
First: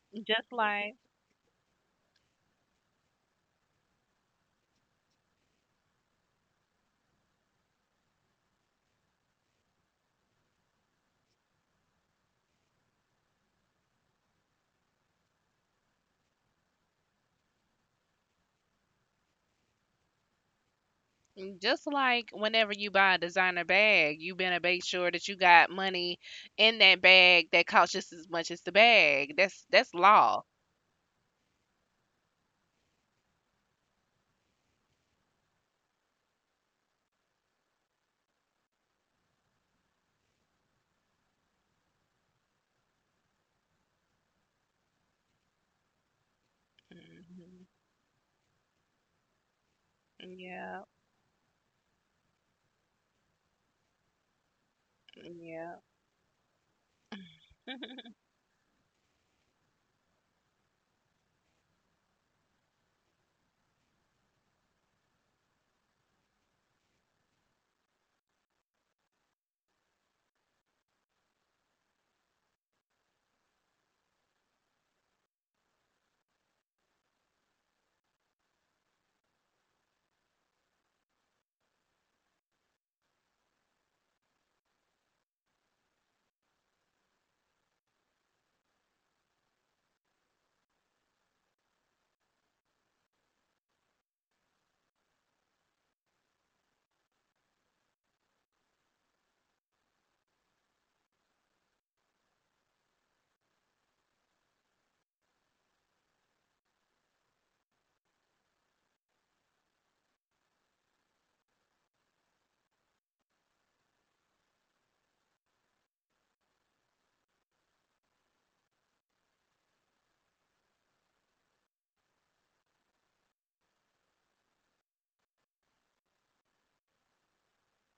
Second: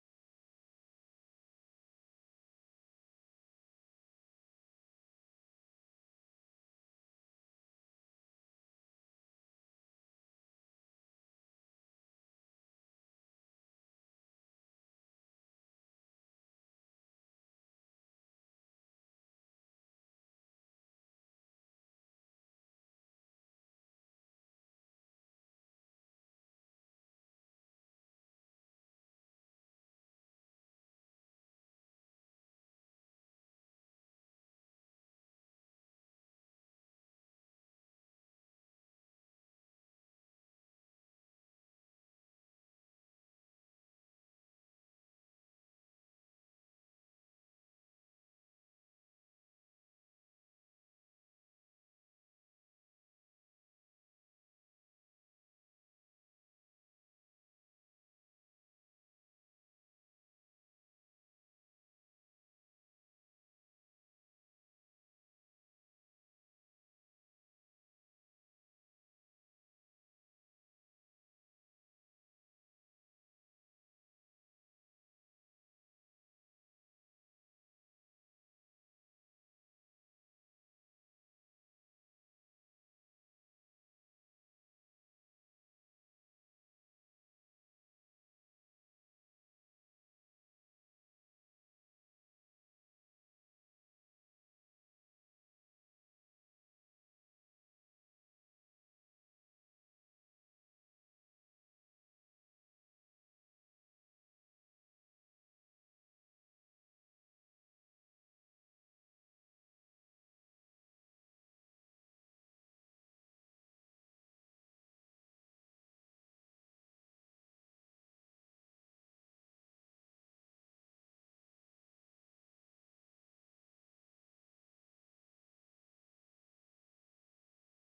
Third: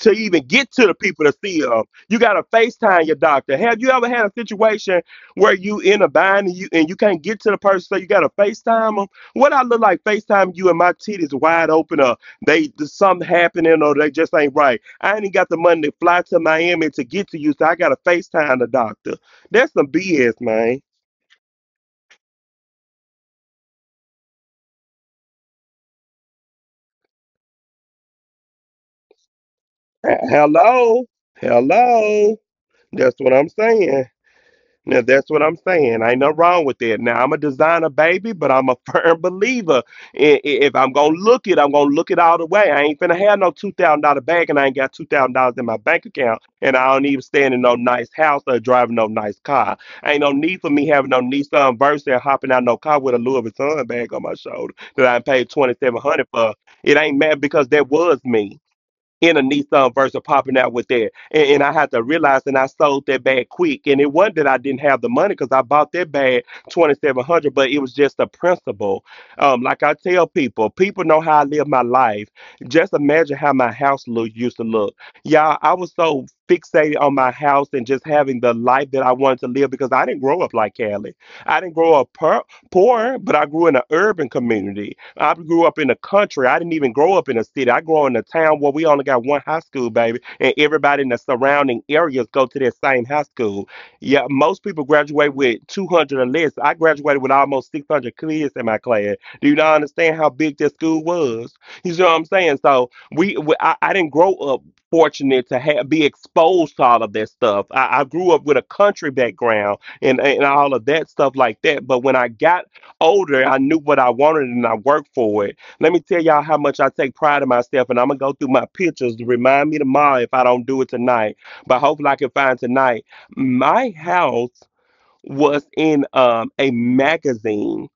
Speaker 1: to even
Speaker 2: just
Speaker 1: get to the
Speaker 2: like
Speaker 1: people to see them. You got to FaceTime your doctor. Have you ever had a situation where you in a bind and you, and you can't get to the person, so you got to FaceTime them? What I look like FaceTime you and my titties wide open or they there's something happening or they just ain't right. I ain't even got the money to fly to Miami to get to you, so I got to FaceTime the doctor. That's some B S, man.
Speaker 2: just like whenever you buy a designer bag, you better make sure that you got money in that bag that costs just as much as the bag. That's that's
Speaker 1: Uh,
Speaker 2: law.
Speaker 1: Hello? Hello? That's what I'm saying. Now that's what I'm saying. Ain't nothing wrong with that. Now I'm a designer baby, but I'm a *laughs* firm believer. I- i- If I'm gonna look it, I'm gonna look it all the way. I ain't finna have no two thousand dollar bag, and I ain't got two thousand dollars in my bank account, and I don't even stand in
Speaker 2: Hmm.
Speaker 1: no nice house or driving no nice car. Ain't no need for
Speaker 2: Yeah,
Speaker 1: me having no Nissan Versa and hopping out no car with a Louis Vuitton bag on my shoulder that I paid twenty
Speaker 2: yeah,
Speaker 1: seven hundred for. It ain't mad because that
Speaker 2: *laughs*
Speaker 1: was me in a Nissan versus popping out with that. And, and I had to realize, and I sold that bag quick. And it wasn't that I didn't have the money because I bought that bag twenty seven hundred, but it was just the principle. Um, like I tell people, people know how I live my life. Just imagine how my house look, used to look. Y'all, I was so fixated on my house and just having the life that I wanted to live because I didn't grow up like Cali. I didn't grow up per- poor, but I grew in an urban community. I grew up in the country. I didn't even grow up in a city. I grew up in a town where we only got one high school, baby, and everybody in the surrounding areas go to that same high school. Yeah, most people graduate with two hundred or less. I graduated with almost six hundred kids in my class. Do you not understand how big that school was? You see what I'm saying? So we, we I, I didn't grow up fortunate to have, be exposed to all of that stuff. I, I grew up with a country background and, and all of that stuff like that. But when I got older, I knew what I wanted and I worked for it. Let me tell y'all how much I take pride in myself, and I'm gonna go through my pictures to remind me tomorrow if I don't do it tonight. But hopefully, I can find tonight. My house was in um, a magazine.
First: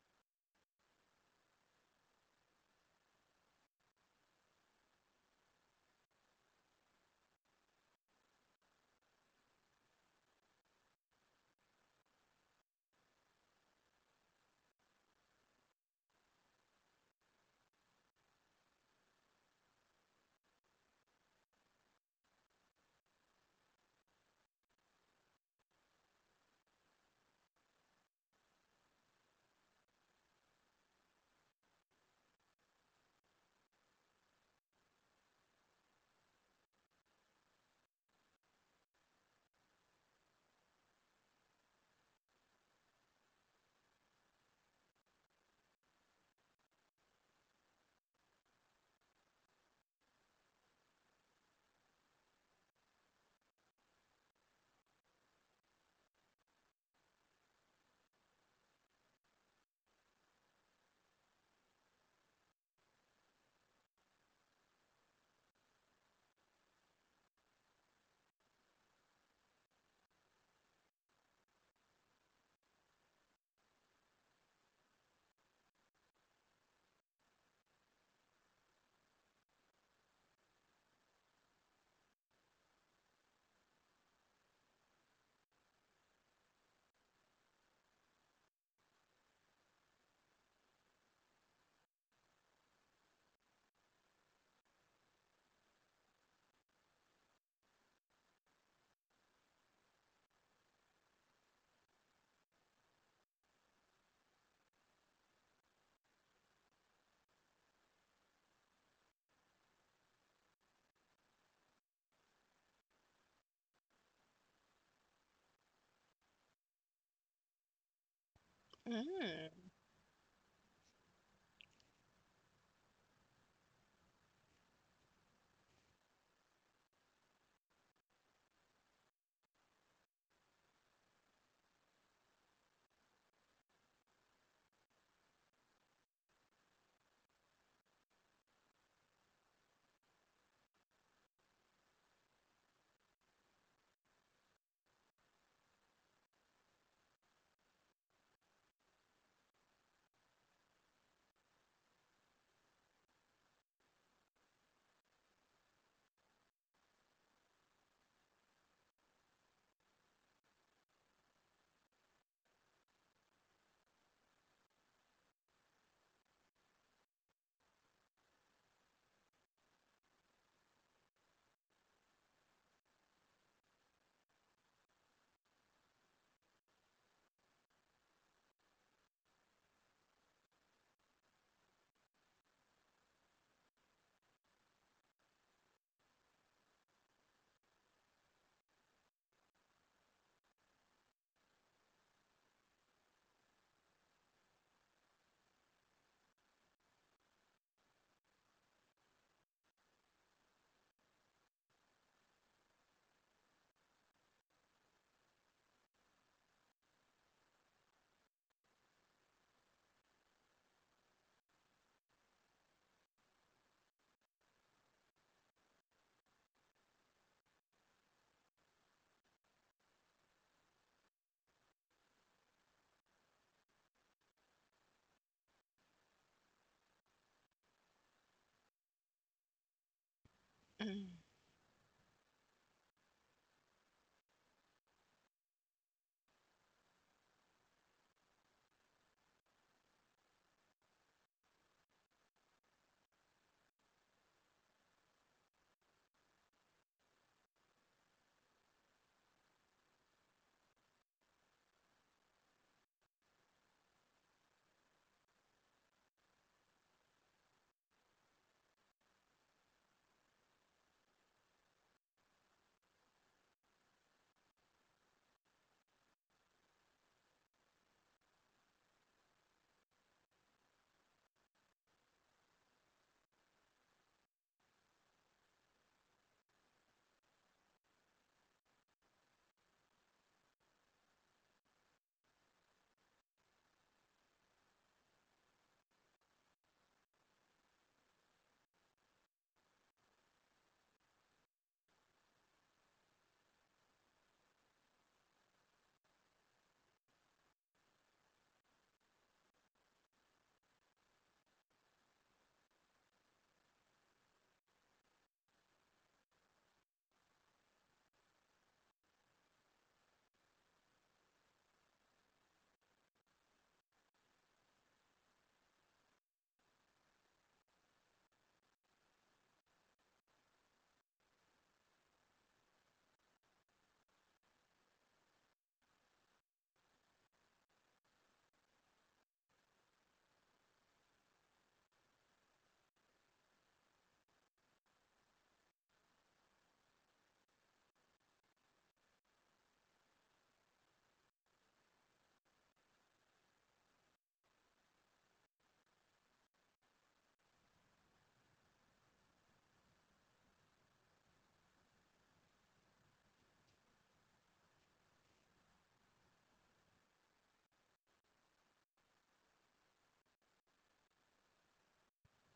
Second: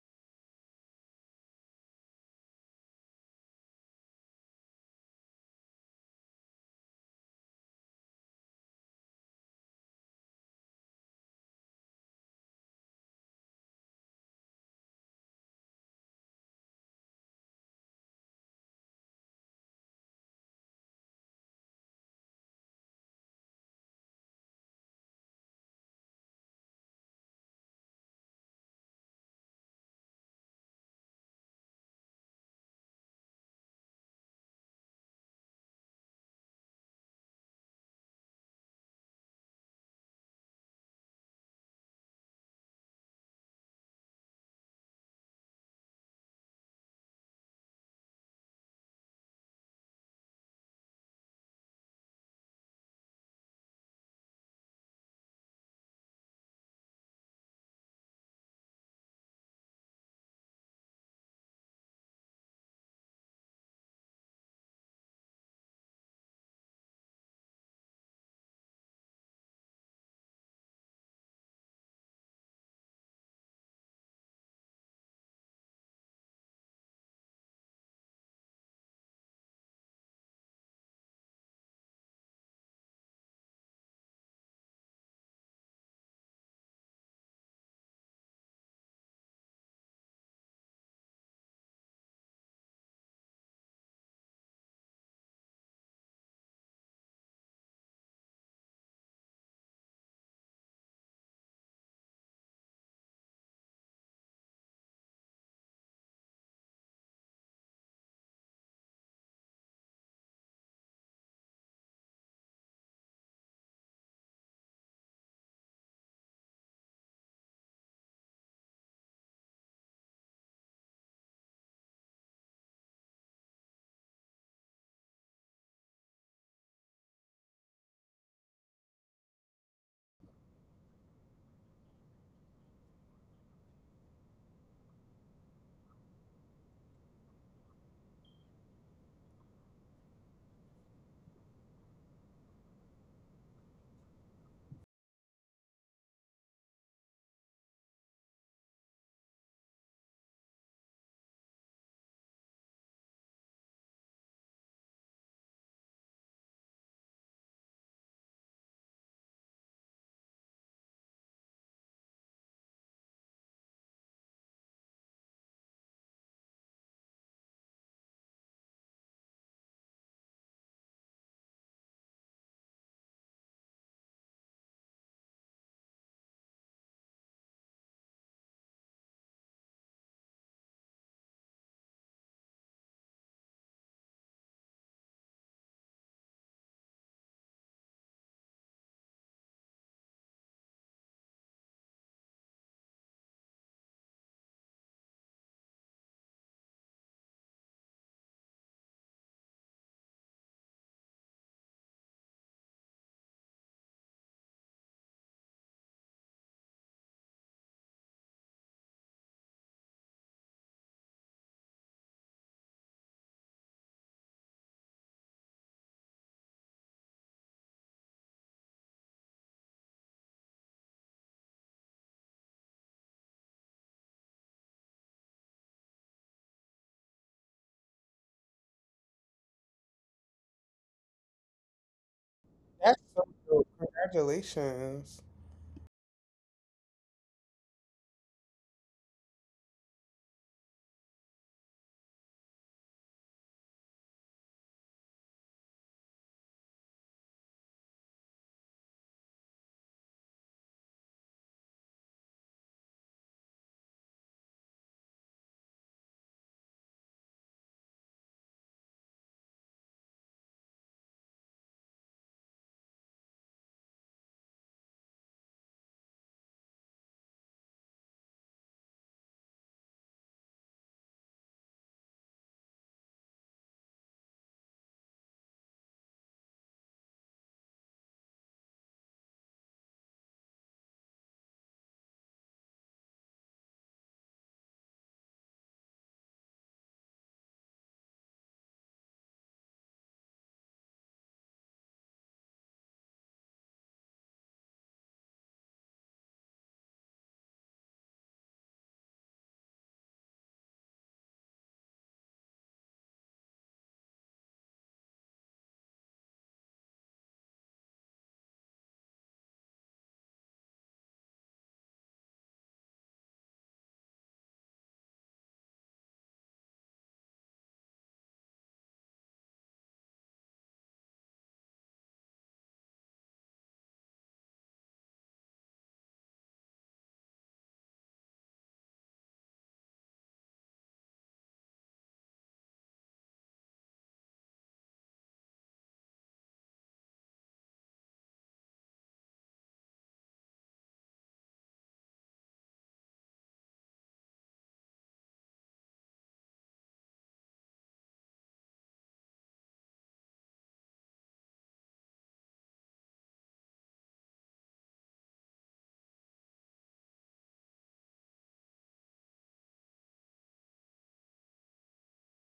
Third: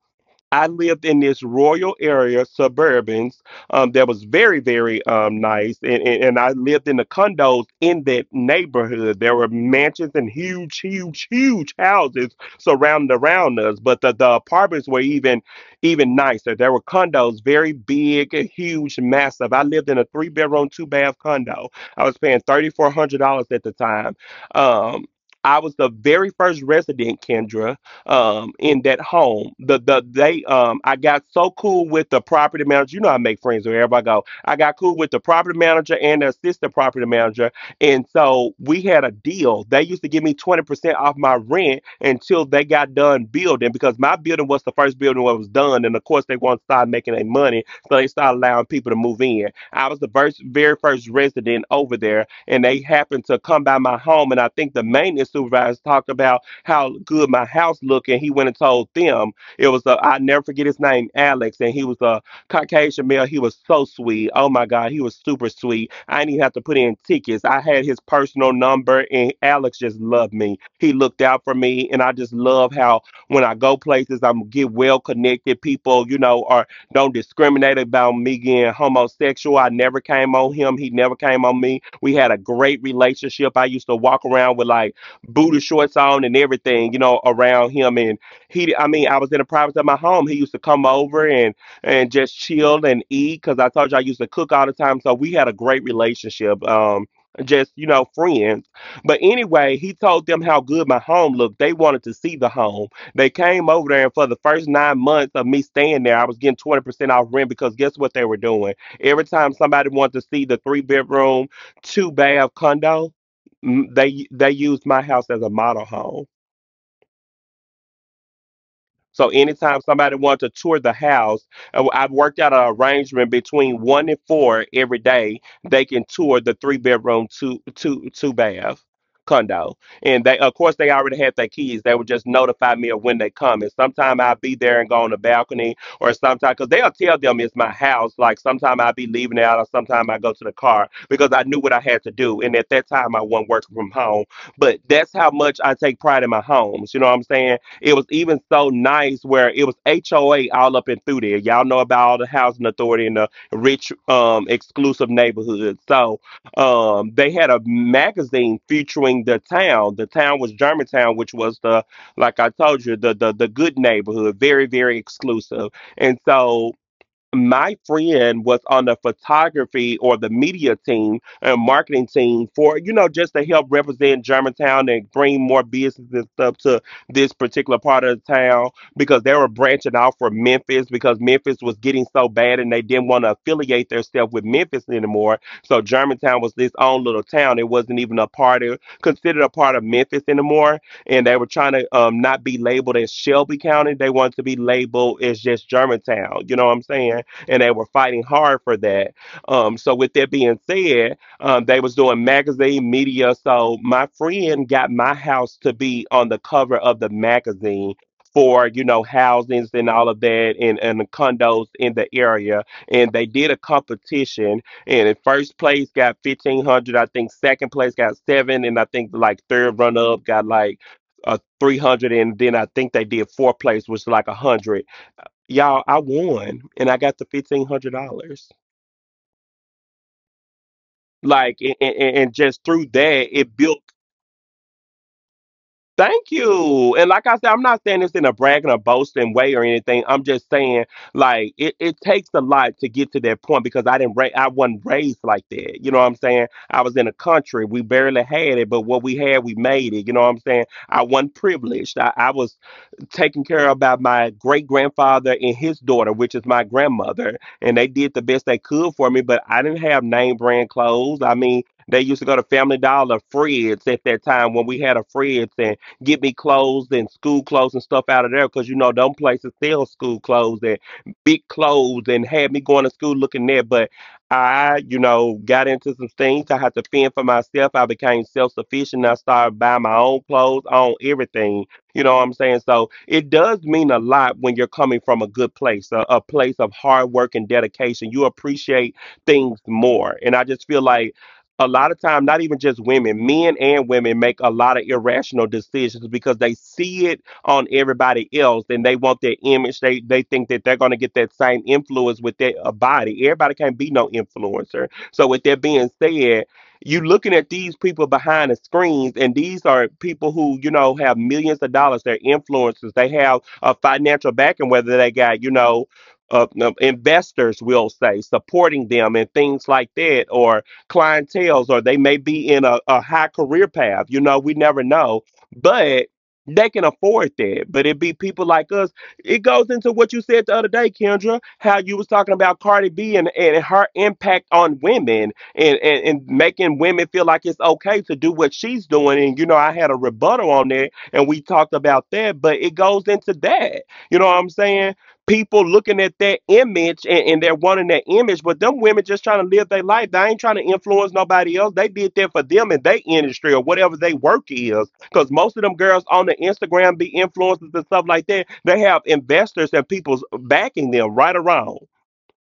Speaker 1: I lived in this royal area, suburbans, um, that was very, very um, nice. And, and, and I lived in the condos in that neighborhood. There were mansions and huge, huge, huge houses surrounding around us. But the, the apartments were even even nicer. There were condos, very big, huge, massive. I lived in a three bedroom, two bath condo. I was paying three thousand four hundred dollars at the time. Um, I was the very first resident, Kendra um, in that home. The the they um, I got so cool with the property manager. You know, I make friends wherever I go. I got cool with the property manager and the assistant property manager, and so we had a deal. They used to give me twenty percent off my rent until they got done building because my building was the first building that was done, and of course they want to start making their money, so they started allowing people to move in. I was the first, very first resident over there, and they happened to come by my home, and I think the maintenance supervisor talked about how good my house looked, and he went and told them. It was a I never forget his name, Alex, and he was a Caucasian male. He was so sweet. Oh my God, he was super sweet. I didn't even have to put in tickets. I had his personal number, and Alex just loved me. He looked out for me, and I just love how when I go places, I'm get well connected. People, you know, are don't discriminate about me being homosexual. I never came on him. He never came on me. We had a great relationship. I used to walk around with like booty shorts on and everything, you know, around him. And he, I mean, I was in the privacy of my home. He used to come over and and just chill and eat because I told you I used to cook all the time. So we had a great relationship. Um, just you know, friends. But anyway, he told them how good my home looked. They wanted to see the home. They came over there, and for the first nine months of me staying there, I was getting twenty percent off rent because guess what they were doing? Every time somebody wanted to see the three bedroom, two bath condo, m- they they used my house as a model home, so
Speaker 2: mm,
Speaker 1: anytime somebody wants to tour the house, uh, well, I've worked out an arrangement between one and four every day. They can tour the three bedroom, two two two bath condo, and they of course they already had their keys. They would just notify me of when they come. And sometimes I'll be there and go on the balcony, or sometimes because they'll tell them it's my house. Like sometimes I'll be leaving out, or sometimes I go to the car because I knew what I had to do. And at that time I wasn't working from home, but that's how much I take pride in my homes. You know what I'm saying? It was even so nice where it was H O A all up and through there. Y'all know about the housing authority in the rich, um, exclusive neighborhood. So um, they had a magazine featuring the town. The town was Germantown, which was, the, like I told you, the the the good neighborhood, very very exclusive. And so my friend was on the photography or the media team and marketing team for, you know, just to help represent Germantown and bring more business and stuff to this particular part of the town, because they were branching out for Memphis. Because Memphis was getting so bad and they didn't want to affiliate themselves with Memphis anymore, so Germantown was this own little town. It wasn't even a part of, considered a part of Memphis anymore, and they were trying to um, not be labeled as Shelby County. They wanted to be labeled as just Germantown, you know what I'm saying, and they were fighting hard for that. Um, so with that being said, um, they was doing magazine media. So my friend got my house to be on the cover of the magazine for, you know, housings and all of that, and, and the condos in the area. And they did a competition, and in first place got fifteen hundred. I think second place got seven, and I think like third run up got like a three hundred, and then I think they did fourth place was like a a hundred. Y'all, I won and I got the fifteen hundred dollars.
Speaker 2: mm.
Speaker 1: Like, and, and, and just through
Speaker 3: That's so
Speaker 1: that, it
Speaker 3: cool.
Speaker 1: built.
Speaker 3: Congratulations.
Speaker 1: Thank you. And like I said, I'm not saying this in a bragging or boasting way or anything. I'm just saying, like, it, it takes a lot to get to that point, because I didn't, ra- I wasn't raised like that. You know what I'm saying? I was in a country we barely had it, but what we had, we made it. You know what I'm saying? I wasn't privileged. I, I was taken care of by my great grandfather and his daughter, which is my grandmother. And they did the best they could for me, but I didn't have name brand clothes. I mean, they used to go to Family Dollar, Fred's at that time when we had a Fred's, and get me clothes and school clothes and stuff out of there because, you know, them places sell school clothes and big clothes and had me going to school looking there. But I, you know, got into some things. I had to fend for myself. I became self sufficient. I started buying my own clothes, own everything, you know what I'm saying? So it does mean a lot when you're coming from a good place, a, a place of hard work and dedication. You appreciate things more. And I just feel like a lot of time, not even just women, men and women make a lot of irrational decisions because they see it on everybody else and they want their image. They they think that they're gonna get that same influence with their uh, body. Everybody can't be no influencer. So with that being said, you are looking at these people behind the screens, and these are people who, you know, have millions of dollars. They're influencers, they have a financial backing, whether they got, you know, uh, no, investors will say supporting them and things like that, or clientels, or they may be in a, a high career path, you know, we never know. But they can afford that. But it be people like us. It goes into what you said the other day, Kendra, how you was talking about Cardi B, and, and her impact on women, and, and and making women feel like it's okay to do what she's doing. And you know, I had a rebuttal on that, and we talked about that, but it goes into that. You know what I'm saying? People looking at that image, and, and they're wanting that image, but them women just trying to live their life. They ain't trying to influence nobody else. They did that for them in their industry or whatever they work is. Because most of them girls on the Instagram be influencers and stuff like that. They have investors and people's backing them right around,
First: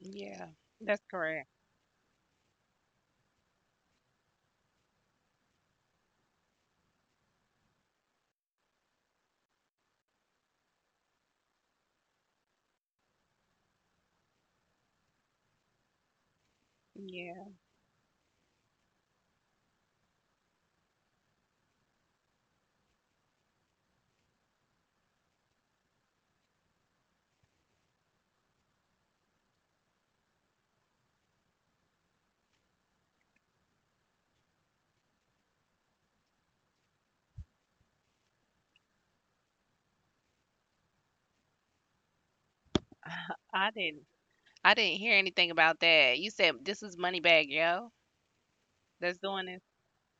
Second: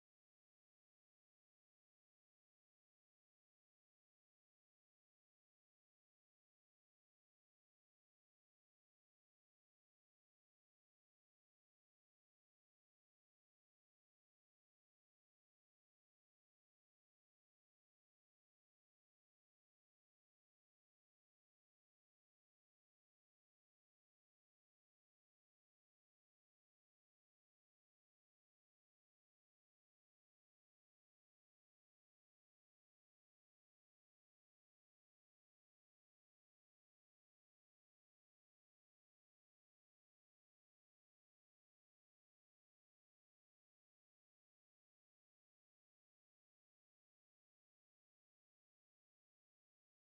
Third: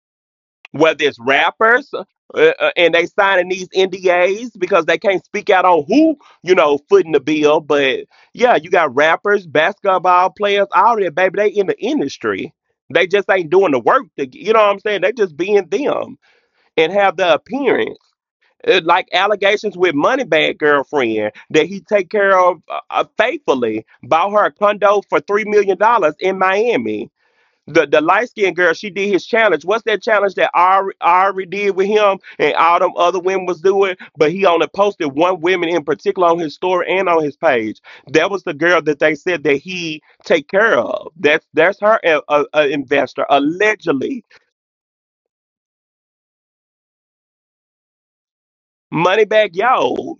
Speaker 2: Yeah. That's
Speaker 1: whether it's
Speaker 2: correct.
Speaker 1: rappers, uh, uh, and they signing these N D As because they can't speak out on who, you know, footing the bill. But yeah, you got rappers, basketball players, all that baby. They in the industry. They just ain't doing the work. To, you know what I'm saying? They just being them and have the
Speaker 2: Yeah,
Speaker 1: appearance. Uh, like allegations with Moneybag girlfriend that he take care of uh, uh, faithfully, bought her a condo for three million dollars in Miami. the the light skinned girl, she did his challenge. What's that challenge that I alre- I already did with him and all them other women was doing? But he only posted one woman in particular on his story and on his page. That was the girl that they said that he take care of. That's that's her uh, uh, uh, investor,
Speaker 2: I didn't.
Speaker 1: allegedly.
Speaker 2: I didn't hear anything about that. You said this was Moneybag Yo that's
Speaker 1: Money
Speaker 2: doing
Speaker 1: back,
Speaker 2: this.
Speaker 1: yo.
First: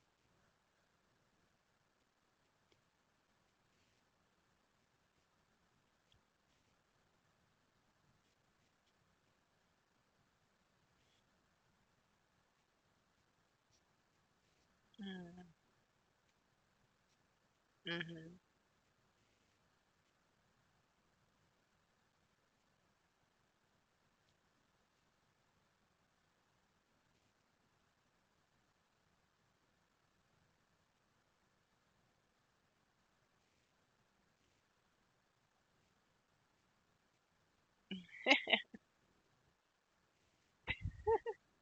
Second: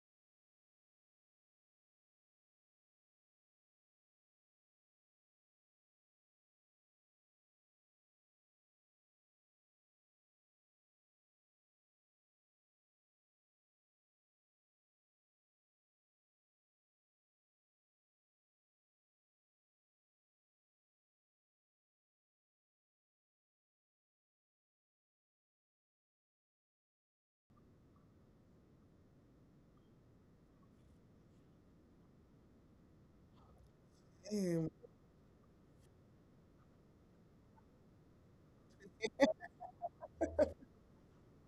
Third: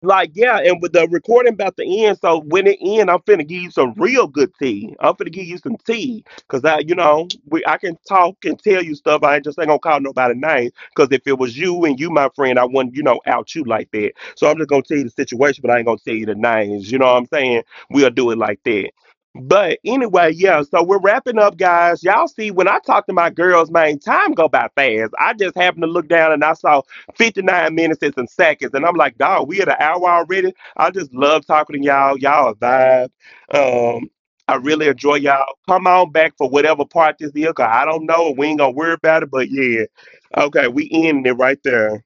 Speaker 1: Like, yeah, and with the recording about to end, so when it end, I'm finna give you some real good tea. I'm finna give you some tea, cause I, you know, we I can talk and tell you stuff. I ain't, just ain't gonna call nobody names, cause if it was you and you my friend, I wouldn't, you know, out you like that. So I'm just gonna tell you the situation, but I ain't gonna tell you the names. You know what I'm saying? We'll do it
Speaker 2: Mm-hmm.
Speaker 1: like that. But anyway, yeah, so we're wrapping up, guys. Y'all see, when I talk to my girls, man, time go by fast. I just happened to look down and I saw fifty-nine minutes and some seconds. And I'm like, dog, we at an hour already. I just love talking to y'all. Y'all a vibe. Um, I
Speaker 3: Damn.
Speaker 1: really enjoy y'all. Come on back for whatever part this is, 'cause I don't know. We ain't gonna worry about it, but yeah. Okay, we ending it right there.